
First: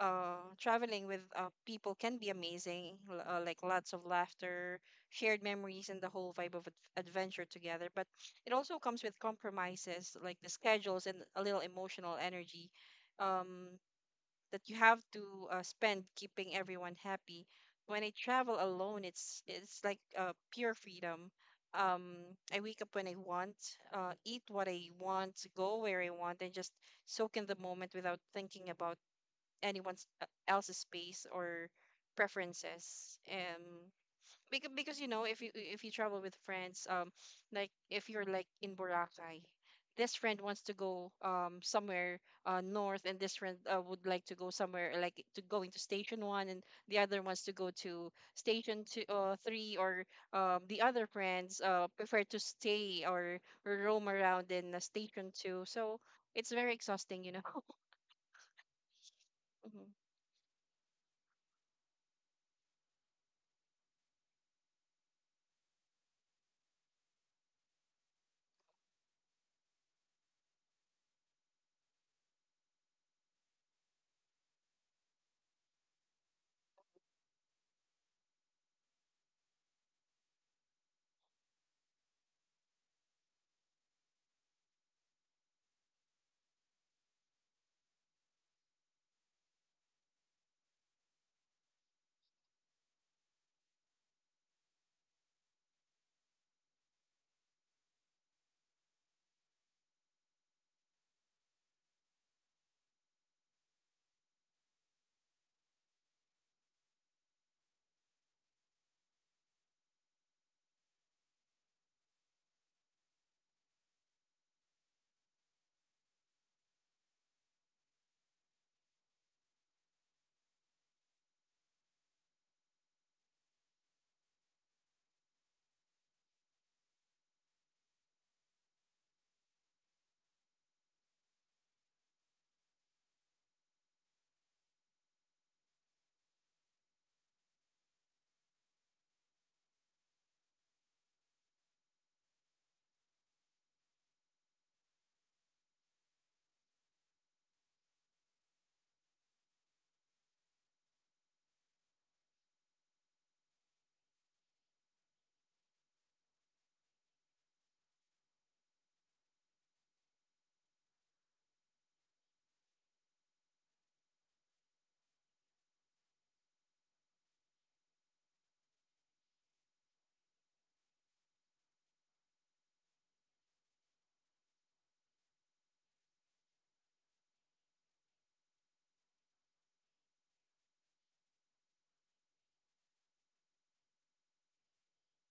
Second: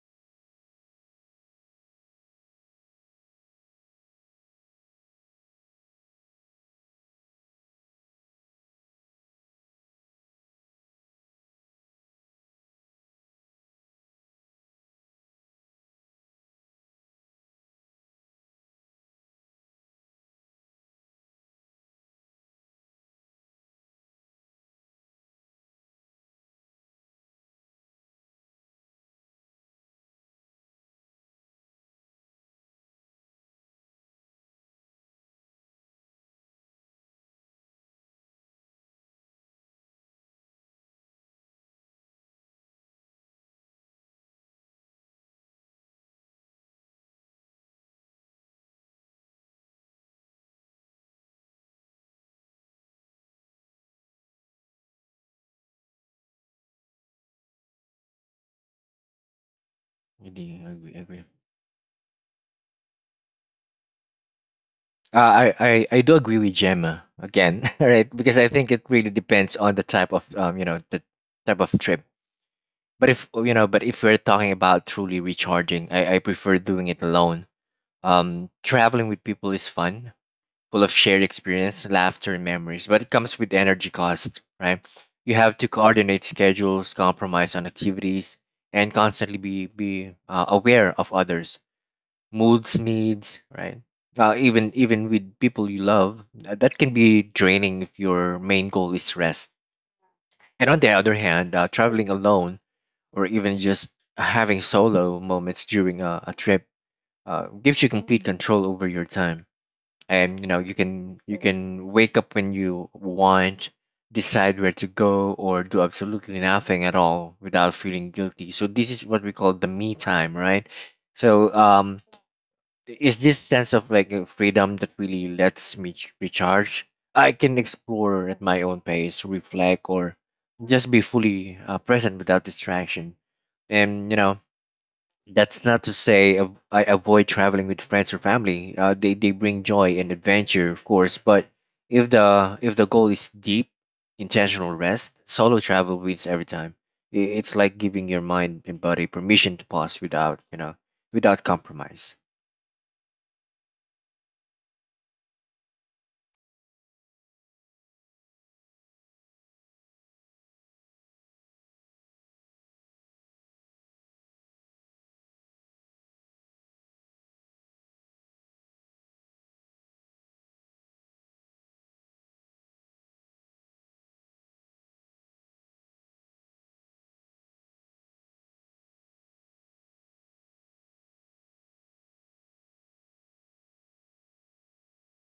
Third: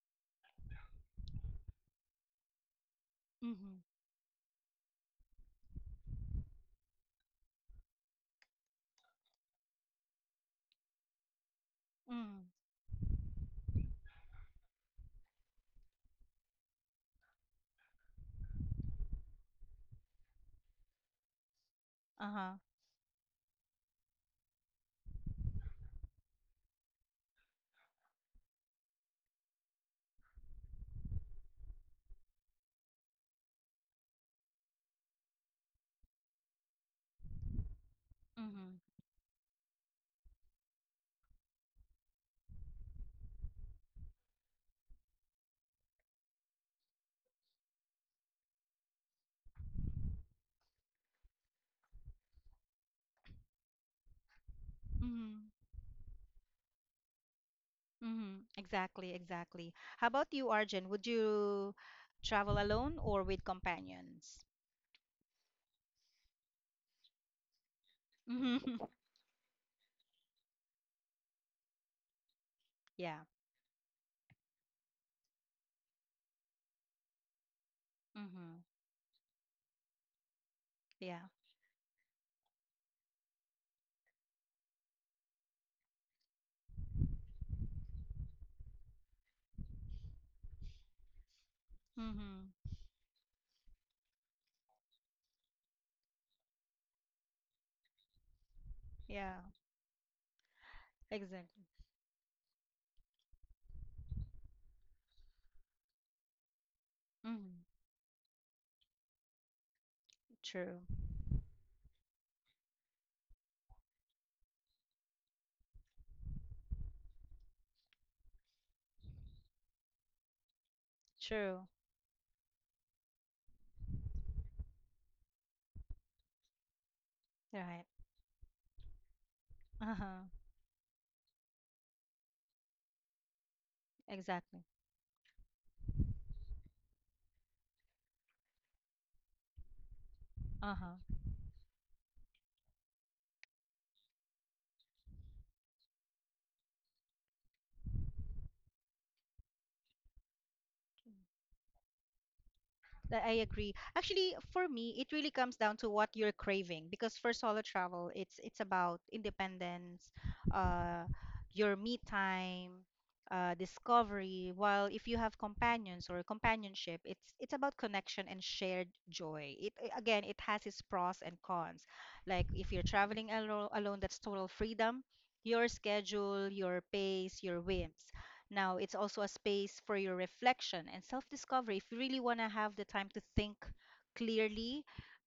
[SPEAKER 2] uh, traveling with, uh, people can be amazing, l- uh, like,
[SPEAKER 1] Mhm.
[SPEAKER 2] lots of laughter, shared memories, and the whole vibe of ad- adventure together. But it also comes with compromises, like the schedules and a little emotional
[SPEAKER 1] Mm.
[SPEAKER 2] energy. Um, that you have to, uh, spend keeping everyone happy. When I travel alone, it's it's like, uh, pure freedom. Um,
[SPEAKER 1] Uh-huh.
[SPEAKER 2] I wake up when I want, uh, eat what I want, go where I want, and just soak in the moment without thinking about anyone's, uh, else's space or preferences. Um, because because you know if you if you travel with friends, um like, if you're like in
[SPEAKER 1] Mhm.
[SPEAKER 2] Boracay, this friend wants to go um somewhere uh north, and this friend, uh, would like to go somewhere, like, to going to Station one, and the other wants to go to Station two, uh, three, or, um the other friends, uh prefer to stay or roam around in, uh, Station
[SPEAKER 1] Mhm.
[SPEAKER 2] two, so it's very exhausting, you know
[SPEAKER 1] Mhm. Exactly, exactly.
[SPEAKER 2] Mhm.
[SPEAKER 1] How about you,
[SPEAKER 3] Really, I agree.
[SPEAKER 1] Arjun? Would
[SPEAKER 3] Agree.
[SPEAKER 1] you travel alone or with companions?
[SPEAKER 3] Uh, I, I I do agree with Gemma again, right? Because I
[SPEAKER 1] Mhm.
[SPEAKER 3] think it really depends on the type of um you know the type of trip. But
[SPEAKER 1] Yeah.
[SPEAKER 3] if you know, but if we're talking about truly recharging, I, I prefer doing it alone. Um,
[SPEAKER 1] Mhm.
[SPEAKER 3] traveling with people is fun, full of shared
[SPEAKER 1] Yeah.
[SPEAKER 3] experience, laughter, and memories. But it comes with energy cost, right? You have to coordinate schedules, compromise on activities, and constantly be be uh, aware of others'
[SPEAKER 1] Mhm.
[SPEAKER 3] moods, needs, right? Uh, even even with people you love, uh, that can be draining if your main goal is
[SPEAKER 1] Yeah.
[SPEAKER 3] rest. And on the other hand, uh,
[SPEAKER 1] Exactly.
[SPEAKER 3] traveling alone or even just having solo moments during a, a trip uh,
[SPEAKER 1] Mhm.
[SPEAKER 3] gives you complete control over your time. And you know you
[SPEAKER 1] True.
[SPEAKER 3] can, you can wake up when you want, decide where to go, or do absolutely nothing at all without feeling guilty. So this is what we call the me time, right? So
[SPEAKER 1] True.
[SPEAKER 3] um, it's this sense of like uh, freedom that really lets me ch- recharge. I can
[SPEAKER 1] Right.
[SPEAKER 3] explore at my own pace, reflect, or
[SPEAKER 1] Uh-huh.
[SPEAKER 3] just be fully uh, present without distraction. And you know,
[SPEAKER 1] Exactly.
[SPEAKER 3] that's not to say av- I avoid traveling with friends or family. Uh, they they bring joy and adventure, of
[SPEAKER 1] Uh-huh.
[SPEAKER 3] course. But if the if the goal is deep, intentional rest, solo travel wins every time. I- It's like giving your mind and body permission to pause without, you know, without compromise.
[SPEAKER 1] That I agree. Actually, for me, it really comes down to what you're craving because for solo travel, it's it's about independence, uh, your me time, uh, discovery. While if you have companions or companionship, it's it's about connection and shared joy. It i- again, it has its pros and cons. Like if you're traveling alo alone, that's total freedom, your schedule, your pace, your whims. Now, it's also a space for your reflection and self discovery. If you really want to have the time to think clearly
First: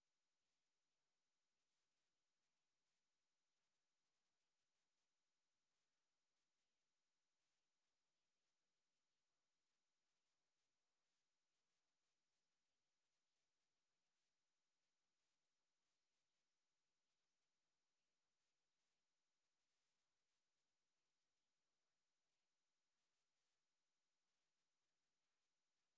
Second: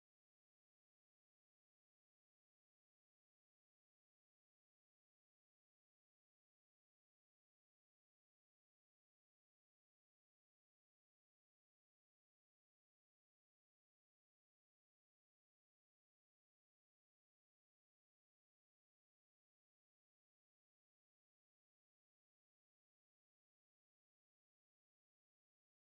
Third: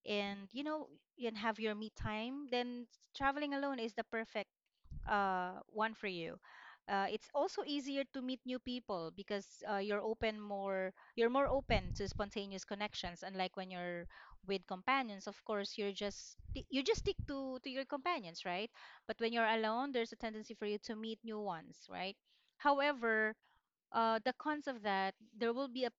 [SPEAKER 1] and you know and have your me time, then traveling alone is the perfect uh, one for you. Uh, it's also easier to meet new people because uh, you're open more you're more open to spontaneous connections, unlike when you're with companions. Of course, you're just you just stick to to your companions, right? But when you're alone, there's a tendency for you to meet new ones, right? However, uh, the cons of that, there will be a,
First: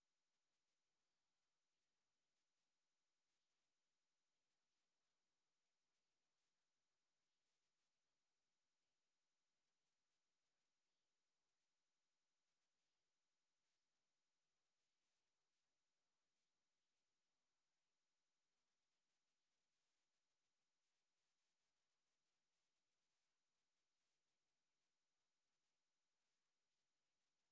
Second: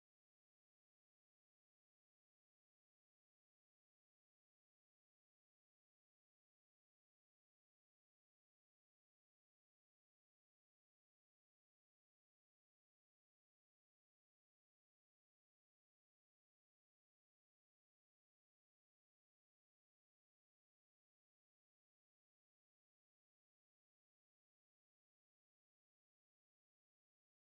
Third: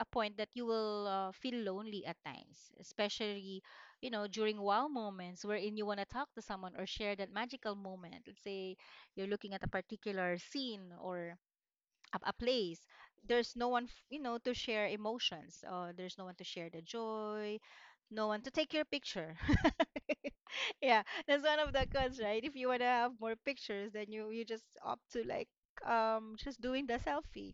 [SPEAKER 1] a point that you will uh, feel lonely at times, especially, you know, during wow moments wherein you want to talk to someone or share that magical moment. Let's say you're looking at a particular scene or a, a place. There's no one, f- you know, to share emotions. Uh, there's no one to share the joy, no one to take your picture. Yeah, that's one of the cons, right? If you want to have more pictures, then you you just opt to like um just doing the selfie.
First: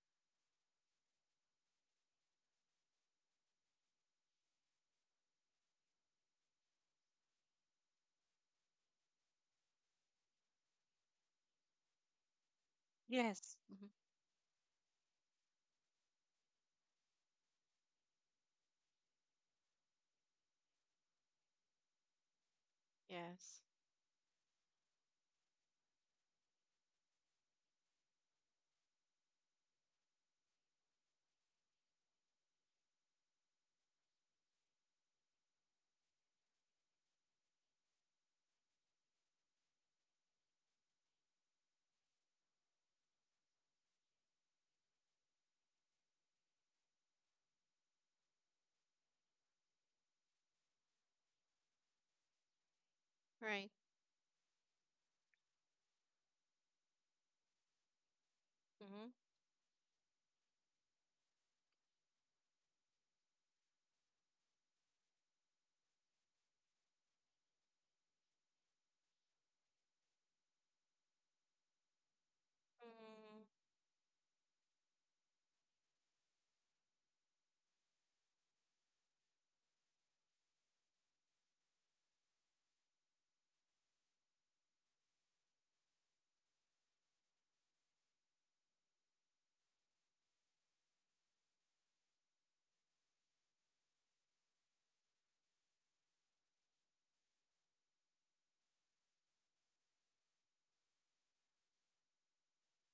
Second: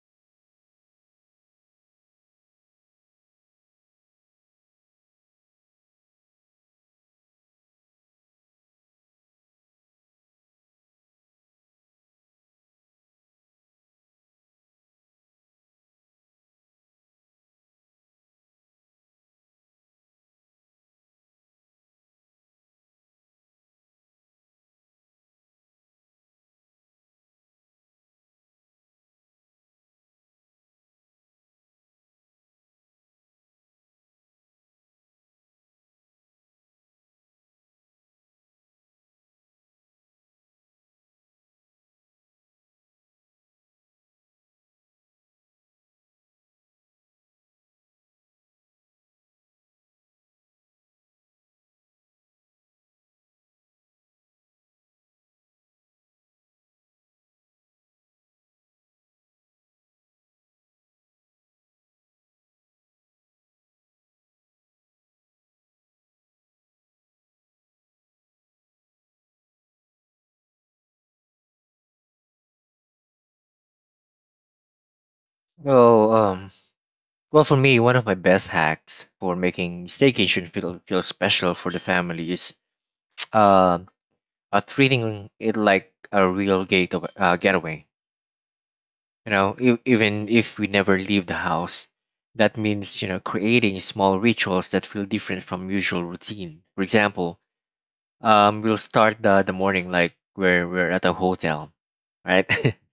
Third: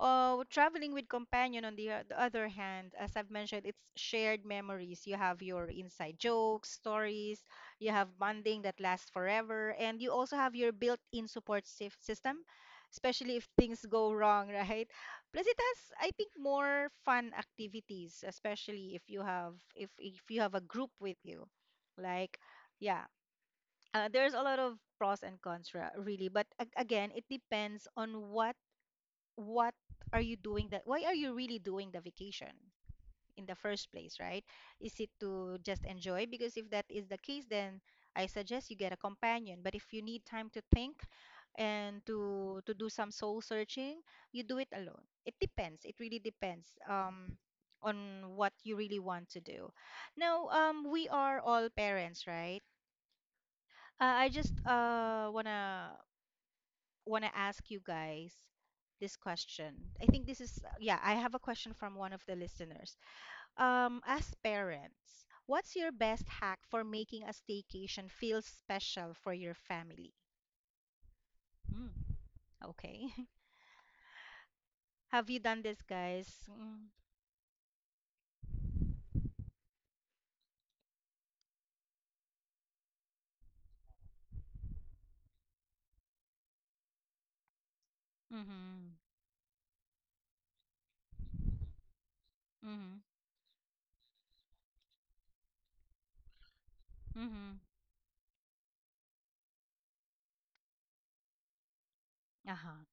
[SPEAKER 1] Oh, traveling with companion on the, o- the other hand, as I've mentioned, it's shared memories. You have your inside jokes, stories, you have bonding that lasts forever, and you also have your built-in support sys- system, especially if
[SPEAKER 2] Yes.
[SPEAKER 1] things
[SPEAKER 2] Mhm.
[SPEAKER 1] go wrong, right? Plus, it has, I think, more fun activities, especially if you have if if you have a group with you. Like, yeah,
[SPEAKER 2] Yes.
[SPEAKER 1] uh, there's a lot of pros and cons, ra- really, but a- again, it depends on what what are you doing, that why are you really doing the vacation in the first place, right? Is it to just enjoy? Because if that is the case, then I suggest you get a companion. But if you need time to think and to to do some soul searching, you do it alone. It depends. It really depends, um on what you really want to do. Now, um we are all parents, right?
[SPEAKER 2] Right.
[SPEAKER 1] uh, I just uh want to want to ask you guys this question. I think this is, yeah, I have a question from one of the listeners. Um, as parents, what's your best hack for making a staycation feel special for your family? Hmm, okay. Have you done this,
[SPEAKER 3] Well,
[SPEAKER 1] guys?
[SPEAKER 3] um,
[SPEAKER 1] Mm,
[SPEAKER 3] well, for me, one of my best hacks for making staycation feel feel special for the family is uh, uh treating it like a real gate of, uh, getaway.
[SPEAKER 1] mm-hmm.
[SPEAKER 3] You know, e- even if we never leave the house, that
[SPEAKER 1] Mm-hmm.
[SPEAKER 3] means, you know, creating small rituals that feel different from usual routine. For example,
[SPEAKER 1] Mm-hmm.
[SPEAKER 3] um, we'll start the the morning like we're we're at a hotel, right?
[SPEAKER 1] Uh-huh.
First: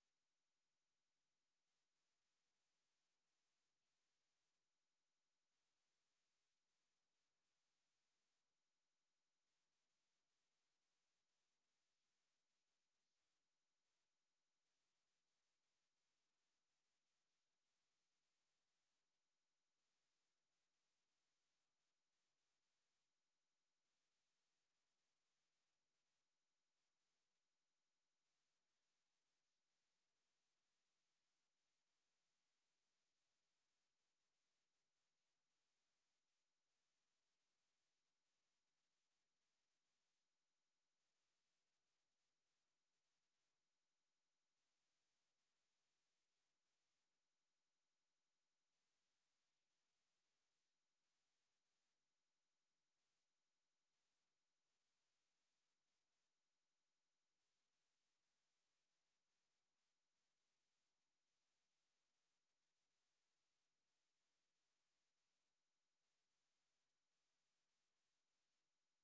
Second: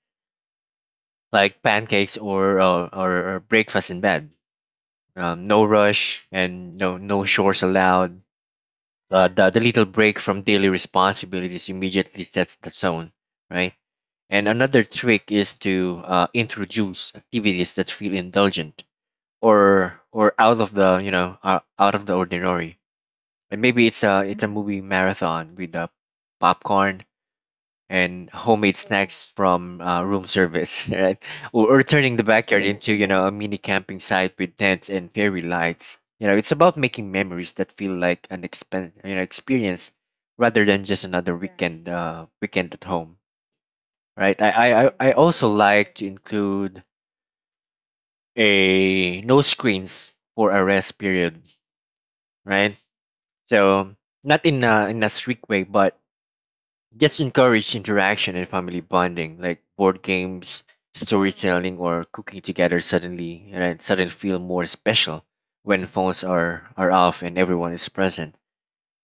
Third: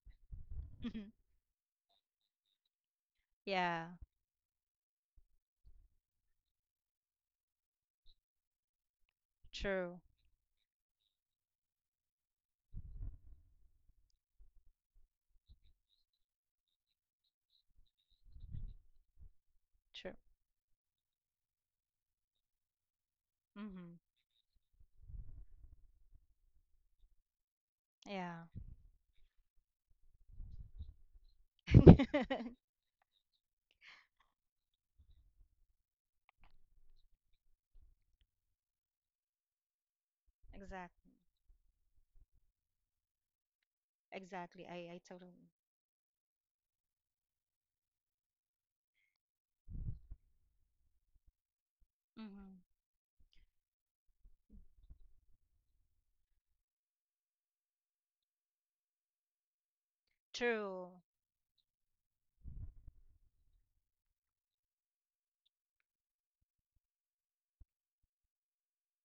[SPEAKER 1] Mhm.
[SPEAKER 3] like pancakes, or or or or
[SPEAKER 1] Yeah,
[SPEAKER 3] breakfast in bed. Um, no rush and no no chores allowed. Uh, the, the little
[SPEAKER 1] true.
[SPEAKER 3] break from daily responsibilities immediately sets the tone, right? And another trick is to uh, introduce activities that feel indulgent or
[SPEAKER 1] True.
[SPEAKER 3] or out of the, you know, uh, out of the ordinary. And maybe
[SPEAKER 1] Mm-hmm.
[SPEAKER 3] it's a it's a movie marathon with uh popcorn, and
[SPEAKER 1] Yeah.
[SPEAKER 3] homemade snacks from uh, room service, right? Or, or turning the backyard into, you know, a mini camping site with tents and fairy lights. You know, it's about making memories that feel like an expen- you know experience rather than just
[SPEAKER 1] Exactly.
[SPEAKER 3] another weekend uh, weekend at home, right? I,
[SPEAKER 1] Exactly.
[SPEAKER 3] I I
[SPEAKER 1] I, I
[SPEAKER 3] I
[SPEAKER 1] totally.
[SPEAKER 3] also like to include a no screens for a rest period,
[SPEAKER 1] Mm-hmm.
[SPEAKER 3] right? So not in a in a strict way, but just encourage interaction and family bonding, like board games,
[SPEAKER 1] True.
[SPEAKER 3] storytelling, or cooking together. Suddenly, and suddenly feel more special when phones are are off and everyone is present.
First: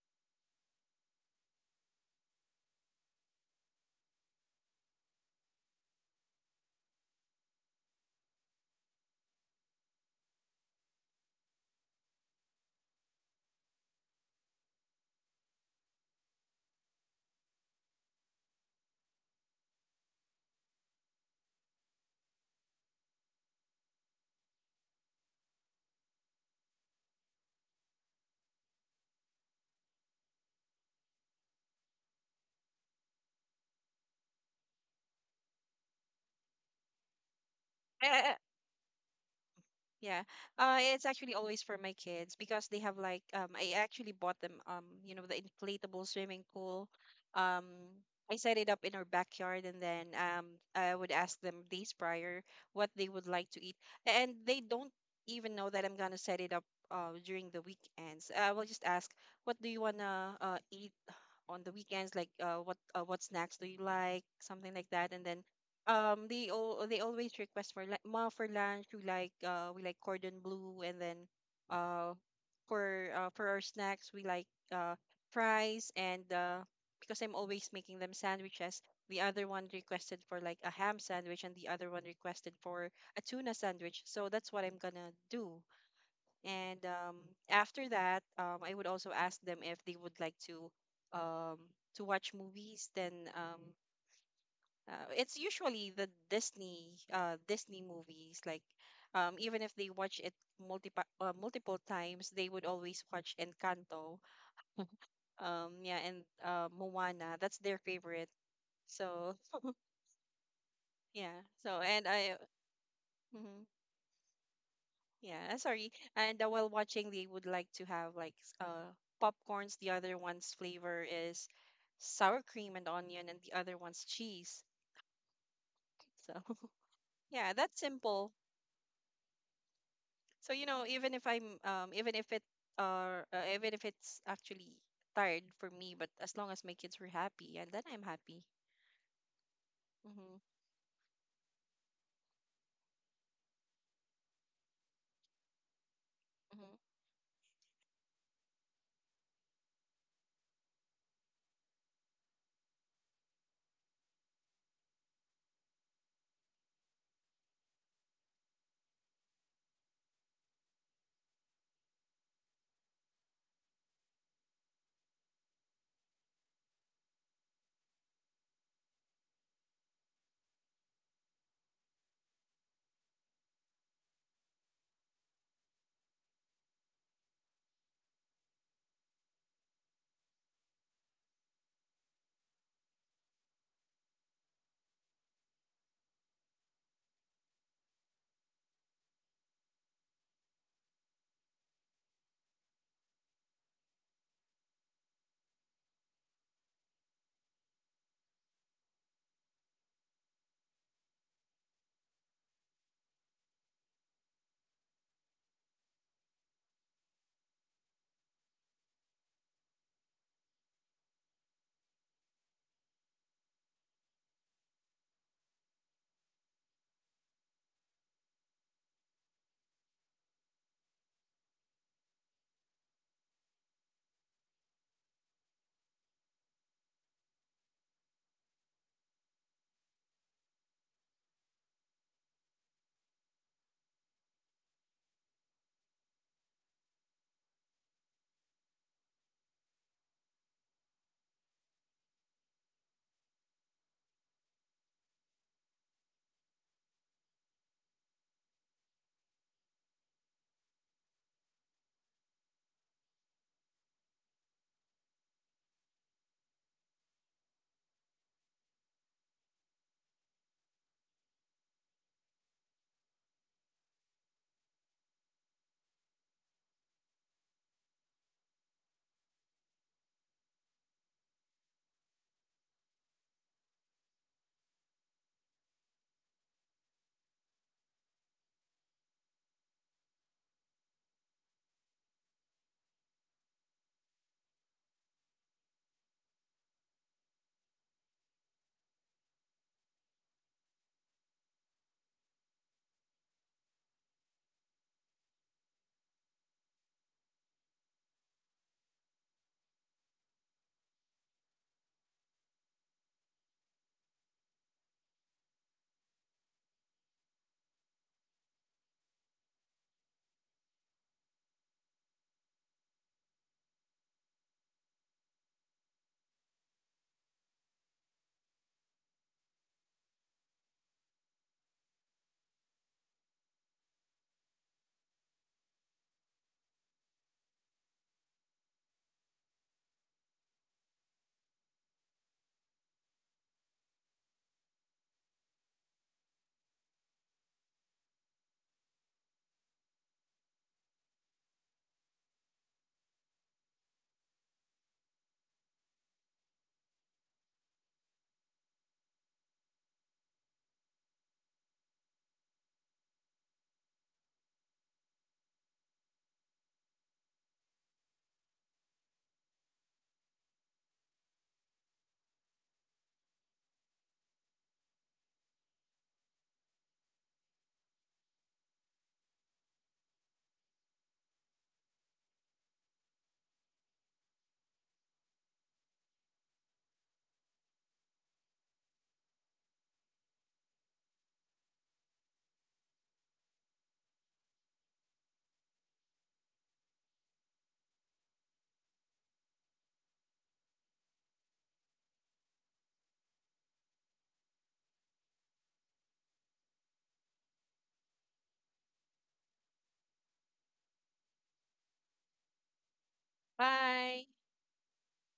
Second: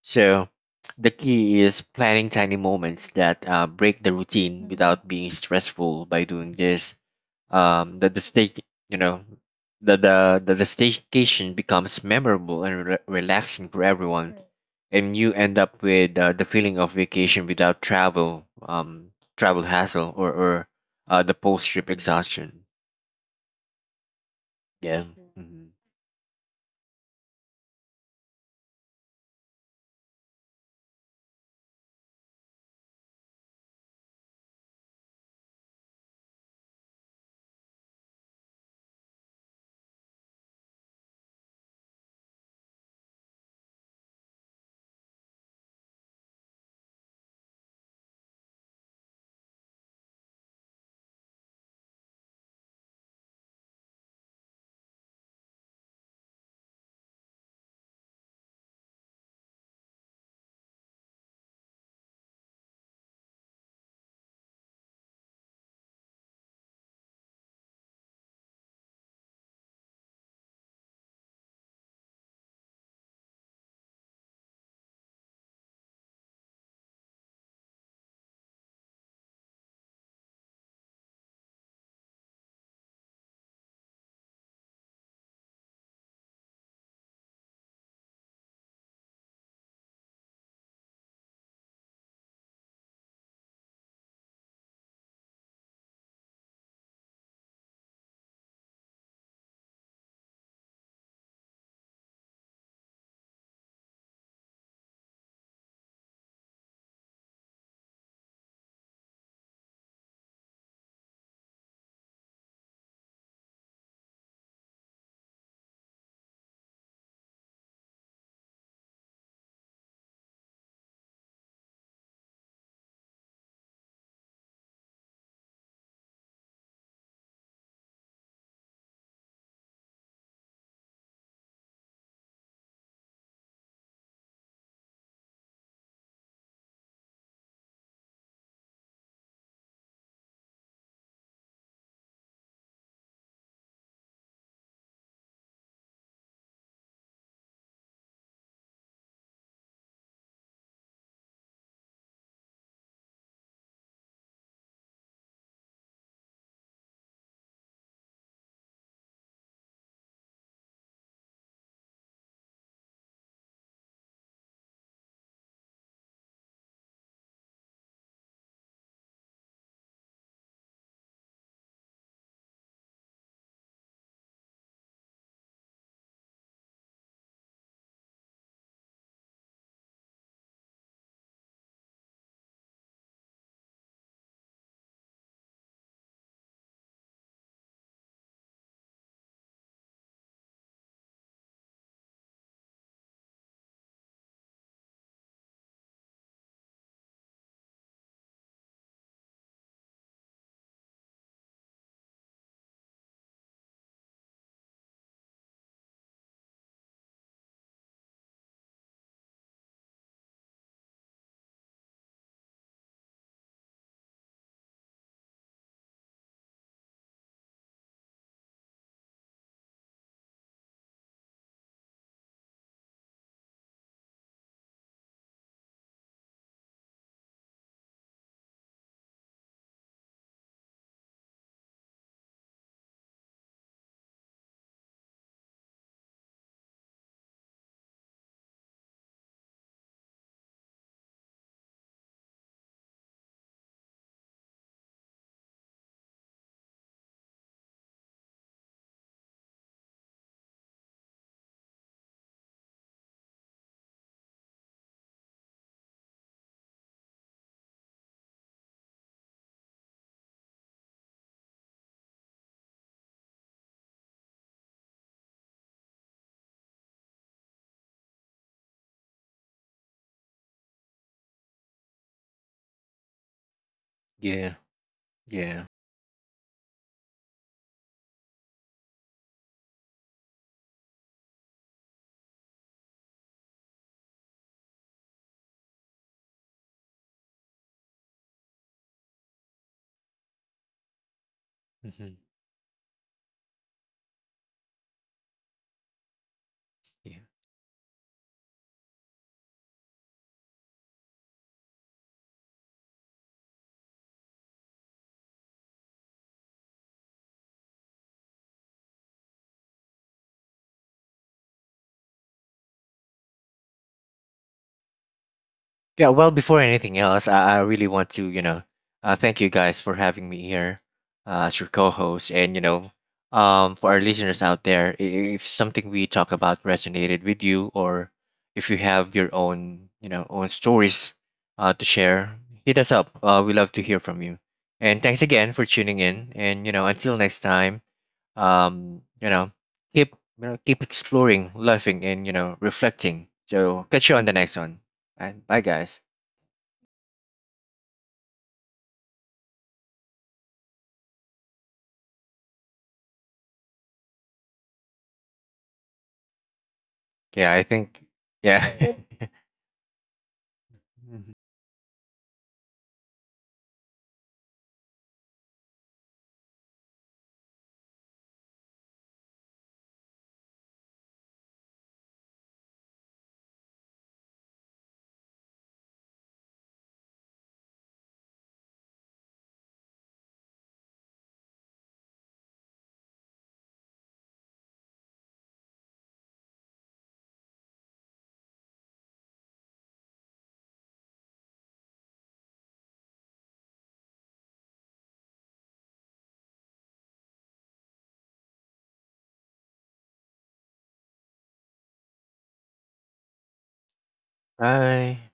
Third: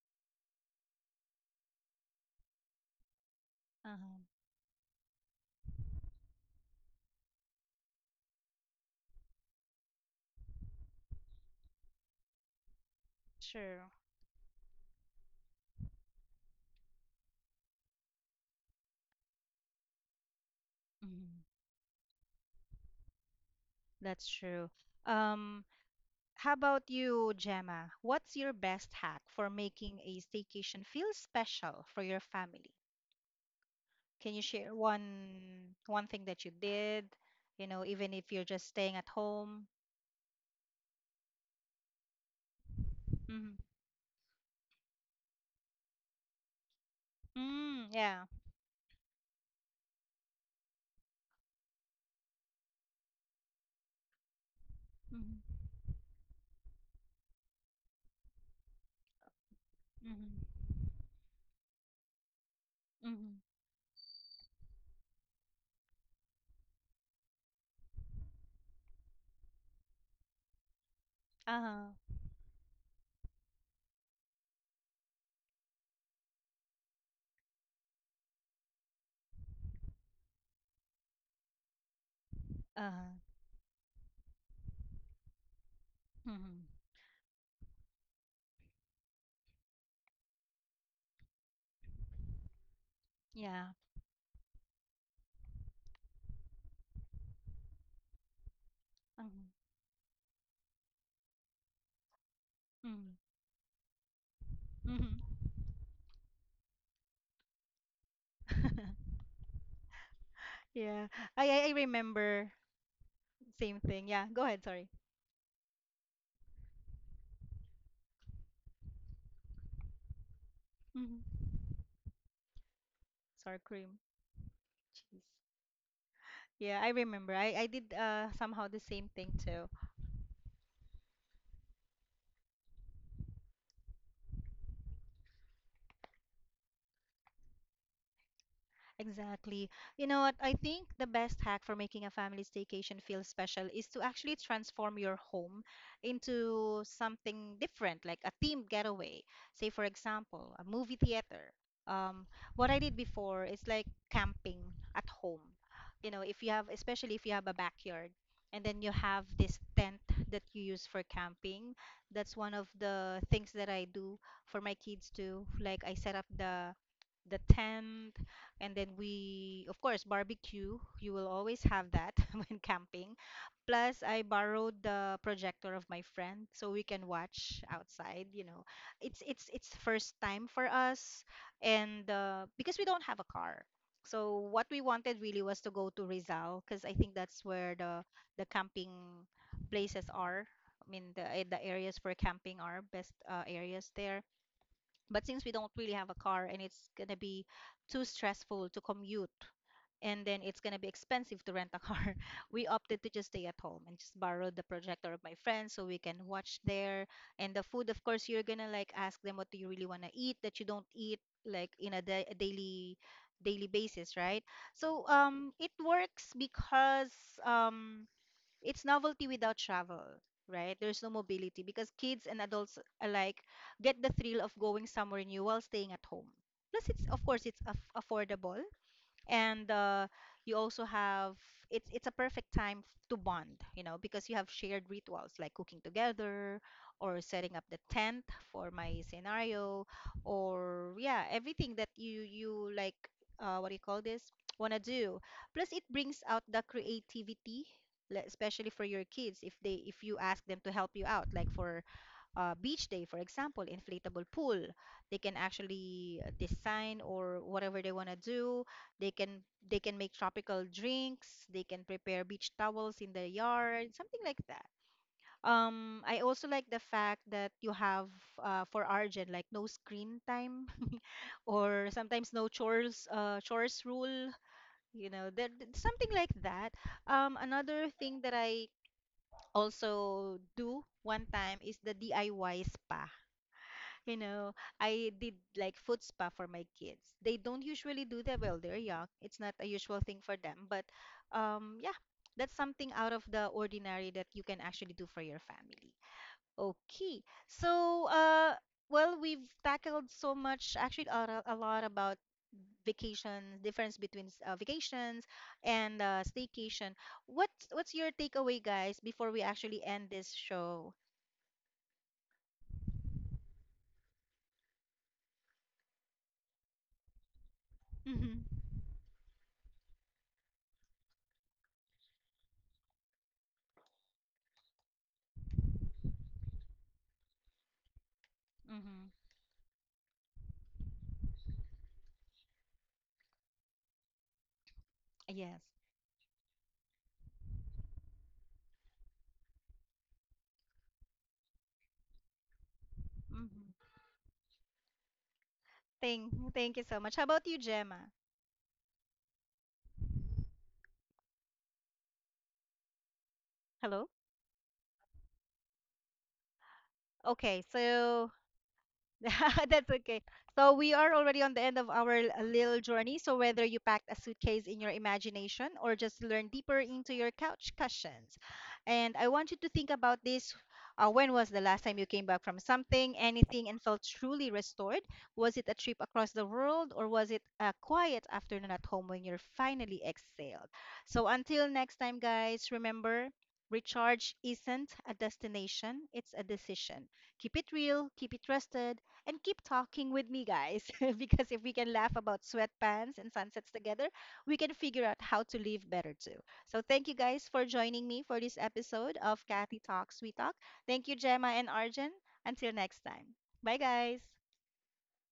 [SPEAKER 3] So, the key is planning tiny moments that uh, break the
[SPEAKER 1] Uh-huh.
[SPEAKER 3] routine without being stressful. By doing this, um the the stake you know the the the, the staycation becomes memorable and re- relaxing for
[SPEAKER 1] True.
[SPEAKER 3] everyone. Right. And you end up with uh, the feeling of vacation without travel um travel hassle, or or uh, the
[SPEAKER 1] Mhm.
[SPEAKER 3] post trip exhaustion.
[SPEAKER 1] That's true.
[SPEAKER 3] Yeah.
[SPEAKER 1] Um,
[SPEAKER 3] Mhm.
[SPEAKER 1] how about you, Gemma? What's your best hack for making a staycation feel special for your family? Can you share one one thing that you did, you know, even if
[SPEAKER 2] Hmm.
[SPEAKER 1] you're just staying at home?
[SPEAKER 2] Yeah. Uh, it's actually always for my kids, because they have, like,
[SPEAKER 1] Mm-hmm.
[SPEAKER 2] um I actually bought them, um you know the inflatable swimming pool. Um
[SPEAKER 1] Mm, yeah.
[SPEAKER 2] I set it up in our backyard, and then, um I would ask them days prior what they would like to eat. And they don't even
[SPEAKER 1] Mm-hmm.
[SPEAKER 2] know that I'm gonna set it up uh during the weekends. I will just ask, what do you wanna uh
[SPEAKER 1] Mm-hmm.
[SPEAKER 2] eat on the weekends, like, uh, what uh, what
[SPEAKER 1] Mm-hmm.
[SPEAKER 2] snacks do you like, something like that. And then, um they all they always request for, like, ma for lunch we like, uh we like cordon bleu. And then,
[SPEAKER 1] Uh-huh.
[SPEAKER 2] uh for uh, for our snacks we like, uh fries. And, uh because I'm always making them sandwiches, the other one requested for like a ham sandwich, and the other one requested for
[SPEAKER 1] Uh-huh.
[SPEAKER 2] a tuna sandwich, so that's what I'm gonna do.
[SPEAKER 1] Mm-hmm.
[SPEAKER 2] And, um, after that, um, I would also ask them if they would like to, um, to watch movies. Then, um,
[SPEAKER 1] Yeah.
[SPEAKER 2] uh, it's usually the Disney, uh, Disney movies. Like, um,
[SPEAKER 1] Mm-hmm.
[SPEAKER 2] even if they watch it multiple uh, multiple times, they would always watch Encanto.
[SPEAKER 1] Mm-hmm.
[SPEAKER 2] Um, yeah, and, uh, Moana. That's their favorite.
[SPEAKER 1] Mm-hmm.
[SPEAKER 2] So
[SPEAKER 1] Yeah.
[SPEAKER 2] yeah.
[SPEAKER 1] I I I
[SPEAKER 2] So and I.
[SPEAKER 1] remember
[SPEAKER 2] Mhm.
[SPEAKER 1] same thing. Yeah. Go ahead, sorry.
[SPEAKER 2] Yeah, sorry. And, uh, while watching, they would like to have, like, s- uh popcorns. The other one's flavor
[SPEAKER 1] Mm-hmm.
[SPEAKER 2] is sour cream and onion, and the
[SPEAKER 1] Sour
[SPEAKER 2] other
[SPEAKER 1] cream.
[SPEAKER 2] one's cheese.
[SPEAKER 1] Jeez.
[SPEAKER 2] So
[SPEAKER 1] Yeah, I remember.
[SPEAKER 2] yeah,
[SPEAKER 1] I I
[SPEAKER 2] that's
[SPEAKER 1] did
[SPEAKER 2] simple.
[SPEAKER 1] uh somehow the same thing too.
[SPEAKER 2] So, you know, even if I'm um even if it uh, uh even if it's actually tired for me, but as long as my kids were happy, and then I'm happy.
[SPEAKER 1] Exactly. You know what?
[SPEAKER 2] Mm-hmm.
[SPEAKER 1] I think the best hack for making a family staycation feel special is to actually transform your home
[SPEAKER 2] Mm-hmm.
[SPEAKER 1] into something different, like a themed getaway. Say, for example, a movie theater. Um, what I did before is like camping at home. You know, if you have, especially if you have a backyard, and then you have this tent that you use for camping. That's one of the things that I do for my kids too. Like I set up the the tent, and then we, of course, barbecue. You will always have that when camping. Plus, I borrowed the projector of my friend so we can watch outside. You know, it's it's it's first time for us, and uh, because we don't have a car, so what we wanted really was to go to Rizal because I think that's where the the camping places are. I mean, the eh, the areas for camping are best uh, areas there. But since we don't really have a car and it's going to be too stressful to commute, and then it's going to be expensive to rent a car, we opted to just stay at home and just borrow the projector of my friends so we can watch there. And the food, of course, you're going to like ask them what do you really want to eat that you don't eat like in a, da- a daily daily basis, right? So um it works because um it's novelty without travel, right? There's no mobility because kids and adults alike get the thrill of going somewhere new while staying at home. Plus, it's of course it's aff affordable, and uh, you also have it's it's a perfect time f- to bond, you know, because you have shared rituals like cooking together or setting up the tent, for my scenario, or yeah, everything that you you like, uh, what do you call this, want to do. Plus it brings out the creativity, le- especially for your kids, if they if you ask them to help you out, like for uh, beach day, for example, inflatable pool. They can actually design or whatever they want to do. They can they can make tropical drinks. They can prepare beach towels in the yard, something like that. Um, I also like the fact that you have uh, for Argent, like no screen time or sometimes no chores uh, chores rule.
[SPEAKER 3] yeah
[SPEAKER 1] You know, that
[SPEAKER 3] yeah
[SPEAKER 1] something like that. Um, another thing that I also do one time is the D I Y spa. You know, I did like foot spa for my kids. They don't usually do that while they're young. It's not a usual thing for them, but um yeah,
[SPEAKER 3] hmm
[SPEAKER 1] that's something out of the ordinary that you can actually do for your family. Okay. So, uh well, we've tackled so much, actually a, a lot about vacations, difference between uh, vacations and uh, staycation. What's what's your takeaway, guys, before we actually end this show?
[SPEAKER 3] Yeah, well, before anything else, I, I really want to, you
[SPEAKER 1] Mm-hmm.
[SPEAKER 3] know, uh, thank you guys for having me here uh, as your co-host, and you know, um, for our listeners out there, i- if something we talk about resonated with you, or if you
[SPEAKER 1] Mm-hmm.
[SPEAKER 3] have your own, you know, own stories uh, to share, hit us up. Uh, we love to hear from you. And thanks again
[SPEAKER 1] Yes.
[SPEAKER 3] for tuning in. And you know, until next time, um, you know, keep, you know, keep exploring, laughing, and you know, reflecting. So
[SPEAKER 1] Mm-hmm.
[SPEAKER 3] catch you on the next one. Bye, bye guys.
[SPEAKER 1] Thank, thank you so much. How about you, Gemma? Hello?
[SPEAKER 3] Yeah, I
[SPEAKER 1] Okay,
[SPEAKER 3] think.
[SPEAKER 1] so
[SPEAKER 3] Yeah.
[SPEAKER 1] that's okay. So we are
[SPEAKER 3] Mhm.
[SPEAKER 1] already on the end of our l- little journey. So whether you packed a suitcase in your imagination or just learn deeper into your couch cushions, and I want you to think about this. Uh, when was the last time you came back from something, anything, and felt truly restored? Was it a trip across the world, or was it a quiet afternoon at home when you're finally exhaled? So until next time, guys, remember, recharge isn't a destination; it's a decision. Keep it real, keep it trusted, and keep talking with me, guys, because if we can laugh about sweatpants and sunsets together, we can figure out how to live better too. So thank you guys for joining me for this episode of Kathy Talks We Talk. Thank you, Gemma and Arjun. Until next time. Bye,
[SPEAKER 2] Bye.
[SPEAKER 1] guys.
[SPEAKER 3] Bye.